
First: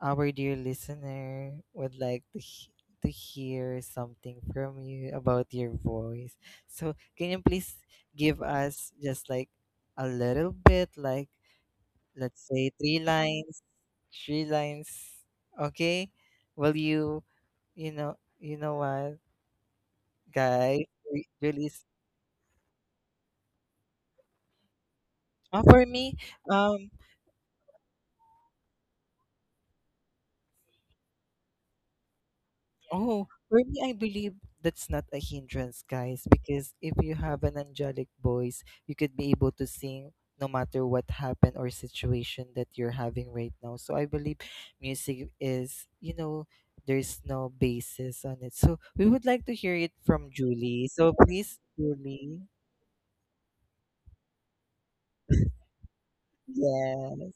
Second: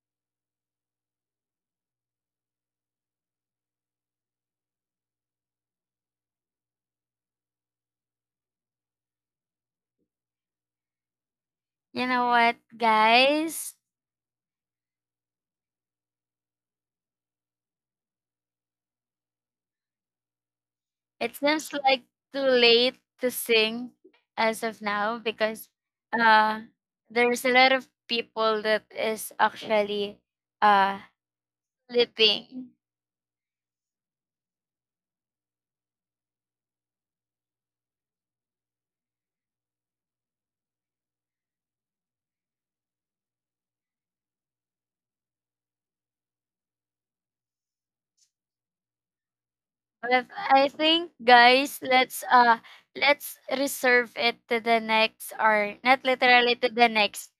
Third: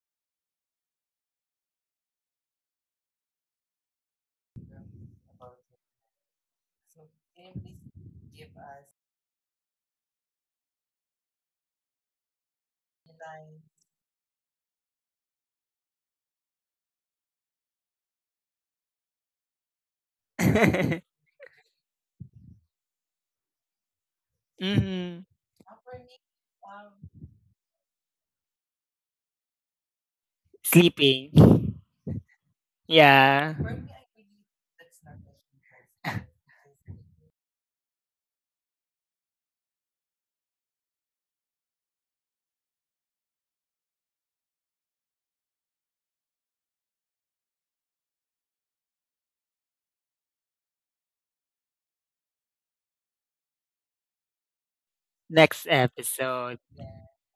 Speaker 2: our dear listener would like to, to hear something from you about your voice. So, can you please give us just like a little bit, like,
Speaker 3: You know
Speaker 2: let's
Speaker 3: what,
Speaker 2: say
Speaker 3: guys?
Speaker 2: three lines, okay? Will you, you know what? Guys,
Speaker 1: (laughs)
Speaker 3: It seems
Speaker 2: release
Speaker 3: like too late to sing as of now
Speaker 1: Mm-hmm.
Speaker 3: because
Speaker 2: for me,
Speaker 3: uh
Speaker 2: um
Speaker 3: there's a lot of people that is actually uh
Speaker 1: Sleeping.
Speaker 3: sleeping.
Speaker 2: oh,
Speaker 1: Yeah.
Speaker 2: for me, I believe that's not a hindrance, guys, because if you have an angelic voice you could be able to sing no matter what happened or situation that you're having right now, so I believe music is, there's no basis on it, so we would like to hear it
Speaker 3: But
Speaker 2: from
Speaker 3: I
Speaker 2: Julie,
Speaker 3: think
Speaker 2: so please,
Speaker 3: guys,
Speaker 2: Julie.
Speaker 3: let's reserve it to the next
Speaker 1: Next
Speaker 3: or not literally
Speaker 1: episode.
Speaker 3: to the
Speaker 2: Yes,
Speaker 3: next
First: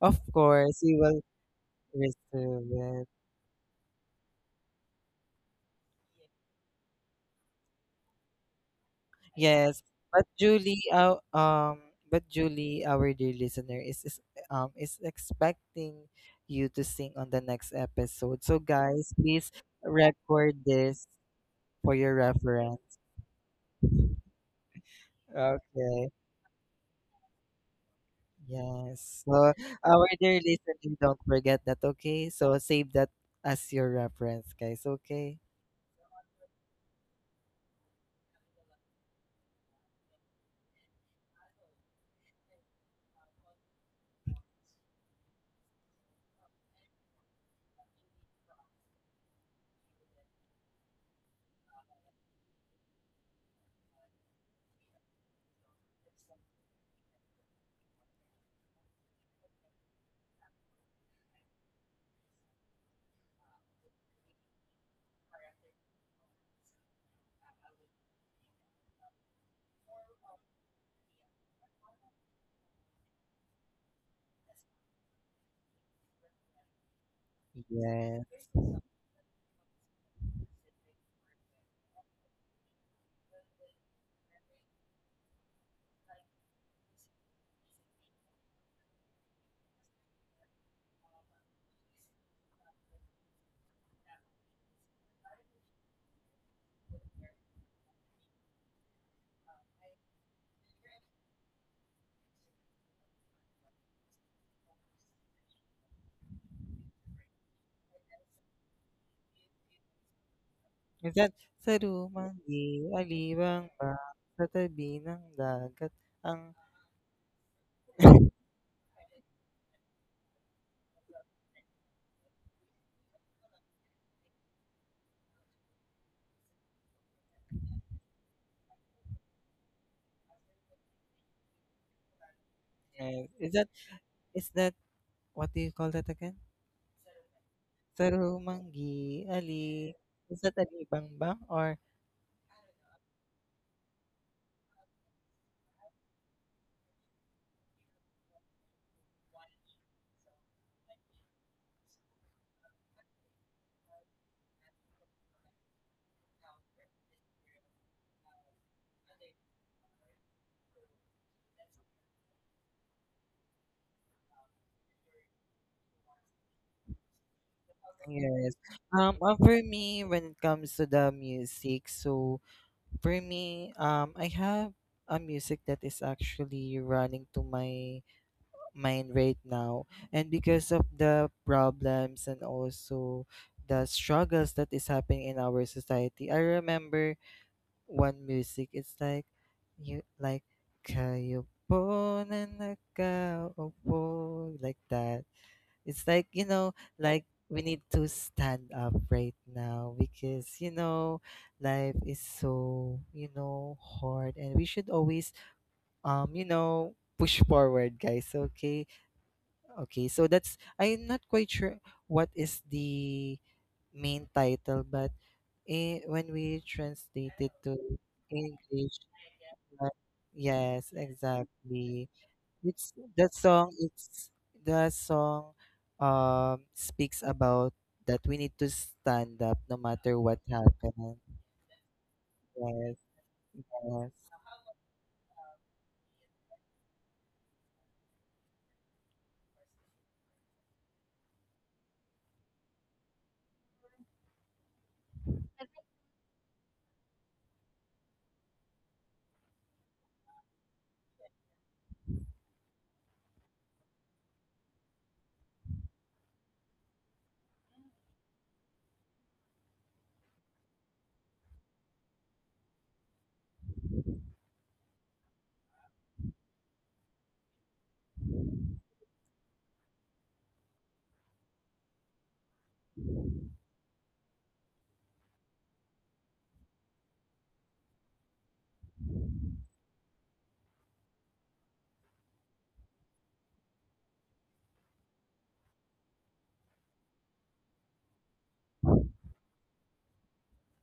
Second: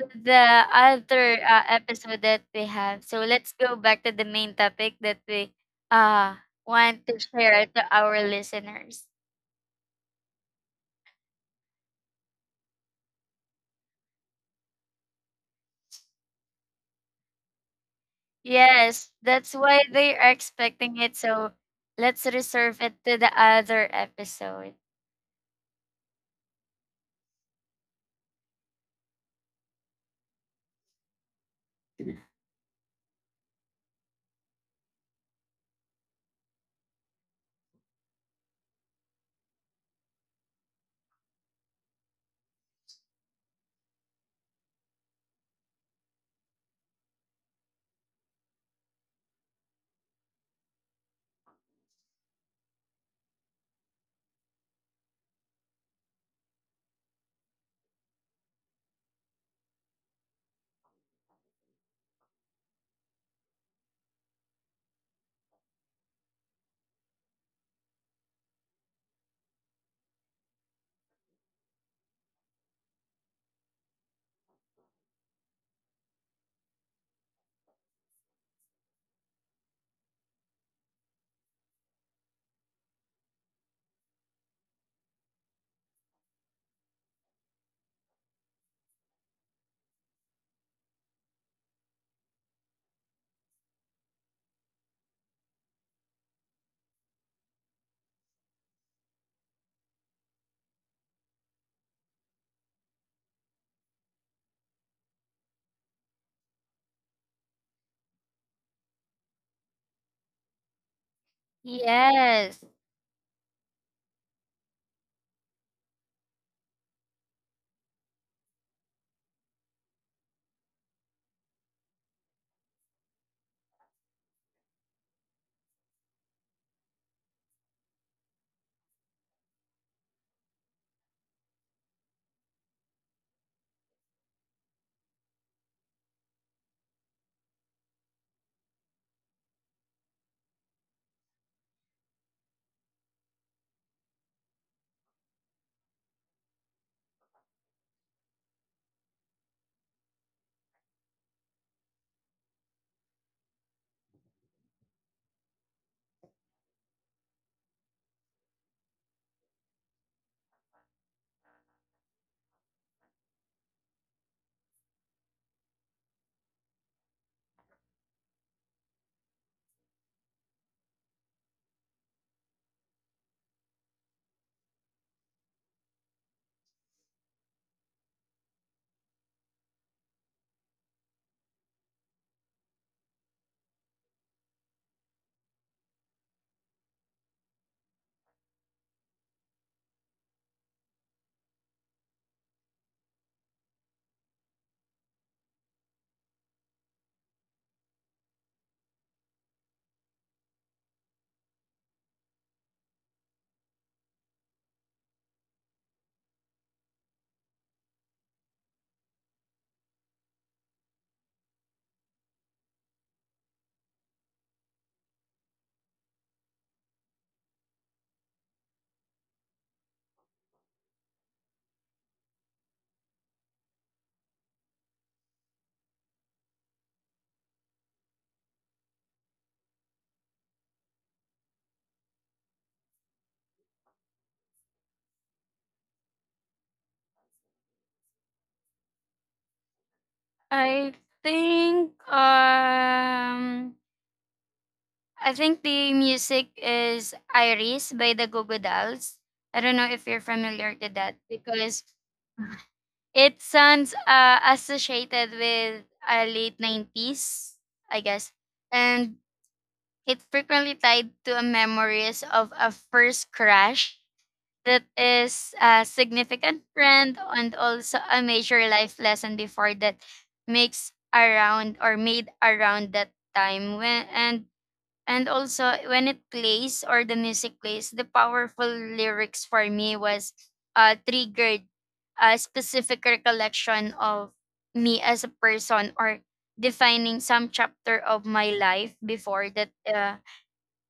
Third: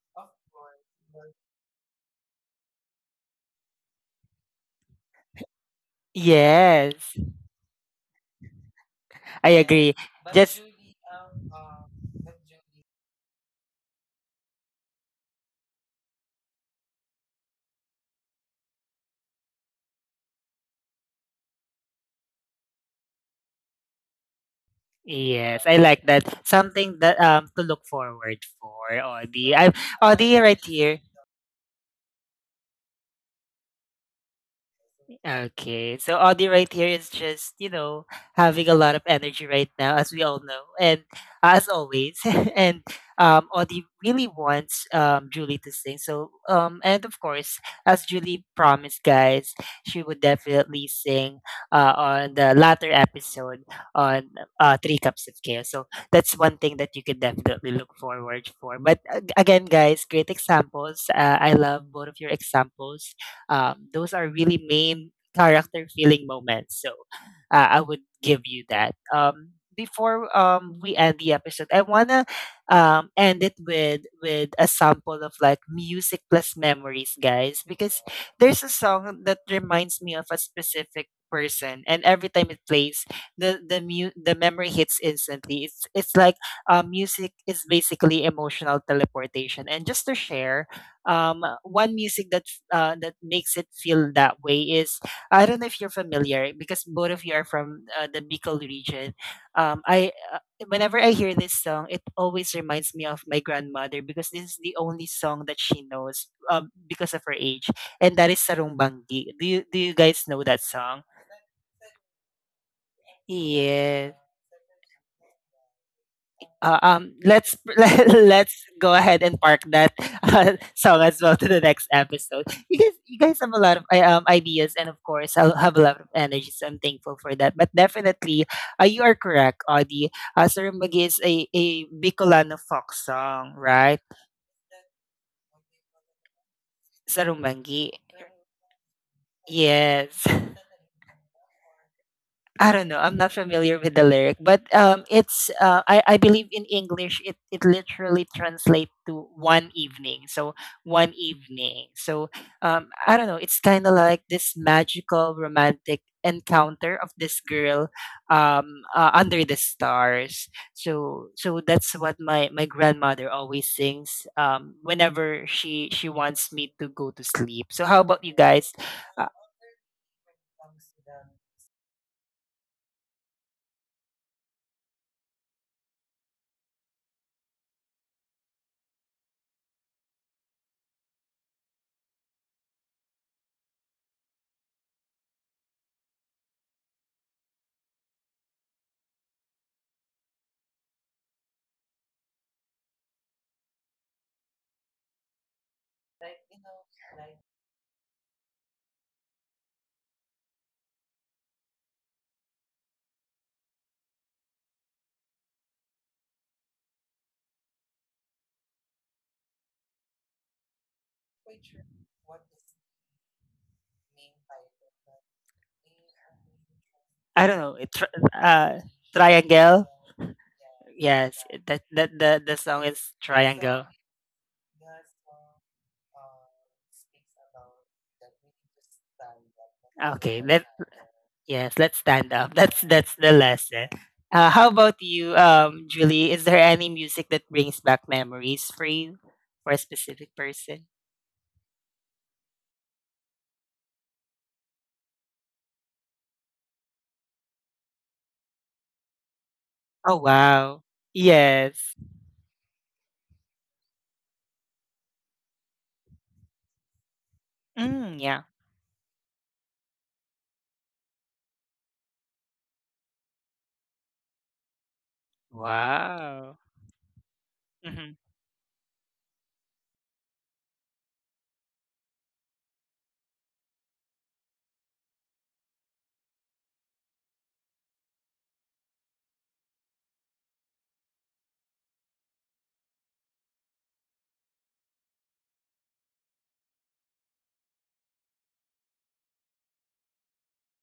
Speaker 2: of course we will
Speaker 3: other episode that we
Speaker 2: reserve
Speaker 3: have.
Speaker 2: it.
Speaker 3: So let's go back to the main topic that we uh want to
Speaker 1: Yes.
Speaker 3: share to our listeners.
Speaker 1: I
Speaker 2: Yes,
Speaker 1: agree.
Speaker 2: but
Speaker 1: Just
Speaker 2: Julie, uh, um, but Julie, our dear listener, is expecting you to sing on the next episode. So
Speaker 3: Yes,
Speaker 2: guys,
Speaker 3: that's
Speaker 2: please
Speaker 3: why they are
Speaker 2: record
Speaker 3: expecting
Speaker 2: this
Speaker 3: it. So
Speaker 2: for your
Speaker 3: let's reserve it
Speaker 2: reference.
Speaker 3: to the other episode.
Speaker 1: yes, I like
Speaker 2: Okay.
Speaker 1: that. Something that to look forward for,
Speaker 2: Yes. So
Speaker 1: Audie. I'm
Speaker 2: our
Speaker 1: Audie
Speaker 2: dear
Speaker 1: right
Speaker 2: listener,
Speaker 1: here.
Speaker 2: don't forget that. Okay. So save that as your reference, guys. Okay.
Speaker 1: Okay. So Audie right here is just, you know, having a lot of energy right now, as we all know. And as always, (laughs) and Audie really wants Julie to sing. So and of course, as Julie promised, guys, she would definitely sing on the latter episode on Three Cups of Chaos. So that's one thing that you can definitely look forward for. But again, guys, great examples. I love both of your examples. Those are really main character feeling moments. So I would give you that. Before we end the episode, I wanna end it with a sample of like music plus memories, guys, because
Speaker 2: Yes.
Speaker 1: there's a song that reminds me of a specific person, and every time it plays, the memory hits instantly. It's like music is basically emotional teleportation. And just to share, one music that that makes it feel that way is I don't know if you're familiar, because both of you are from the Bicol region. I whenever I hear this song, it always reminds me of my grandmother because this is the only song that she knows because of her age, and that is Sarong Banggi. Do you guys know that song?
Speaker 2: Minsan sa lumang
Speaker 3: Yes.
Speaker 2: di-aliwang ba,
Speaker 1: Yes.
Speaker 2: sa tabi ng dagat ang
Speaker 1: Let's (laughs) let's let
Speaker 2: (laughs)
Speaker 1: let's go ahead and park that (laughs) song as well to the next episode. You guys have a lot of ideas, and of course, I'll have a lot of energy, so I'm thankful for that. But definitely, you are correct, Audie. Sarumbangi is a Bicolano folk
Speaker 2: Yes. Is
Speaker 1: song,
Speaker 2: that,
Speaker 1: right?
Speaker 2: is that, what do you call that again?
Speaker 1: Sarumbangi,
Speaker 2: Sa lumang ali,
Speaker 1: yes.
Speaker 2: is
Speaker 1: (laughs)
Speaker 2: that alibang ba or
Speaker 1: I don't know. I'm not familiar with the lyric, but it's I believe in English it it literally translates to one evening. So one evening. So I don't know. It's kind of like this magical romantic encounter of this girl under the stars. So so that's what my grandmother always sings whenever she wants me to go to sleep. So how about you
Speaker 2: Yes.
Speaker 1: guys? Uh,
Speaker 2: For me, when it comes to the music, so for me, I have a music that is actually running to my mind right now, and because of the problems and also the struggles that is happening in our society, I remember one music. It's like you like kayo po na nakaupo," like that. It's like, you know, like we need to stand up right now because, you know, life is so, you know, hard, and we should always, you know, push forward, guys. Okay. Okay. So that's, I'm not quite sure what is the main title, but eh, when we translate
Speaker 1: I
Speaker 2: it
Speaker 1: don't
Speaker 2: to
Speaker 1: know.
Speaker 2: English,
Speaker 1: Triangle.
Speaker 2: like- yes,
Speaker 1: Yes, that
Speaker 2: exactly.
Speaker 1: that the song
Speaker 2: It's
Speaker 1: is
Speaker 2: that song,
Speaker 1: triangle.
Speaker 2: it's the song speaks about that we need to stand up no matter what
Speaker 1: Okay, let
Speaker 2: happens.
Speaker 1: yes, let's stand up.
Speaker 2: Yes,
Speaker 1: That's the lesson.
Speaker 2: yes,
Speaker 1: How about you, Julie? Is there any music that brings back memories for you, for a specific person?
Speaker 3: I think um I think the music is Iris by the Google Dolls. I don't know if you're
Speaker 1: Oh
Speaker 3: familiar
Speaker 1: wow!
Speaker 3: to that because
Speaker 1: Yes.
Speaker 3: it sounds associated with a late 90s, I
Speaker 1: Mm,
Speaker 3: guess.
Speaker 1: yeah.
Speaker 3: And it frequently tied to a memories of a first crush that is a significant
Speaker 1: Wow.
Speaker 3: friend and also a
Speaker 1: Hmm.
Speaker 3: major life lesson before that makes around or made around that time when and also when it plays or the music plays the powerful lyrics for me was triggered a specific recollection of me as a person or defining some chapter of my life before that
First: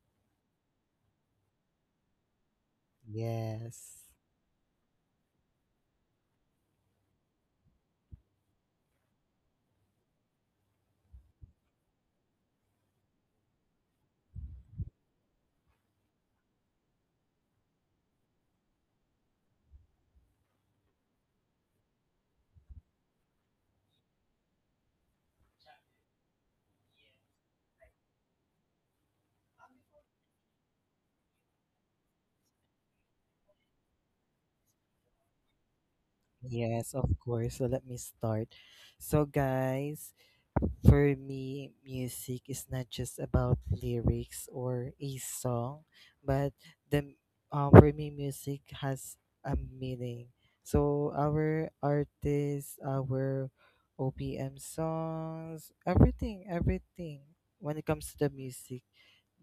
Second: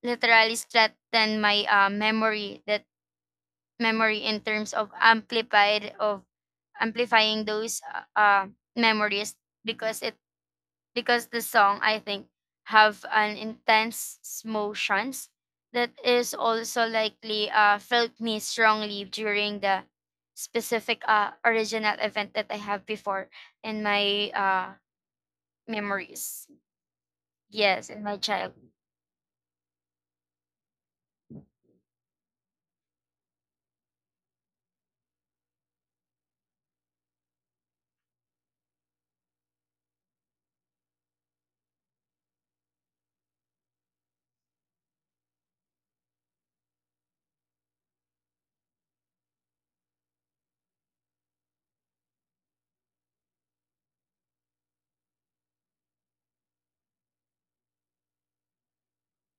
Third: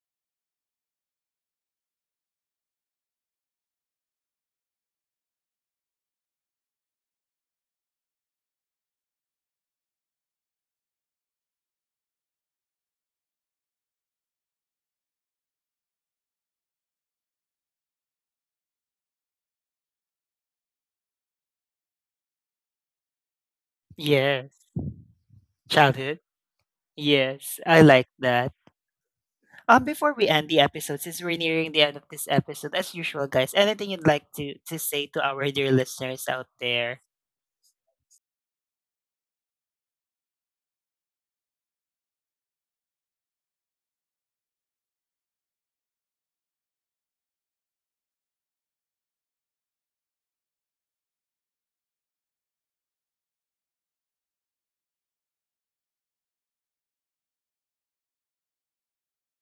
Speaker 3: literally strengthened my
Speaker 2: yes.
Speaker 3: memory in terms of amplified of amplifying those uh, uh, memories because it because the song I think have an intense motions that is also likely felt me strongly during the specific original event that I have before in my
Speaker 1: Yes. Childhood.
Speaker 3: memories.
Speaker 1: Yes, I
Speaker 3: Yes, in
Speaker 1: like
Speaker 3: my
Speaker 1: that.
Speaker 3: childhood.
Speaker 1: Before we end the episode, since we're nearing the end of this episode, as usual, guys, anything you'd like to say to our dear listeners out
Speaker 2: Yes,
Speaker 1: there?
Speaker 2: of course. So let me start. So, guys, for me, music is not just about lyrics or a song, but the for me, music has a meaning. So our artists, our OPM songs, everything, everything. When it comes to the music,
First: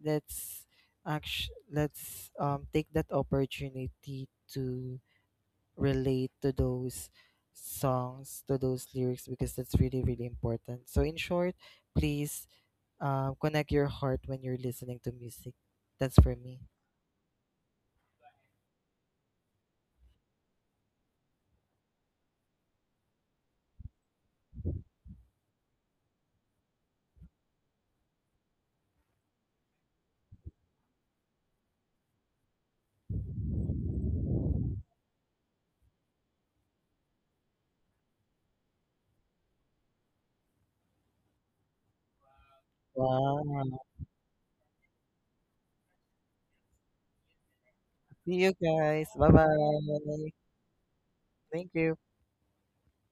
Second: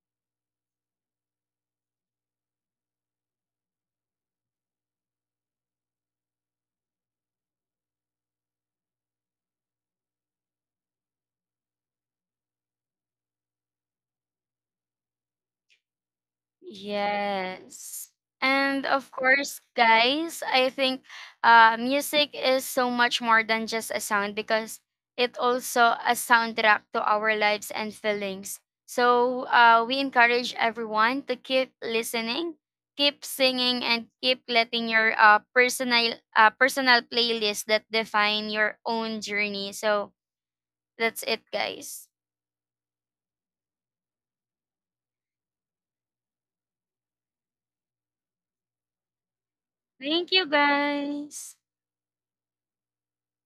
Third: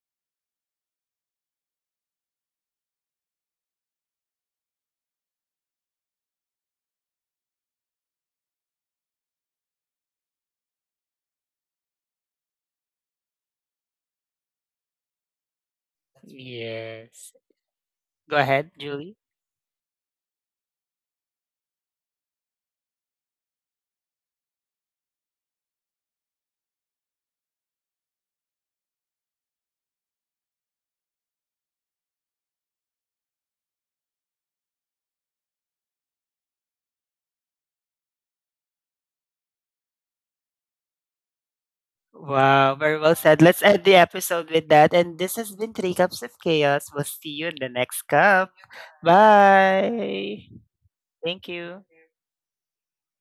Speaker 2: let's act. Let's take that opportunity to relate to those songs, to those lyrics, because that's really, really important. So, in short, please connect your heart when you're listening to music. That's for me.
Speaker 1: Yes.
Speaker 3: Yes.
Speaker 1: Go ahead,
Speaker 3: And of
Speaker 1: Julie.
Speaker 3: course, guys, I think music is so much more than just a sound because it also a soundtrack to our lives and feelings. So we encourage everyone to keep listening, keep singing, and keep letting your personal playlist that define your own journey. So that's it, guys.
Speaker 1: Wow, very well said. Let's
Speaker 2: Wow.
Speaker 1: end the episode with that. And this has been Three Cups of Chaos. We'll see you in the next
Speaker 2: See you
Speaker 1: cup.
Speaker 2: guys. Bye
Speaker 3: Thank
Speaker 2: bye.
Speaker 3: you,
Speaker 1: Bye. Thank
Speaker 3: guys.
Speaker 2: Thank
Speaker 1: you.
Speaker 2: you.